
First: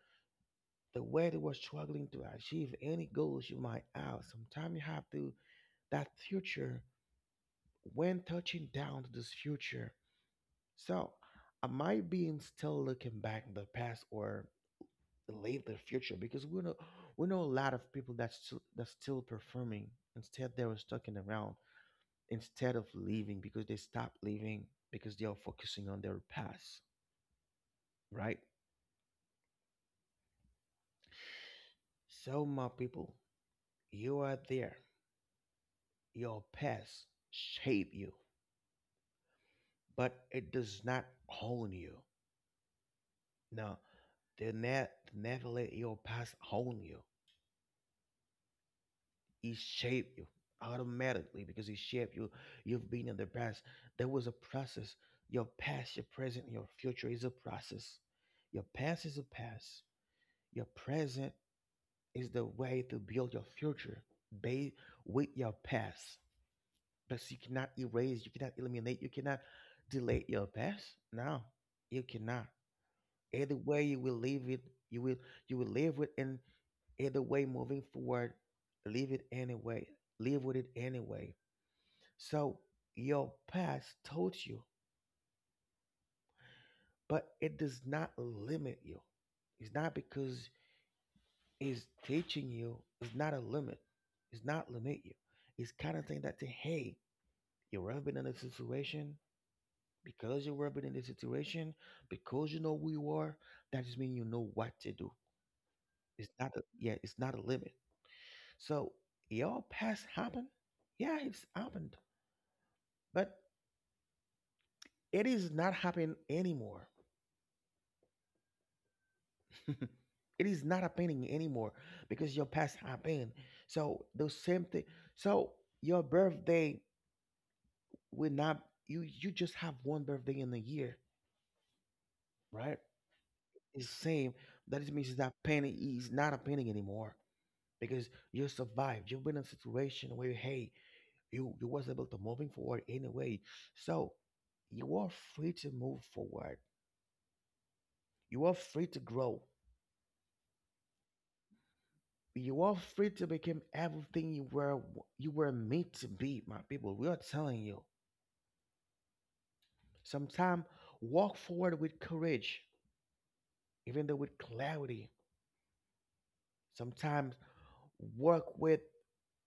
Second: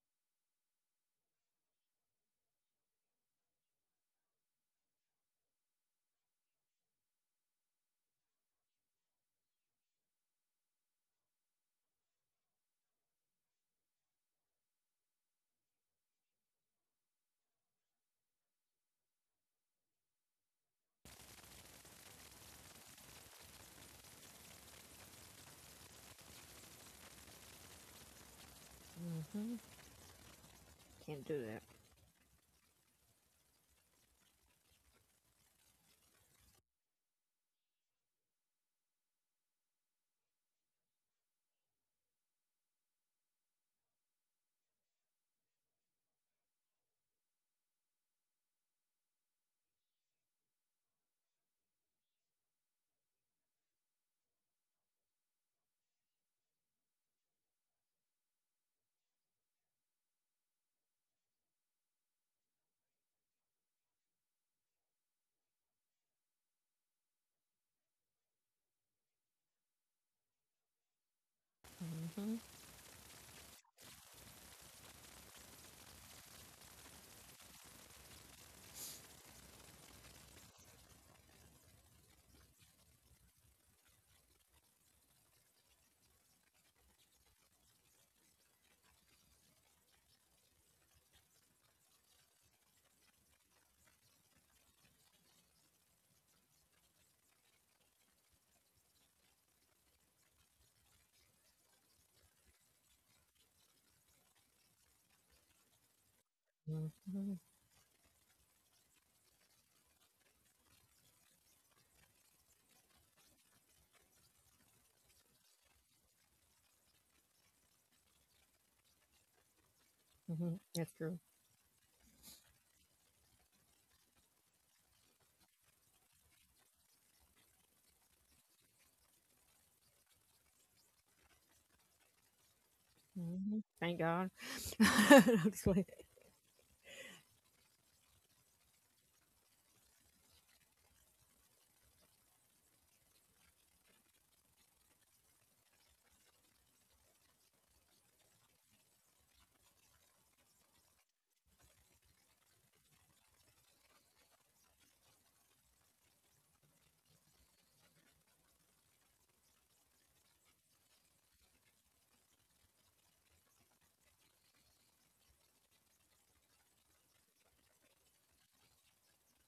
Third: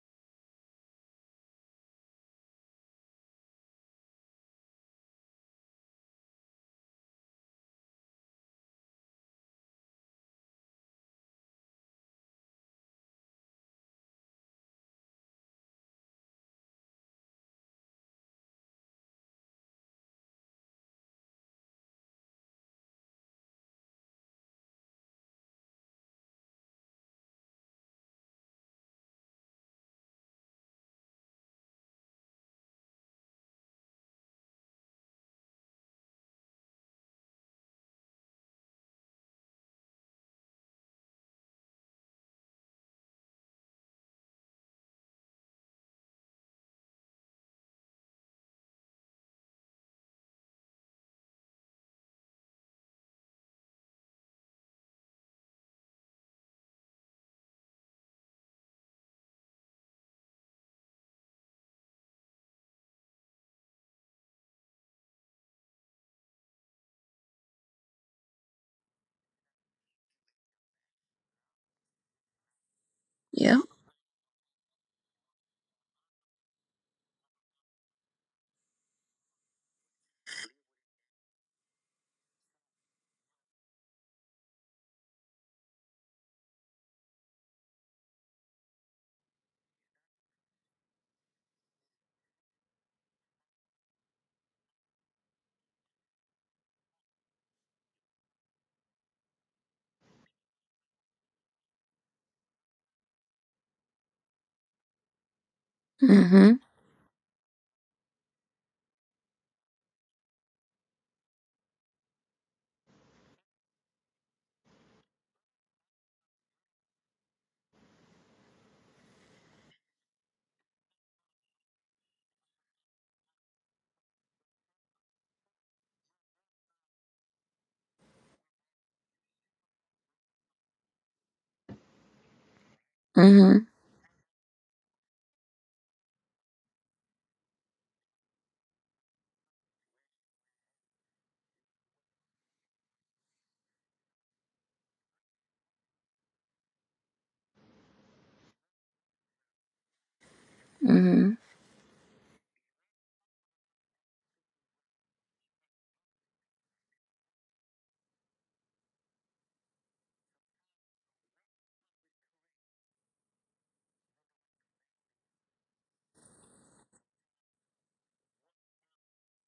[SPEAKER 1] the way they were struggling to achieve any goals you might have sometimes you have to that future when touching down to this future. So, am I being still looking back in the past or late the future? Because we know a lot of people that's that's still performing. Instead, they were stuck in around instead of leaving because they stopped leaving because they are focusing on their past, right?
[SPEAKER 2] Hmm. Can't do that.
[SPEAKER 1] So, my people, you are there. Your past shape you, but it does not own you. No, they ne- never let your past own you. He shaped you automatically because he shaped you. You've been in the past. There was a process. Your past, your present, and your future is a process. Your past is a past. Your present is the way to build your future based with your past. But you cannot erase, you cannot eliminate, you cannot delete your past. No, you
[SPEAKER 2] Hmm.
[SPEAKER 1] cannot either
[SPEAKER 3] Yeah.
[SPEAKER 1] way you will leave it, you will you will live with, and either way moving forward, live it anyway, live with it anyway. So your past taught you, but it does not limit you. It's not because it's teaching you, it's not a limit, it's not limit you. It's kind of thing that say, hey, you've ever been in a situation because you've ever been in this situation. Because you know who you are, that just means you know what to do. It's not
[SPEAKER 3] Mhm.
[SPEAKER 1] a, yeah, it's not
[SPEAKER 2] Hmm.
[SPEAKER 1] a limit. So your past happened. Yeah, it's happened, but it is not happening anymore. It
[SPEAKER 2] Hmm.
[SPEAKER 1] is not
[SPEAKER 2] That's true.
[SPEAKER 1] happening anymore because your past happened. So the same thing. So your birthday will not. You just have one birthday in the year, right?
[SPEAKER 2] Hmm.
[SPEAKER 3] Mhm.
[SPEAKER 1] It's
[SPEAKER 2] Thank God.
[SPEAKER 1] same. That is means that
[SPEAKER 2] I'm
[SPEAKER 1] pain
[SPEAKER 2] just playing.
[SPEAKER 1] is not a pain anymore because you survived. You've been in a situation where, hey, you was able to moving forward anyway. So you are free to move forward. You are free to grow.
[SPEAKER 3] Mhm.
[SPEAKER 1] You are free to become everything you were, you were made to be, my people. We are telling you. Sometimes walk forward with courage, even though with clarity. Sometimes work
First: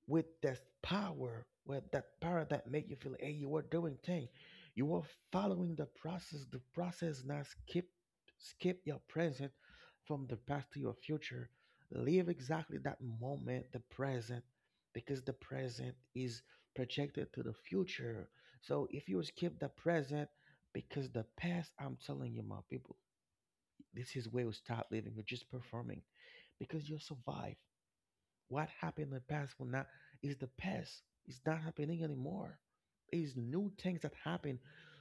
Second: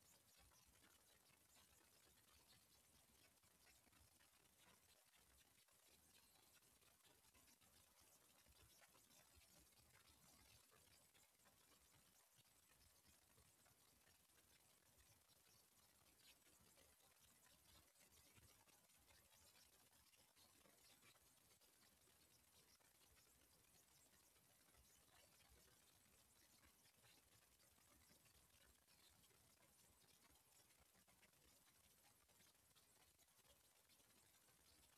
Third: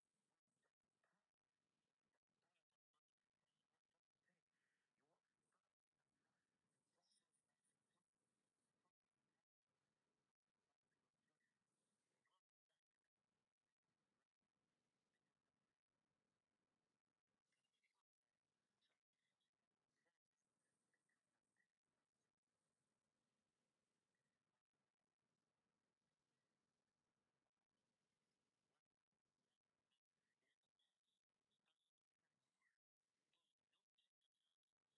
[SPEAKER 1] with this power, with that power that make you feel, hey, you are doing thing, you are following the process. The process not skip, skip your present from the past to your future. Live exactly that moment, the present, because the present is projected to the future. So if you skip the present, because the past, I'm telling you, my people, this is where you start living. You're just performing because you survive. What happened in the past will not is the past. It's not happening anymore. It's new things that happen,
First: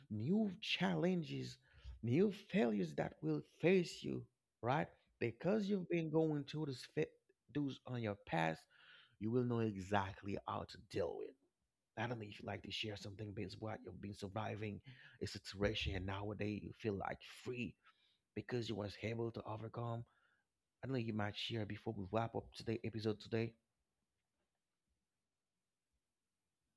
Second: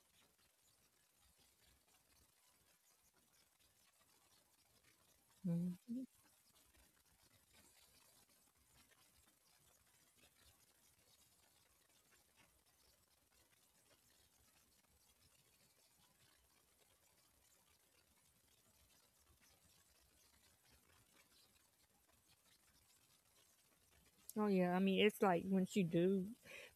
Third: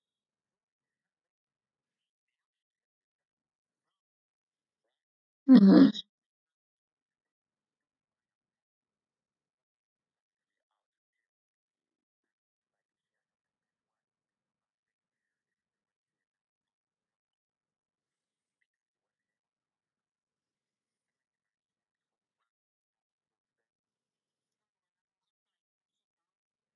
[SPEAKER 1] new challenges, new failures that will face you, right? Because you've
[SPEAKER 3] Mhm.
[SPEAKER 2] Mhm.
[SPEAKER 1] been going through this fit those on your past, you will know exactly how to deal with. I don't know if you like to share something based what you've been surviving a situation and nowadays you feel like free because you was able to overcome. I don't know you might share before we wrap up today episode today.
[SPEAKER 2] Oh yeah, I mean it's like once you do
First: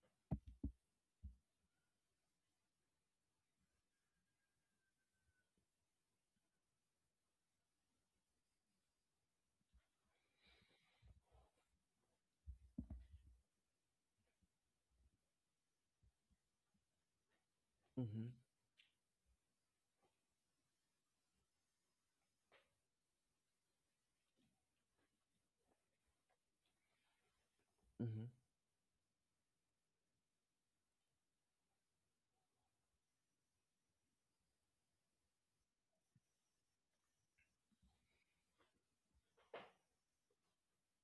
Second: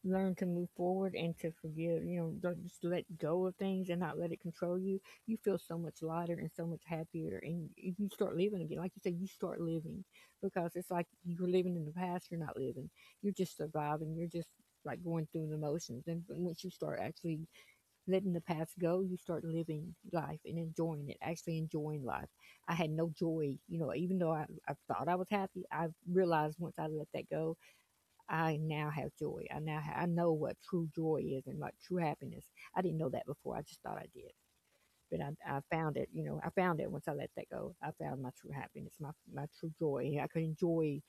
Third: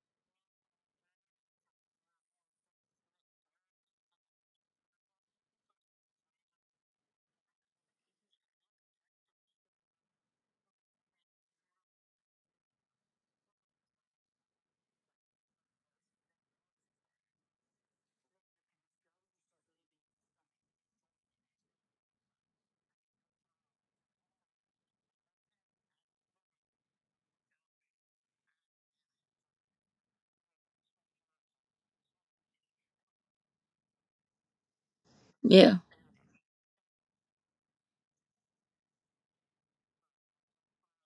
[SPEAKER 2] learn to move forward and to forgive, you know, don't just let go of things and not let it control you. You feel so much lighter and so much happier, and you start living again. Like you said, you start living because it's like you're living in the past. You're not living. You're just surviving. You're just like going through the motions. And once you start actually letting the past go, you start living life and enjoying it, actually enjoying life. I had no joy, you know, even though I thought I was happy, I realized once I let that go,
[SPEAKER 1] Mhm.
[SPEAKER 2] I now have joy. I now ha- I know what true joy is and like true happiness. I didn't know that before. I just thought I did. But I
[SPEAKER 3] Yeah.
[SPEAKER 2] found it, you know, I found it once I let that go. I found my true happiness, my true joy. I could enjoy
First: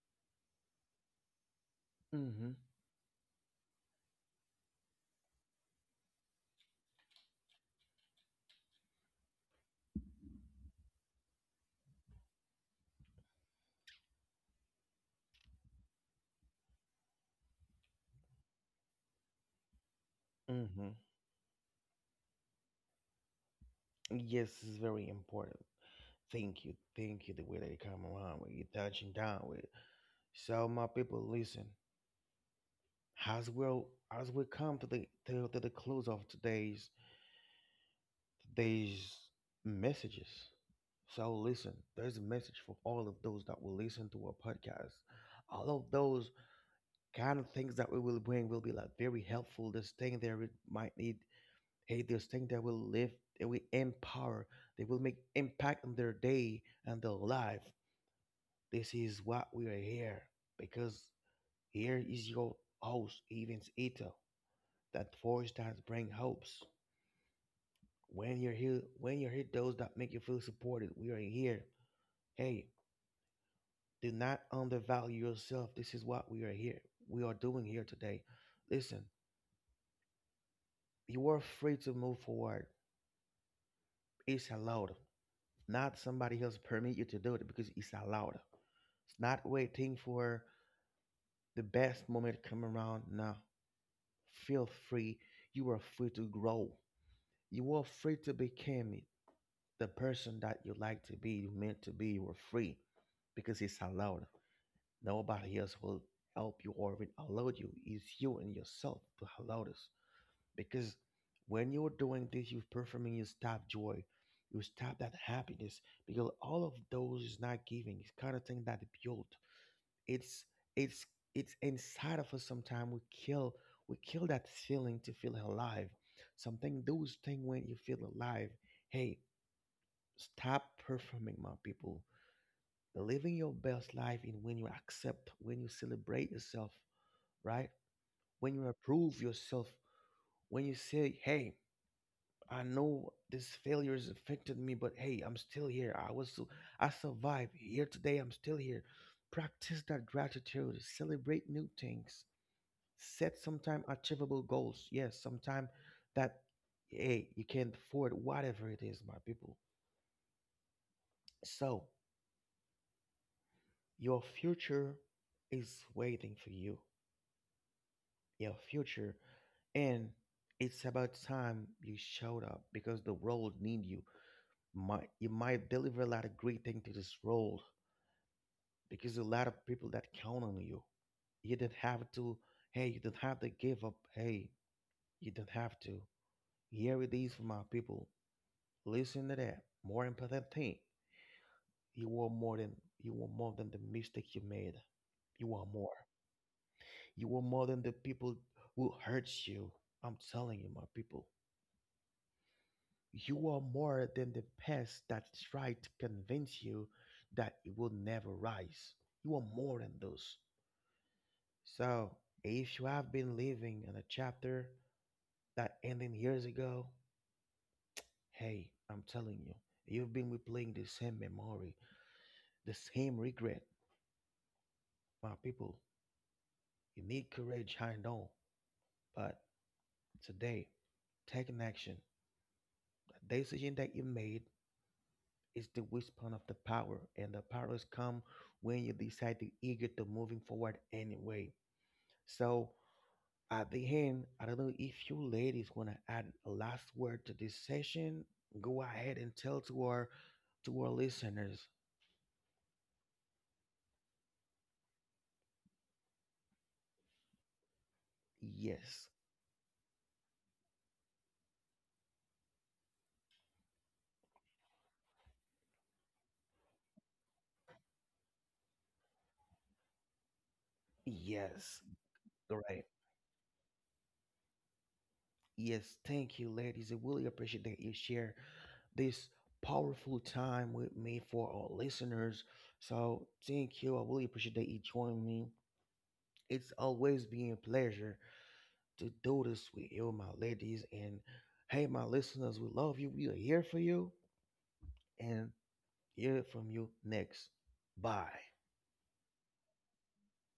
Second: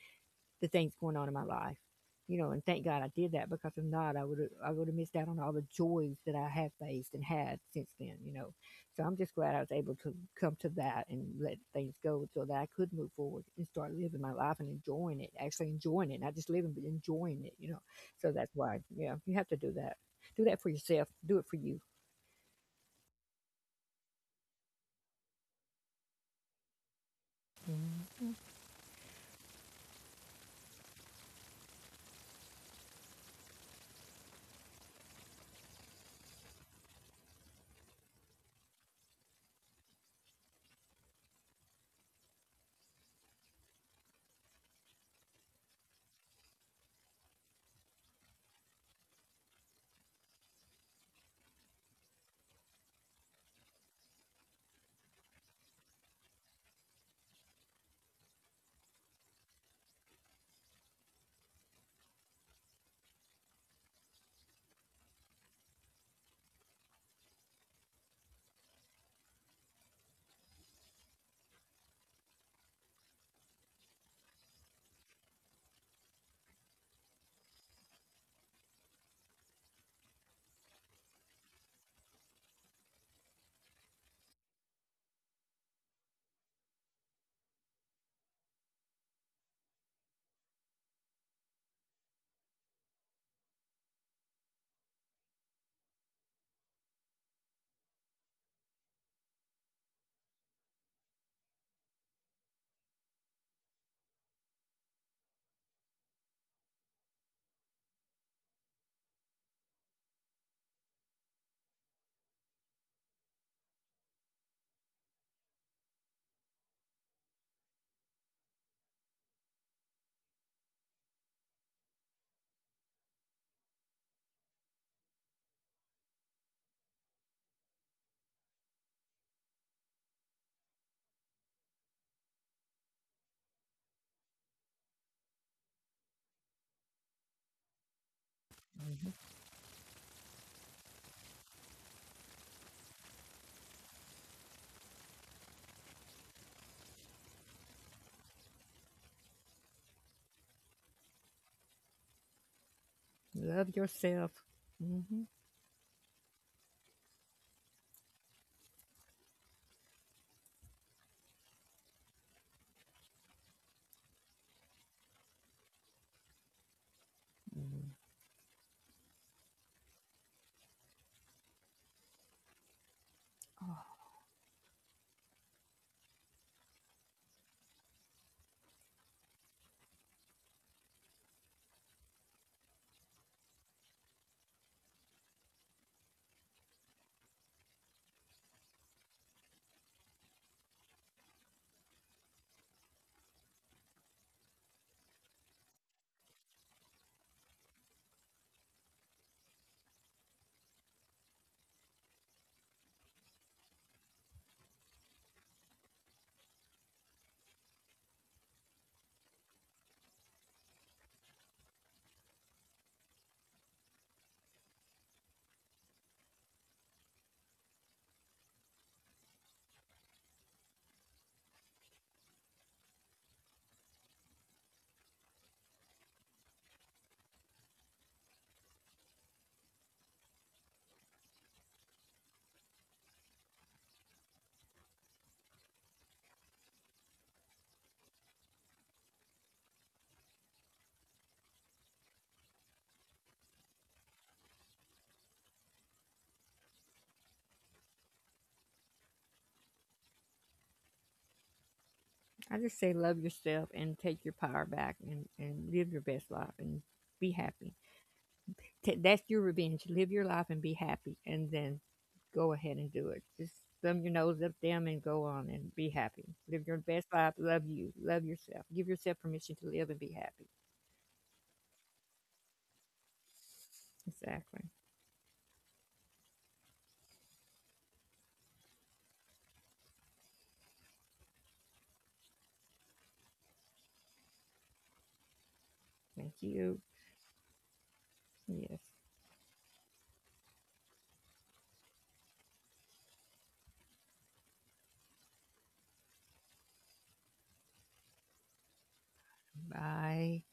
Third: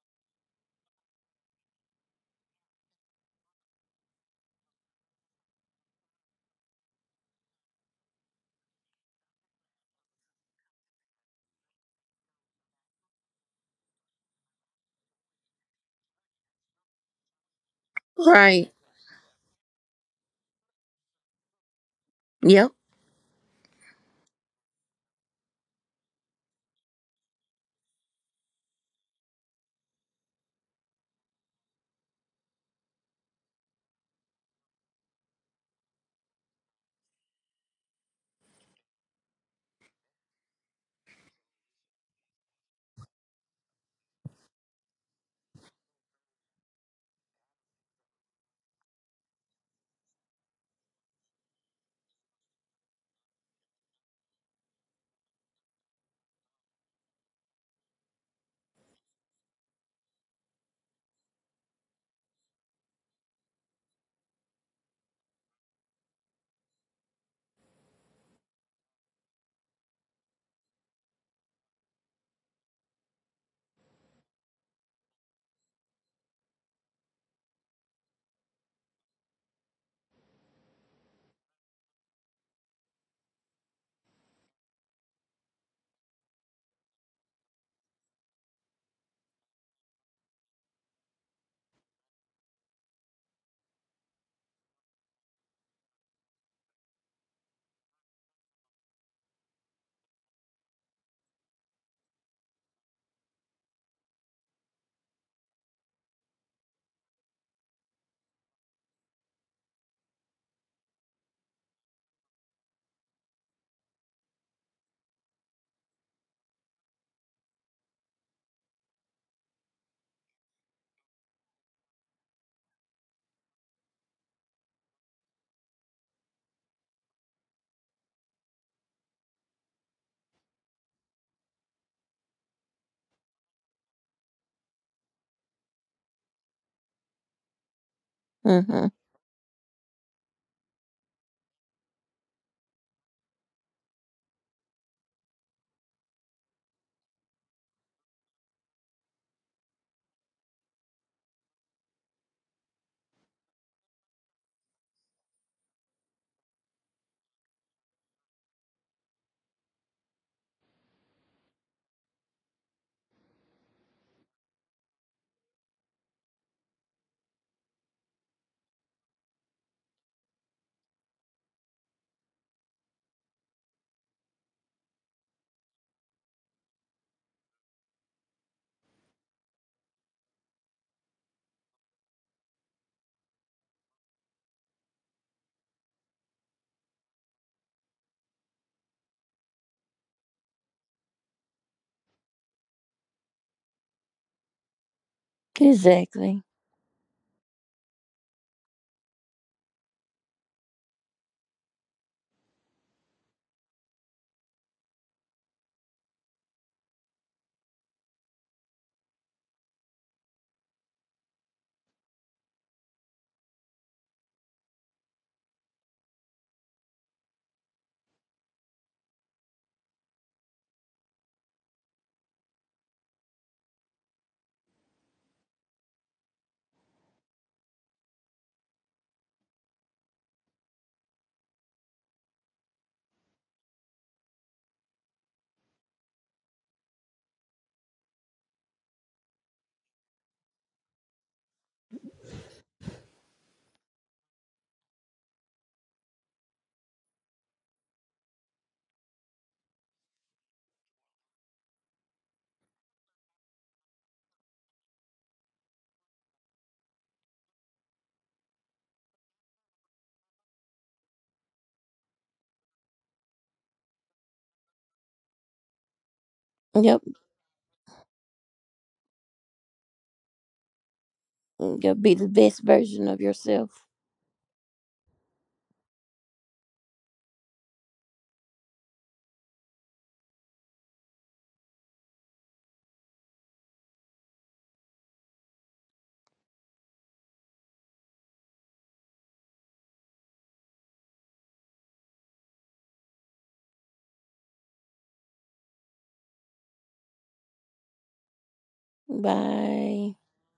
[SPEAKER 2] the things going on in my life. You know,
[SPEAKER 1] Mhm.
[SPEAKER 2] and thank God I did that because if not, I would have missed out on all the joys that I have faced and had since then. You know, so I'm just glad I was able to come to that and let things go so that I could move forward and start living my life and enjoying it, actually enjoying it, not just living but enjoying it. You know, so that's
[SPEAKER 3] Right.
[SPEAKER 2] why yeah, you have to do that. Do that for
[SPEAKER 1] Mhm.
[SPEAKER 2] yourself. Do it for you.
[SPEAKER 3] Yep.
[SPEAKER 1] Yes, it's very important. Thank you. Thank you. The way that you come
[SPEAKER 2] Mhm.
[SPEAKER 1] around, what you're touching down with. So, my people, listen. As we as we come to the close of today's today's messages. So, listen. There's a message for all of those that will listen to our podcast. All of those kind of things that we will bring will be like very helpful. This thing there it might need. Hey, those things that will live, that will empower, they will make impact on their day and their life. This is what we are here because here is your host, Evans Ito, that voice that bring hopes. When you're here, when you hear those that make you feel supported, we are here. Hey, do not undervalue yourself. This is what we are here. We are doing here today. Listen, you are free to move forward. It's allowed. Not somebody else permit you to do it because it's allowed. It's not waiting for the best moment to come around. Now, feel free. You are free to grow. You are free to become the person that you like to be, you meant to be. You are free because it's allowed. Nobody else will help you or even allow you. It's you and yourself to allow this. Because when you're doing this you're performing, you stop joy, you stop that happiness, because all of those is not giving. It's kind of thing that built, it's it's it's inside of us. Sometimes we kill, we kill that feeling to feel alive. Something those thing when you feel alive, hey, stop performing, my people. Living your best life in when you accept, when you celebrate yourself, right? When you
[SPEAKER 3] Mhm.
[SPEAKER 1] approve yourself, when you say, hey, I know this failure has affected me, but hey, I'm still here. I survived. Here today, I'm still here. Practice that gratitude. Celebrate new things. Set
[SPEAKER 2] Love
[SPEAKER 1] sometime
[SPEAKER 2] yourself.
[SPEAKER 1] achievable goals. Yes,
[SPEAKER 2] Hmm.
[SPEAKER 1] sometime that, hey, you can't afford whatever it is, my people. So your future is waiting for you. Your future, and it's about time you showed up because the world need you. Might you might deliver a lot of great thing to this world because a lot of people that count on you. You do not have to. Hey, you do not have to give up. Hey, you do not have to. Here it is for my people. Listen to that. More important thing. You are more than, you are more than the mistake you made. You are more.
[SPEAKER 3] Exactly.
[SPEAKER 1] You are more than the people who hurt you. I'm telling you, my people. You are more than the past that tried to convince you that it will never rise. You are more than those. So, if you have been living in a chapter that ended years ago, hey, I'm telling you, you've been replaying the same memory, the same regret. My people, you need courage, I know, but today, take an action. The decision that you made is the whisper of the power, and the powers come when you decide to eager to moving forward anyway. So, at the end, I don't know if you ladies want to add a last word to this session. Go ahead and tell to our listeners.
[SPEAKER 2] I just say love yourself and take your power back and live your best life and be happy. Ta
[SPEAKER 1] Yes,
[SPEAKER 2] that's your revenge. Live your life and be happy and then go ahead and do it. Just thumb your nose up them and go on and be happy. Live your
[SPEAKER 3] Yep.
[SPEAKER 2] best life. Love you. Love yourself. Give yourself permission to live and be happy.
[SPEAKER 1] yes,
[SPEAKER 3] You'll be the
[SPEAKER 1] all
[SPEAKER 3] best
[SPEAKER 1] right.
[SPEAKER 3] version of yourself.
[SPEAKER 2] Exactly.
[SPEAKER 1] Yes, thank you, ladies. I really appreciate that you share this powerful time with me for our listeners. So thank you. I really appreciate that you joined me.
[SPEAKER 2] Thank
[SPEAKER 1] It's
[SPEAKER 2] you.
[SPEAKER 1] always been a pleasure
[SPEAKER 2] Yes.
[SPEAKER 1] to do this with you, my ladies. And hey, my listeners, we love you. We are here for you. And hear from you next. Bye.
[SPEAKER 3] Bye.
[SPEAKER 2] Bye.